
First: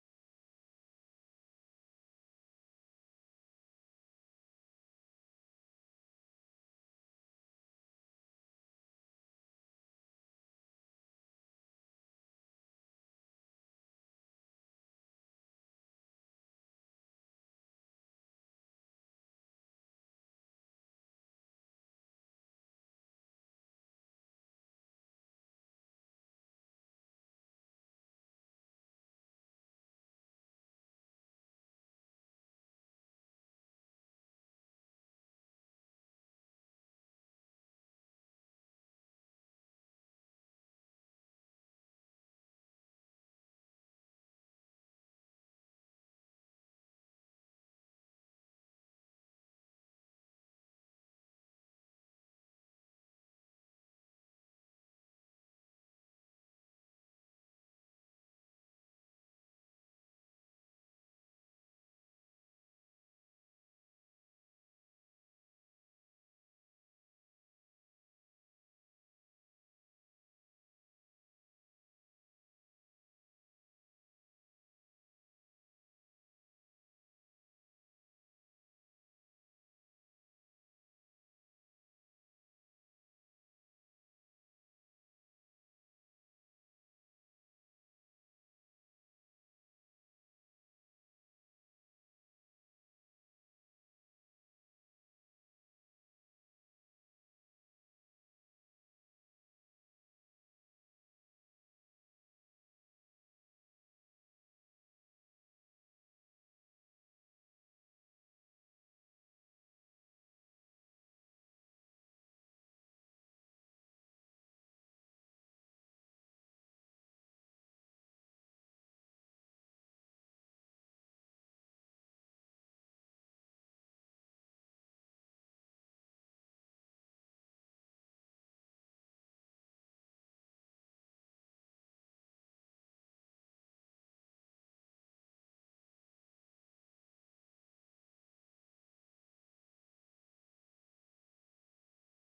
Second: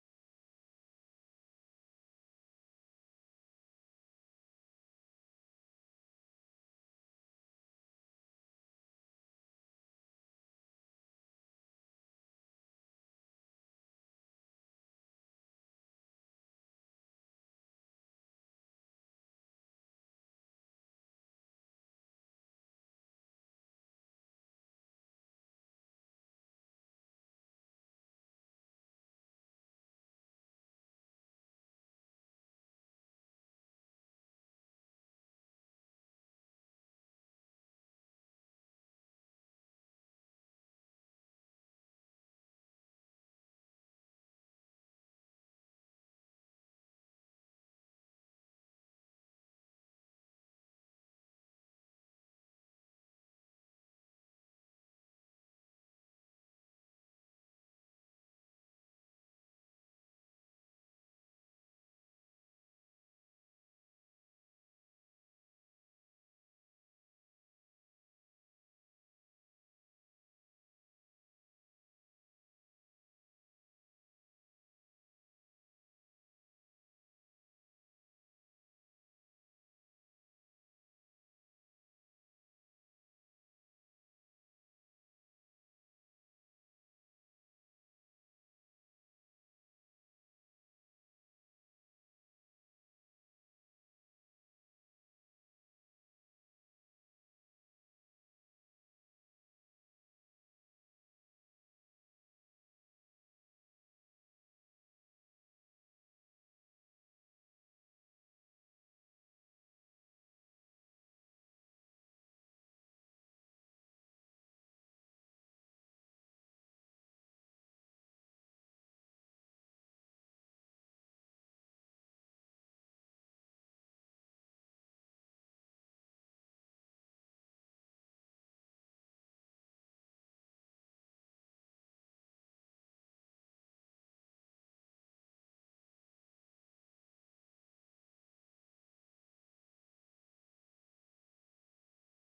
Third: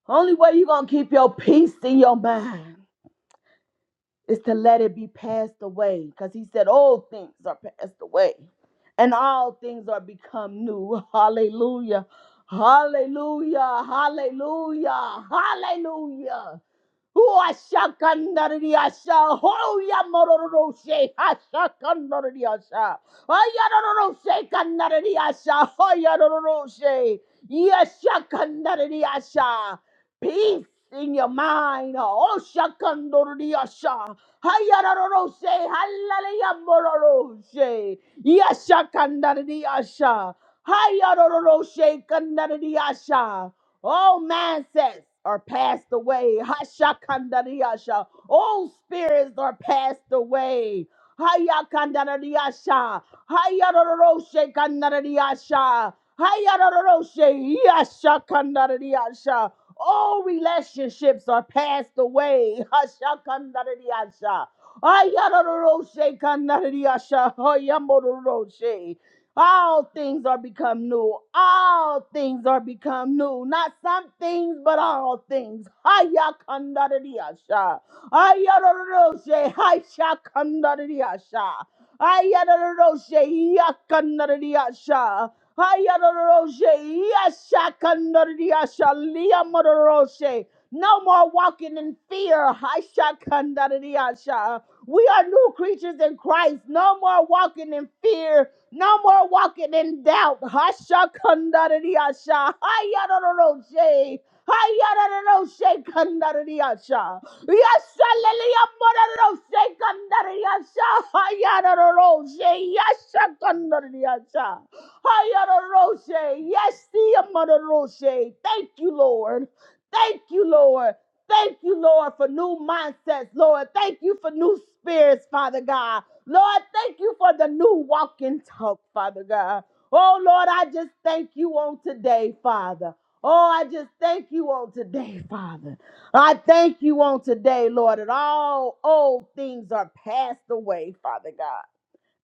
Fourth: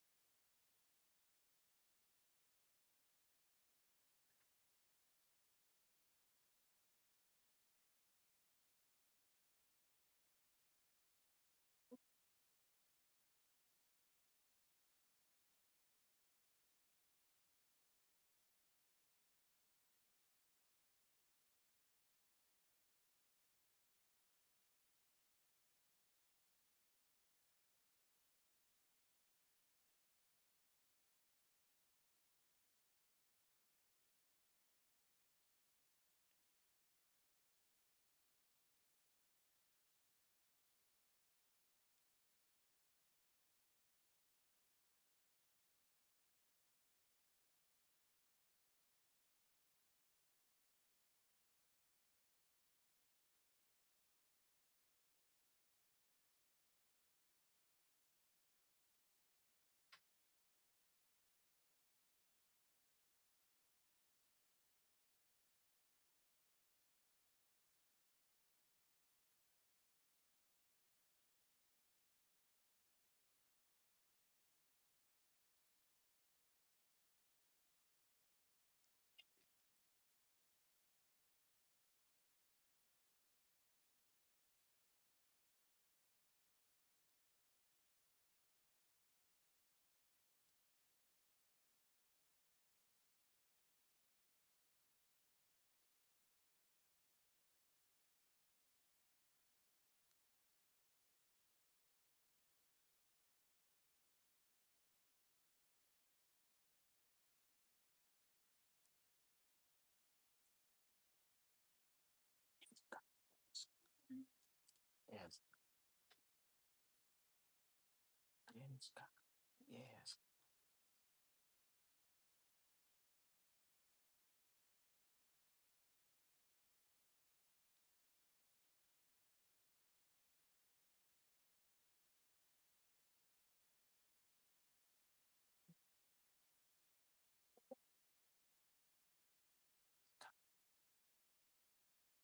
Speaker 3: Only way you're going to keep your peace in your mind. is to let it be passed away because he said all things are passed away and all things are become new *laughs* hallelujah hallelujah hallelujah hallelujah Uashakandariyasha. Hoyamororoshe. Hashakandariyasha. Ayaroroshe kandariyasha. Hoyaroroshe. Yashakandariyasha. Peace in your mind. Oshakandariyasha. Hayaroroshe. Halaleyamororoshe. Yashakandariyasha. Hayaroroshe kandariyasha. All mindsets are passed away. Hashakandariasha. All spirits are passed away. Hayakandariasha. Hayaroroshe kandariasha. Hayaroroshe yasha kandariasha. All relationships are passed away. Hashakandariasha. Ayaroroshe kandariasha. Hayamororoshe. All things are become new. All things are become new. Not some things, but all things. Haya kandariyasha. Ayaroroshe. Haisha kandariyasha. Ayaroroshe. Yakandariyasha. Ayaroroshe. Yasha kandariyasha. Liyamororoshe. No more walking in fear. Haisha kandariyasha. We are new creatures in Christ. No more walking in fear. No more walking in doubt. Hashakandariasha. Hayaroroshe. Hayaroroshe kandariasha. Yashaleliyamororoshe kandariasha. Hayaroroshe. Yashakandariasha.
Speaker 4: Yes,
Speaker 3: Hayaroroshe. Yasiyamororoshe. Thank
Speaker 4: yes,
Speaker 3: you,
Speaker 4: God.
Speaker 3: Lord.
Speaker 4: yes.
Speaker 3: Thank you, Lord. Thank you, Lord, for new mindsets, Lord. Thank you for new spirits, Father God. Lord, thank you for the new walk and talk, Father God. Oh, Lord, I just thank you on today, Father. Oh, I just thank you on today, *laughs* Father. I thank you on today, Lord, that all old things are passed away, Father God,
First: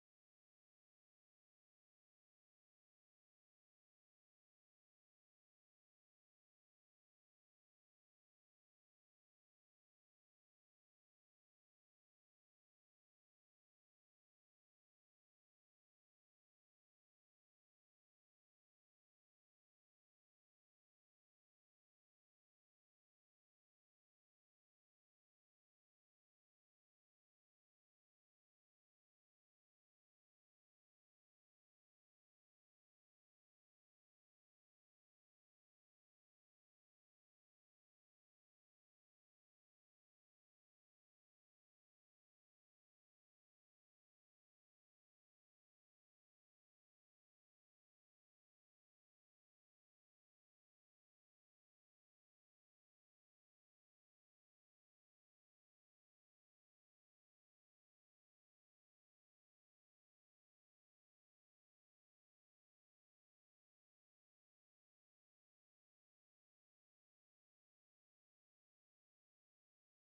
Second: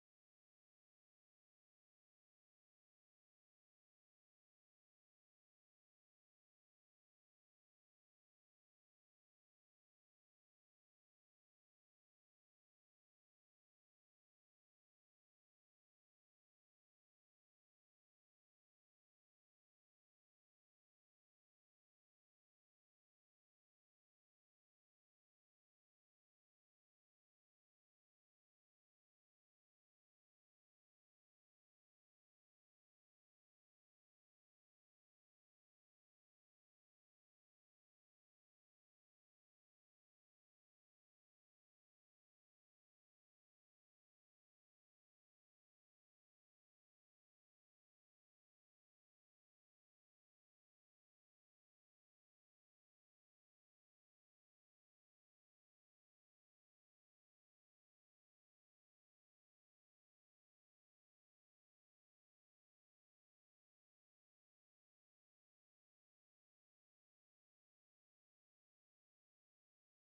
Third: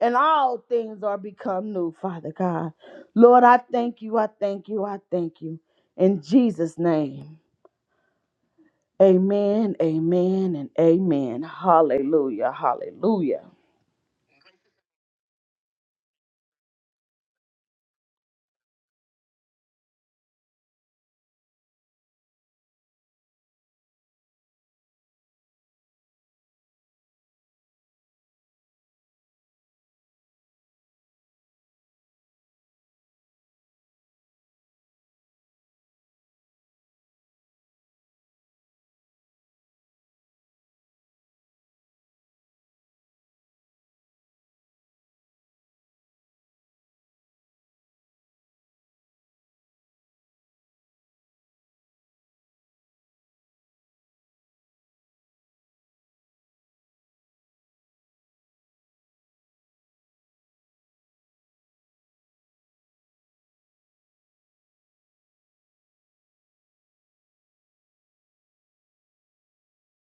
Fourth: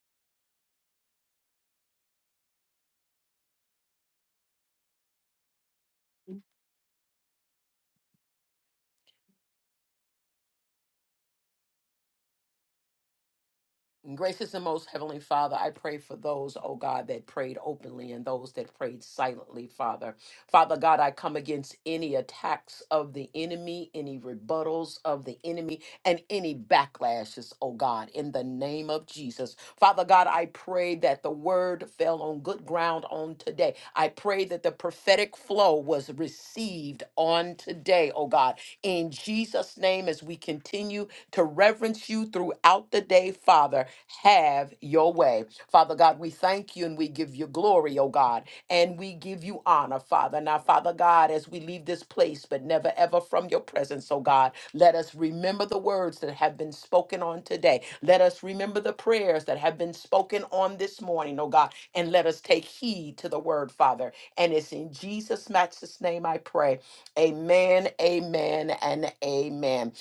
Speaker 3: and all things are become new, Father God. Lord, I thank you, I thank you, I thank you. In Jesus' name, amen, amen, and amen. Hallelujah, hallelujah.
Speaker 4: Gracious and most heavenly Father, I pray for those, oh God, that prayed openly and those that prayed silently, Father. Father God, I come against any attacks of the enemy, any rebuttals of the enemy, and any backlashes, oh God, in the name of Jesus. Father God, I pray that the word fell on good ground on today. I pray that the prophetic flow was received on today, oh God. In Jesus' name, as we continue to reverence you throughout the day, Father. Have your way. Father God, we thank you and we give you glory, oh God, and we give you honor, Father. Now, Father God, as we leave this place, but never ever from your presence, oh God, let us remember the words that have been spoken on today. Let us remember the prayers that have been spoken on this morning, oh God, and let us take heed to the word, Father. And it's in Jesus' matchless name I pray. Amen, amen, and amen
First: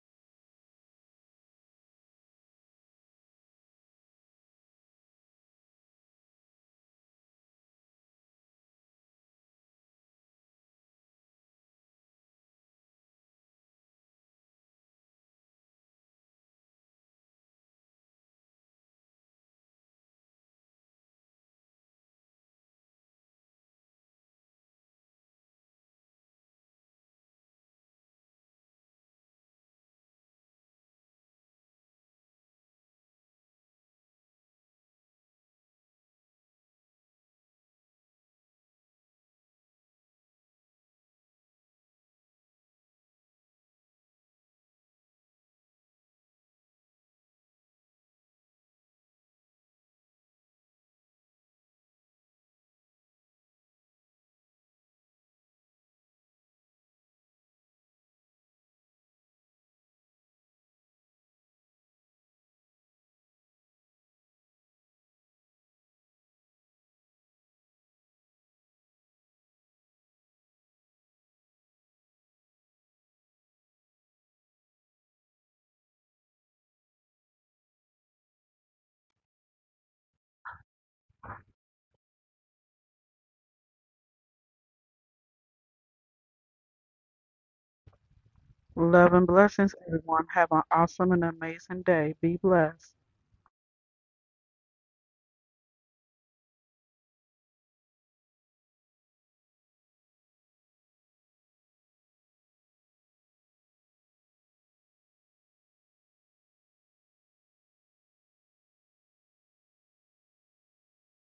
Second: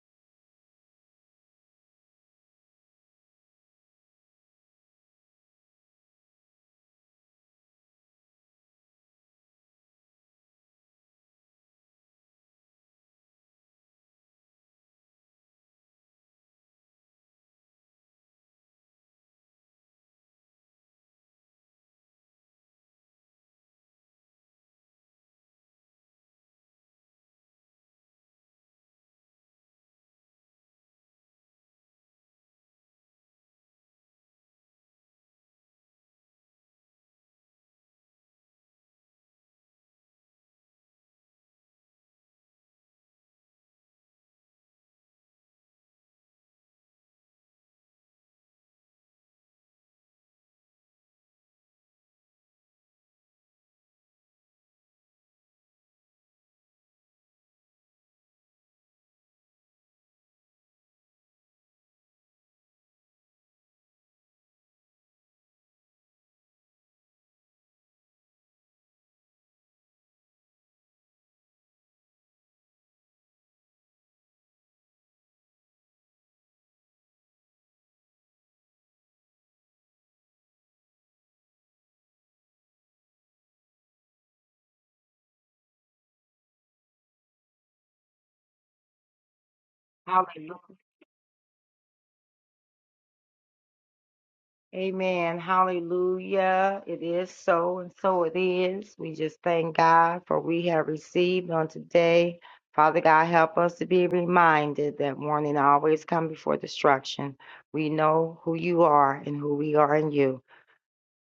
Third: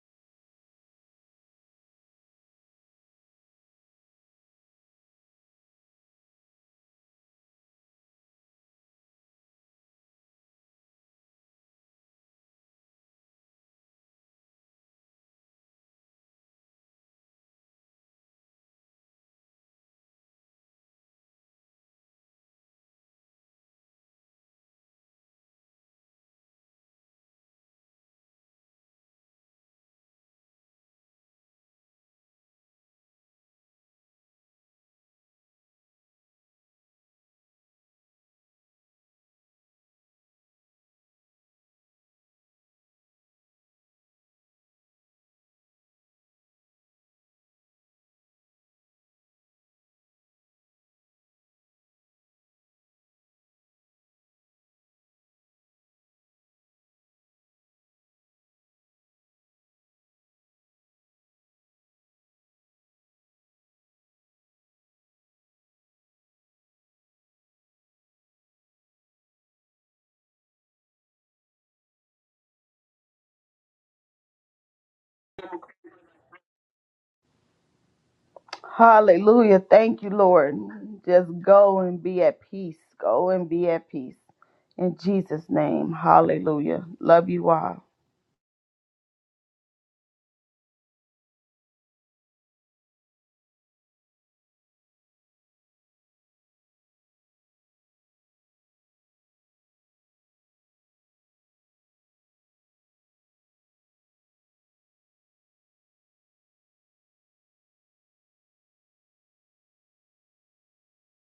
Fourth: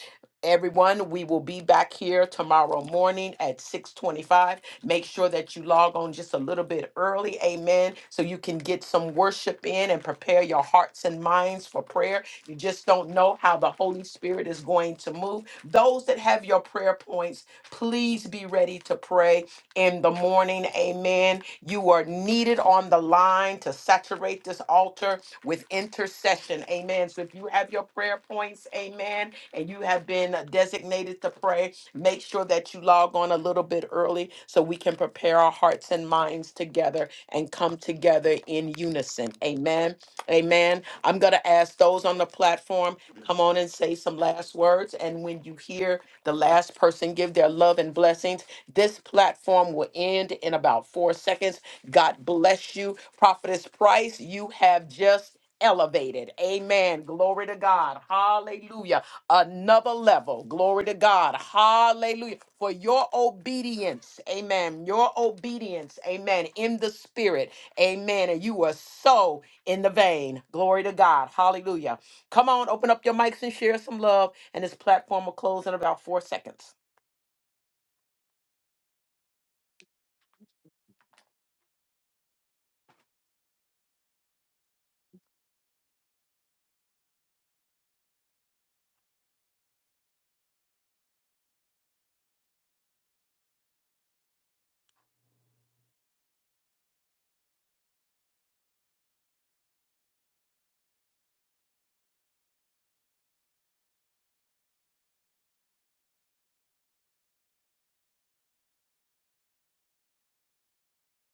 Speaker 4: everyone we will be back here tomorrow morning at 6.25 make sure that you log on just a little bit early amen so you can get some worship in and prepare your hearts and minds for prayer you just don't know how the holy spirit is going to move those that have your prayer points please be ready to pray in the morning amen you are needed on the line to saturate this altar with intercession amen so if you have your your prayer points. Amen. And you have been designated to pray. Make sure that you log on a little bit early so we can prepare our hearts and minds together and come together in unison. Amen. Amen. I'm going to ask those on the platform, come on and say some last words. And when you hear the last person give their love and blessings, this platform will end in about four seconds. God bless you. Prophetess Price, you have just elevated. Amen. Glory to God. Hallelujah. Another level. Glory to God. Hallelujah. For your obedience. Amen. Your obedience. Amen. In the spirit. Amen. And you were so in the vein. Glory to God. Hallelujah. Come on, open up your mics and share some love. And this platform will close in about four seconds.
Speaker 3: Hallelujah. Thank you, Lord. Just go and be at peace. Go and be at peace. In Jesus' name. Hallelujah. Love you all.
Speaker 1: Love and blessings, everyone. Have
Speaker 2: Hallelujah.
Speaker 1: an awesome and amazing day. Be blessed.
Speaker 2: Amen. Hallelujah. It is so, and so it is. We just thank God for we have received on today. Father God, help us to be reminded that warning always come before destruction. We know who you are and who we are in you.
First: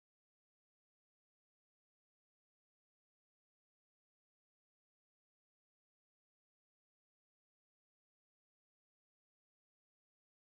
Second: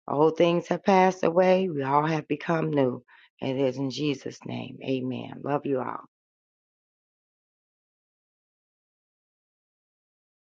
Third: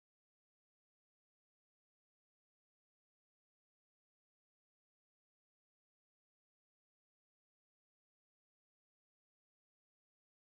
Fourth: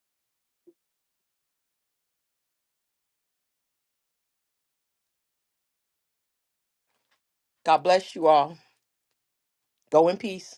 Speaker 2: All things have passed away. We all have become new. It is in Jesus' name. Amen. Love you all.
Speaker 4: God bless you all. Go in peace.